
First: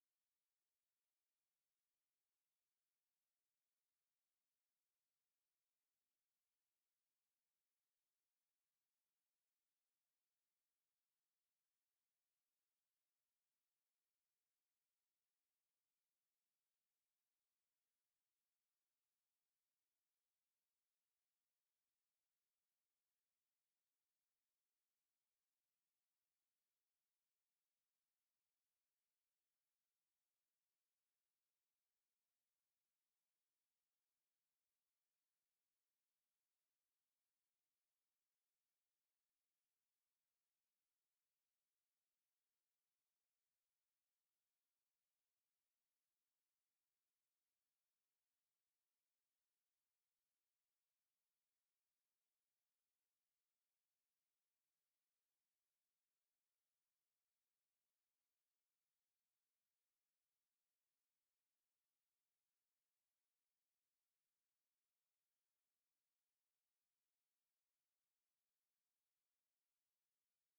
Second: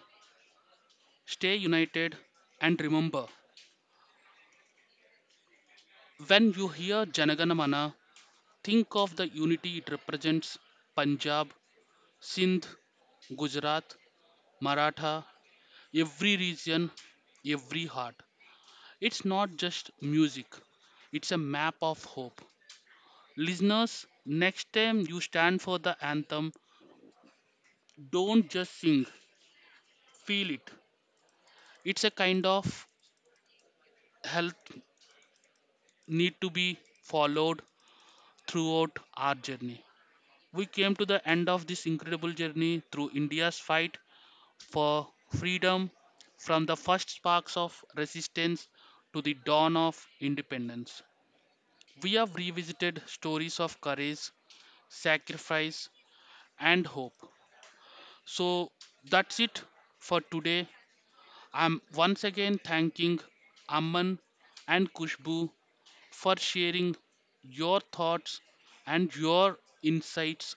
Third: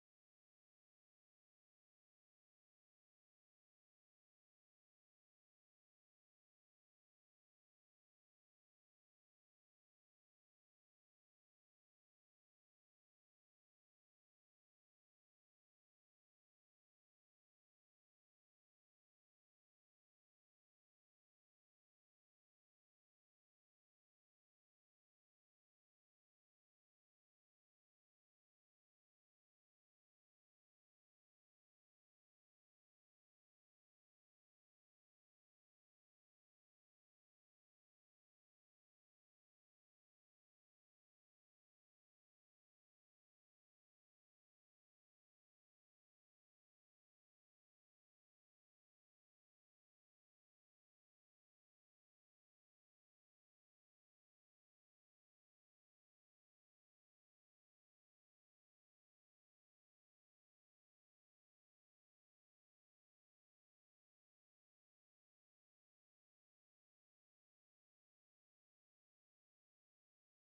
[SPEAKER 1] stay united, and remember, when you hear Janaganamana, think of the unity it represents: Punjab, Sindh, Gujarat, Maratha, every region, every heart. It's not just music, it's a map of hope. Listeners, next time you stand for the anthem, don't just sing, feel it. It's a kind of health need to be followed throughout our journey. We came to the end of this incredible journey through India's fight for freedom, from the first sparks of resistance to the dawn of independence. We have revisited stories of courage, sacrifice, and hope. So that's it for today. I'm once again thanking Amman and Kushbu for sharing your thoughts and your insights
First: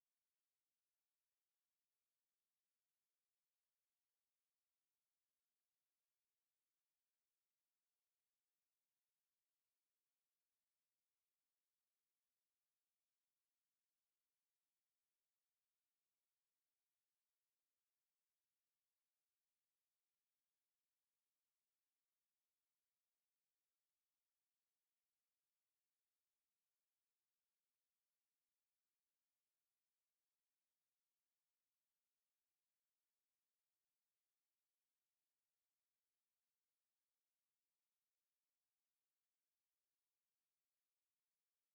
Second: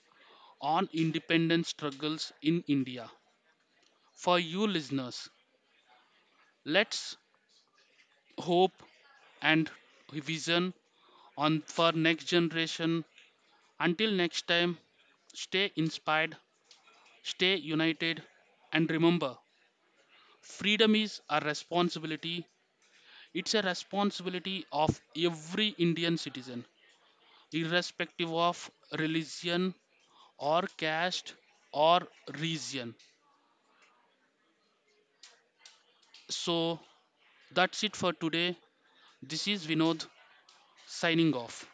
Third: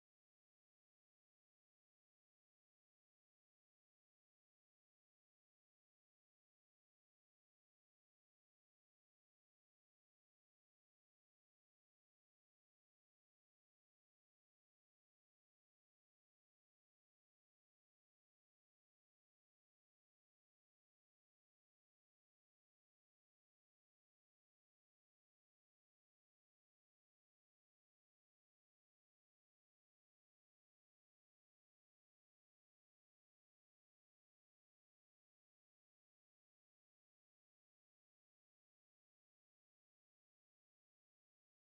[SPEAKER 1] on independence struggles in India. For you listeners, let's hope and vision on for next generation. Until next time, stay inspired, stay united, and remember, freedom is a responsibility. It's a responsibility of every Indian citizen, irrespective of religion or caste or region. So that's it for today. This is Vinod signing off.